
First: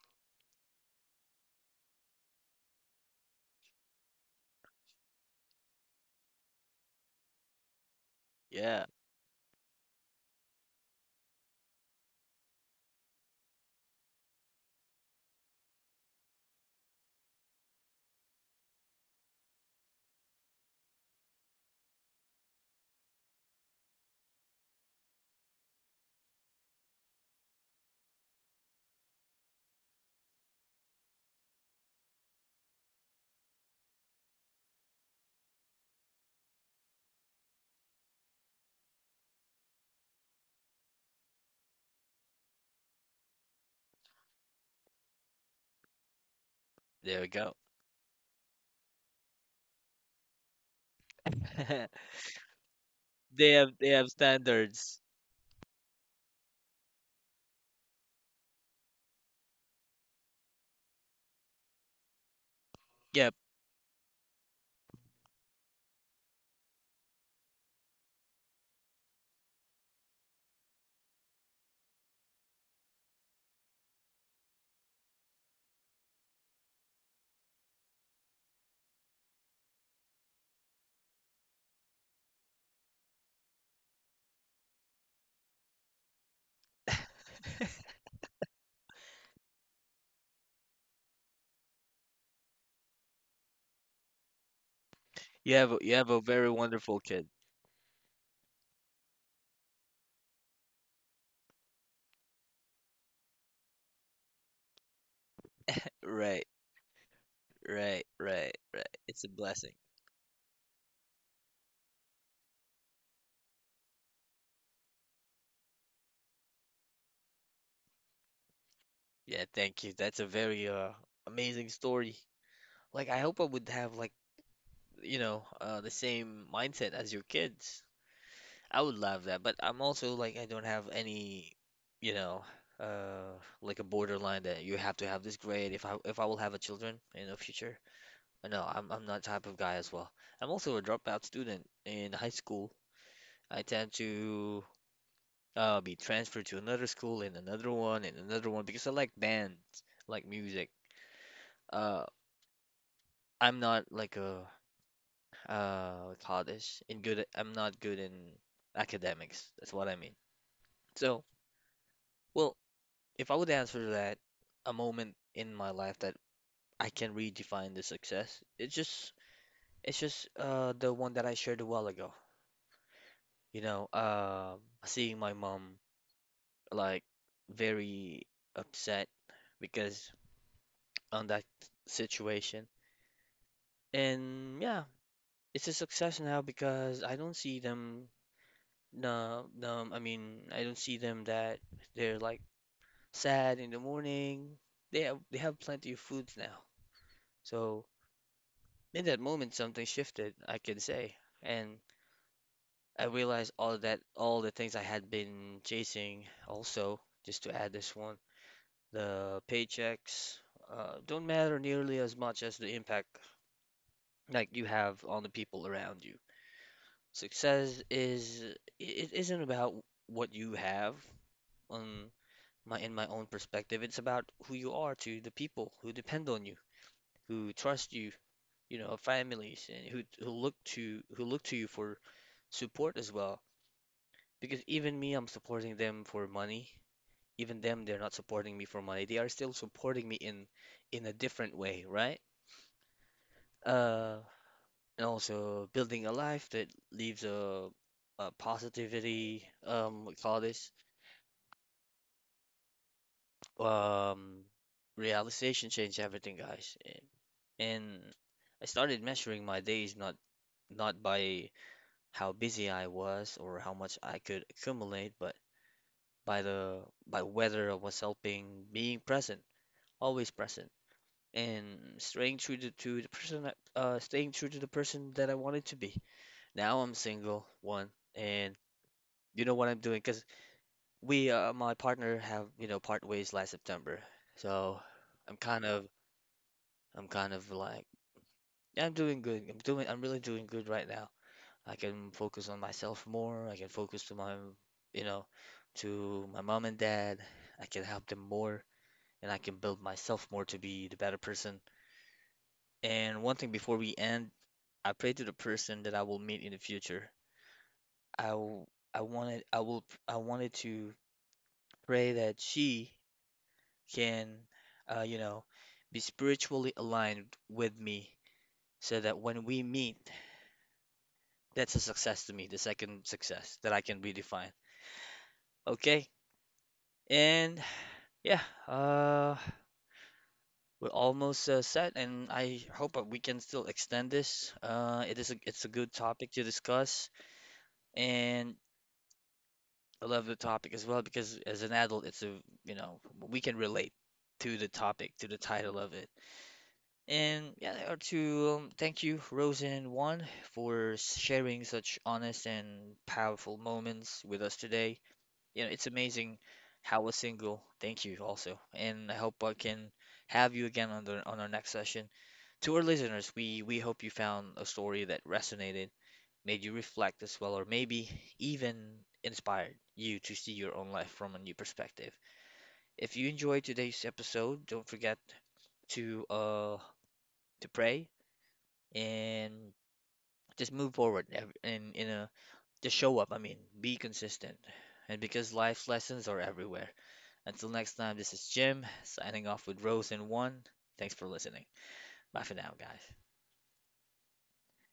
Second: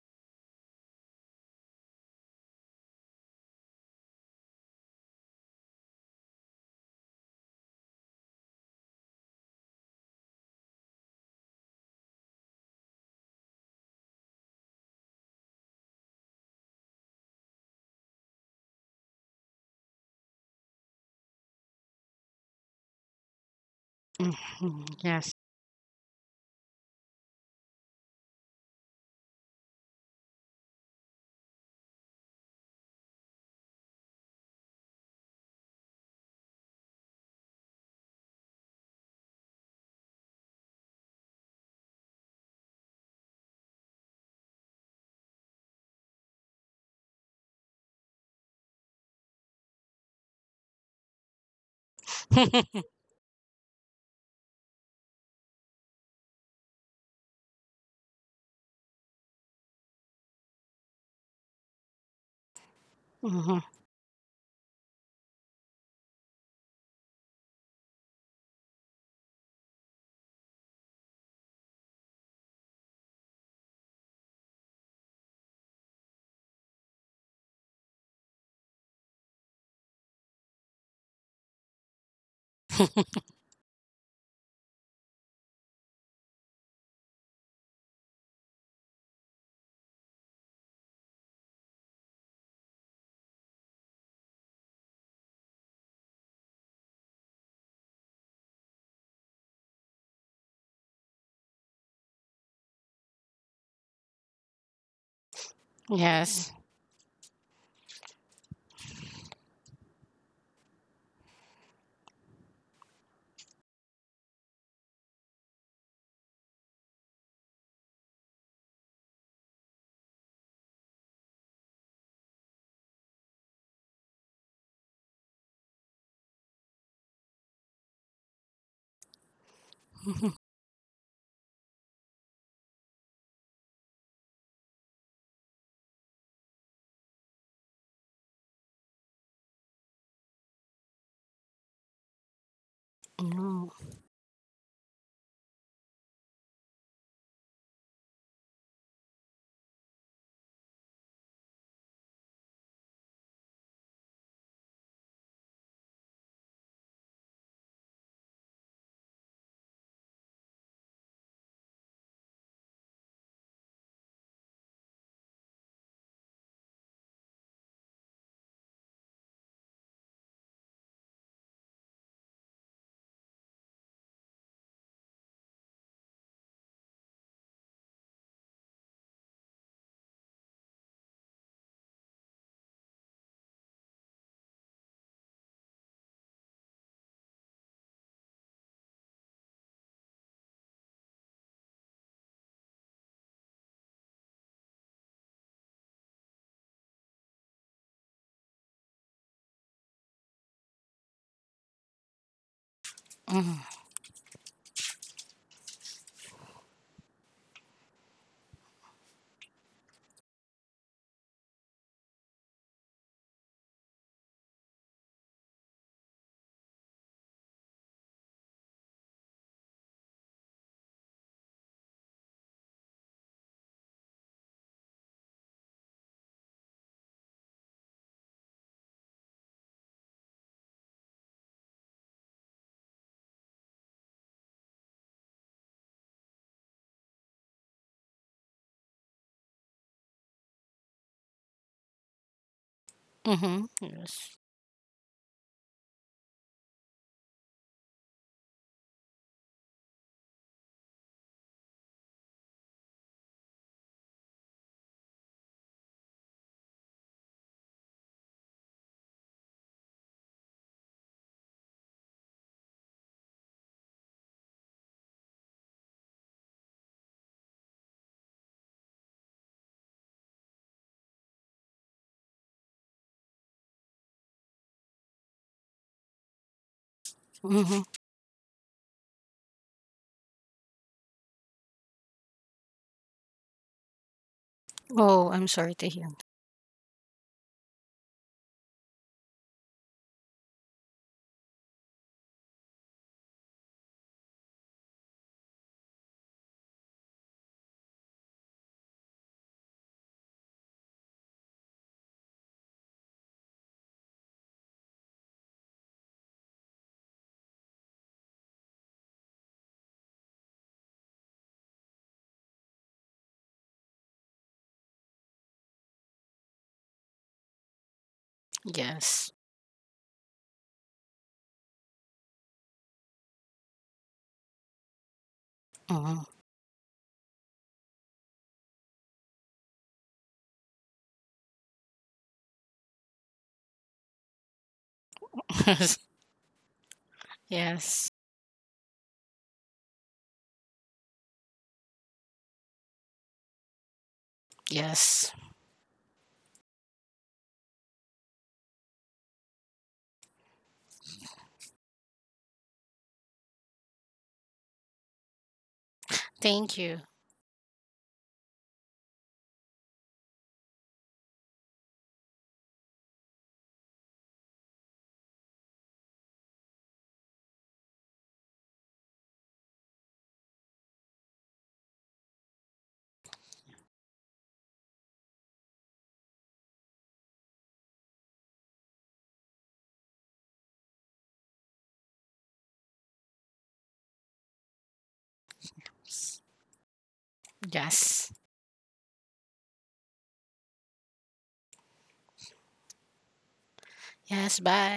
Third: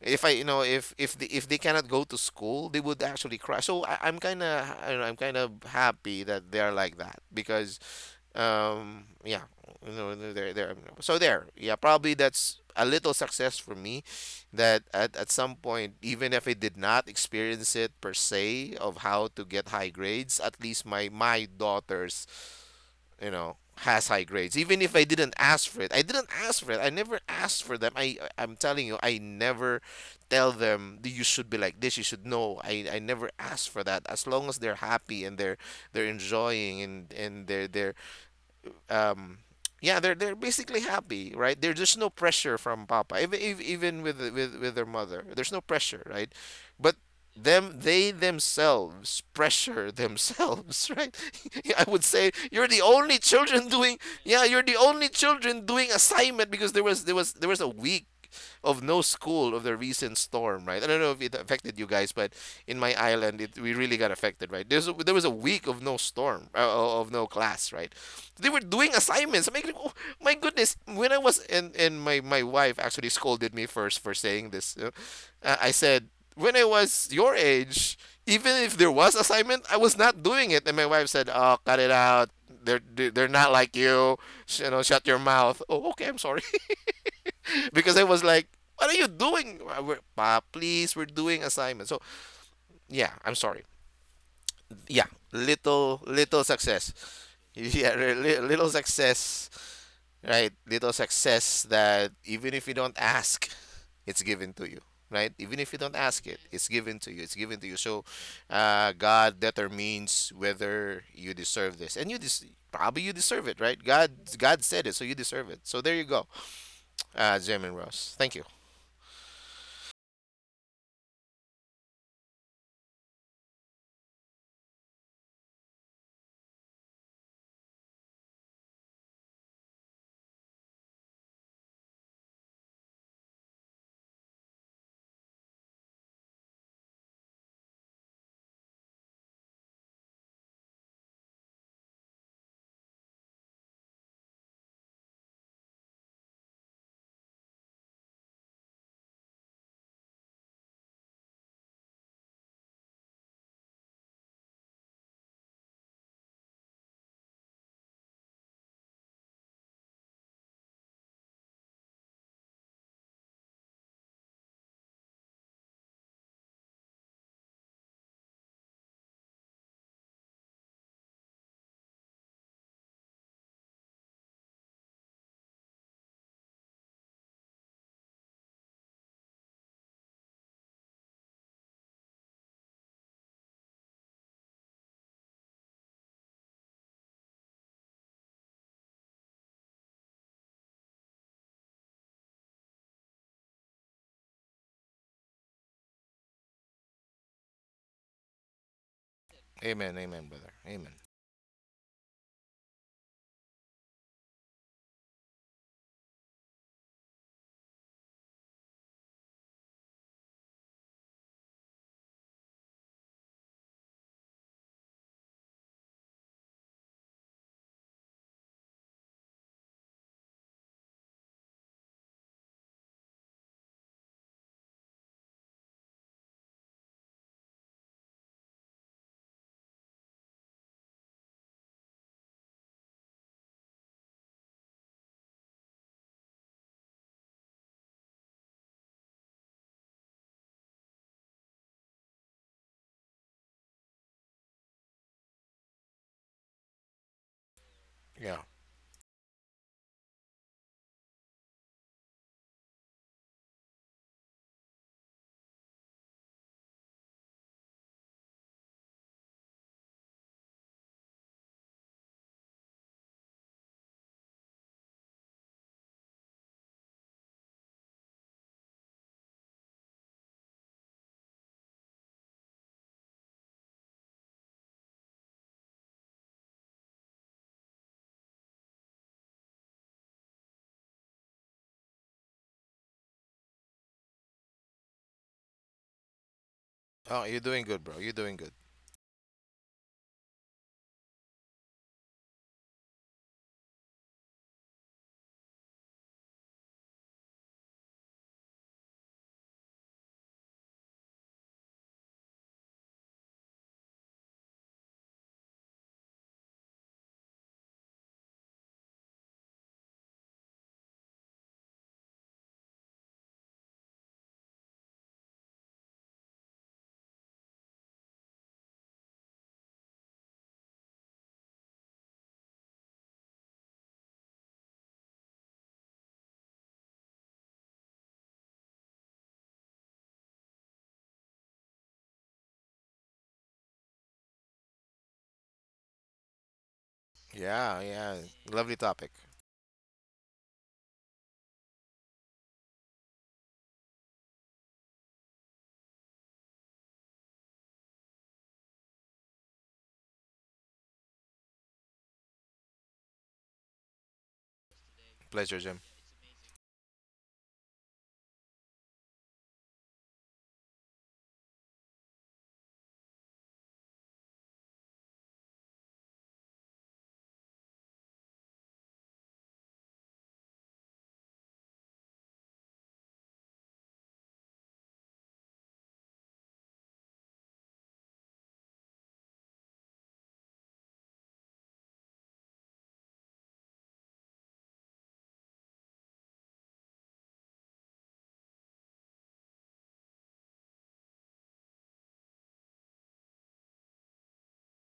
S2: if I, you know, if if they, if they cannot go to school, they would actually cry. So I, I'm kind of, I'm kind of happy that they are like that because
S1: Yeah.
S2: um yeah, you know, no, there there um, so there yeah probably that's a little success for me that at, at some point even if I did not experience it per se of how to get high grades, at least my my daughters, you know, has high grades even
S3: Mhm.
S2: if I
S3: Yes.
S2: didn't ask for it, I didn't ask for it, I never asked for them, i I- am telling you, I never tell them, "Th- you should be like this, you should know." I i never ask for that, as long as they're happy and they're they're enjoying, and and they're they're um yeah, they're they're basically happy, right? There, there's no pressure from papa, even if- even with with with their mother, there's no pressure, right? But
S1: There we go.
S2: them, they themselves pressure themselves, <laughs> right? <laughs> I
S1: <laughs>
S2: would say you're the
S3: <laughs>
S2: only
S1: They
S2: children
S1: have they
S2: doing,
S1: have
S2: yeah, you're the
S1: standards.
S2: only children doing assignment because there was there was there was a week of no school of the recent storm, right? I don't know if it affected you guys, but in my
S1: Yep.
S2: island it,
S3: Hmm.
S2: we really got affected, right? There's a, there was a week of no storm, uh, of no class, right? They were doing assignments. I'm like, oh, my goodness. When I was, and and my my wife actually scolded me first for saying this. Uh, I said when I was your age, even if there was assignment, I was not doing it. And my wife said, "Oh, cut it out. They're they're not like you. Sh- You know, shut your mouth." Oh, okay. I'm sorry, <laughs> because I was like, "What are you doing, uh, we're- pa? Please, we're doing assignments." So yeah, I'm sorry. Yeah,
S1: You have a- you
S2: little
S1: have a
S2: little
S1: very
S2: success.
S1: wonderful kid.
S2: <laughs> Yeah, li- little success, right? Little success that even if you don't ask, it's given to you, right? Even if you don't ask it,
S1: Right.
S3: Yes.
S2: it's given to you. It's given to you. So,
S1: Right. Right.
S2: uh,
S1: Right. It's a
S2: God
S1: blessing.
S2: determines whether you deserve this, and you des- probably you deserve it, right? God, God said it, so you deserve it. So there you go, uh, Jim and Ross. Thank you.
S1: Yeah. Thank you. That's a very uh amazing story. Like I hope I would have like you know uh the same mindset as your kids. I would love that, but I'm also like I don't have any, you know, uh, like a borderline that you have to have this grade if I if I will have a children in the future. Uh, No, I'm I'm not type of guy as well. I'm also a dropout student in high school. I
S3: Mm-hmm.
S1: tend to uh be transferred to another school and another one and another one because I like bands, like music. Uh, I'm not like a uh college in good. I'm not good in academics. That's what I mean. So. Well, if I would answer that, a moment in my life that I can redefine the success, it's just it's just uh the one that I shared a while ago. You know, uh, seeing my mom like very upset because on that situation. And yeah, it's a success now because I don't see them no no I mean I don't see them that they're like sad in the morning. They have they have plenty of foods now. So in that moment something
S2: Amen. Amen,
S1: shifted,
S2: brother.
S1: I can
S2: Amen.
S1: say. And I realized all that all the things I had been chasing also, just to add this one, the paychecks uh, don't matter nearly as much as the impact like you have on the people around you. Success is it isn't about what you have on my in my own perspective. It's about who you are to the people who depend on you, who trust you, you know, families and who who look to who look to you for support as well. Because even me, I'm supporting them for money. Even them, they're not supporting me for money. They are still supporting me in in a different way, right?
S3: Mm-hmm.
S1: Uh,
S3: Yes.
S1: and also building a life that leaves a, a
S2: Yeah.
S1: positivity, um, we call this, um, realization change everything, guys. And, and I started measuring my days not not by how busy I was or how much I could accumulate, but by the by whether I was helping, being present, always present, and staying true to, to the person uh staying true to the person that I wanted to be. Now I'm single,
S3: Mm-hmm.
S1: one, and you know what I'm doing because we uh, my partner have you know part ways last September, so
S3: Oh,
S1: I'm
S3: I'm
S1: kind
S3: sorry
S1: of
S3: to hear.
S1: I'm
S2: Oh,
S1: kind
S2: you're
S1: of
S2: doing good,
S1: like
S2: bro. You're doing good.
S1: yeah, I'm doing good. I'm doing I'm really doing good right now. I can focus on myself more. I can focus to my you know to my mom and dad. I can help them more and I can build myself more to be the better person. And one thing before we end, I pray to the person that I will meet in the future. I w- I wanted I will I wanted to pray that she can uh, you know be spiritually aligned with me so that
S3: Yes.
S1: when we meet, that's a success to me, the second success that I can redefine. Okay.
S3: Hmm.
S1: And yeah, uh, we're almost uh, set, and I hope that we can still extend this. Uh, it is a, it's
S3: <laughs>
S1: a good
S3: Yes.
S1: topic to discuss.
S2: Yeah.
S3: Yes.
S2: Yeah.
S1: And
S2: Lovely topic.
S1: I love the topic as well because as an adult, it's a, you know, we can relate to the topic,
S3: Yes.
S1: to the title of it. And yeah, to um, thank you, Rosen One, for sharing such honest and powerful moments with us today.
S2: Pleasure,
S1: You know,
S2: Jim.
S1: it's amazing
S3: Thank you.
S1: how a single. Thank you also, and I hope I can have you again on the on our next session. To our listeners, we we hope you found a story that resonated made you reflect as well, or maybe even inspired you to see your own life from a new perspective. If you enjoyed today's episode, don't forget to uh to pray and just move forward and in a just show up. I mean, be consistent. And because life's lessons are everywhere. Until next time,
S3: Yes.
S1: this is Jim signing off with Rose and One. Thanks for listening. Bye for now, guys.
S3: Yes. Bye.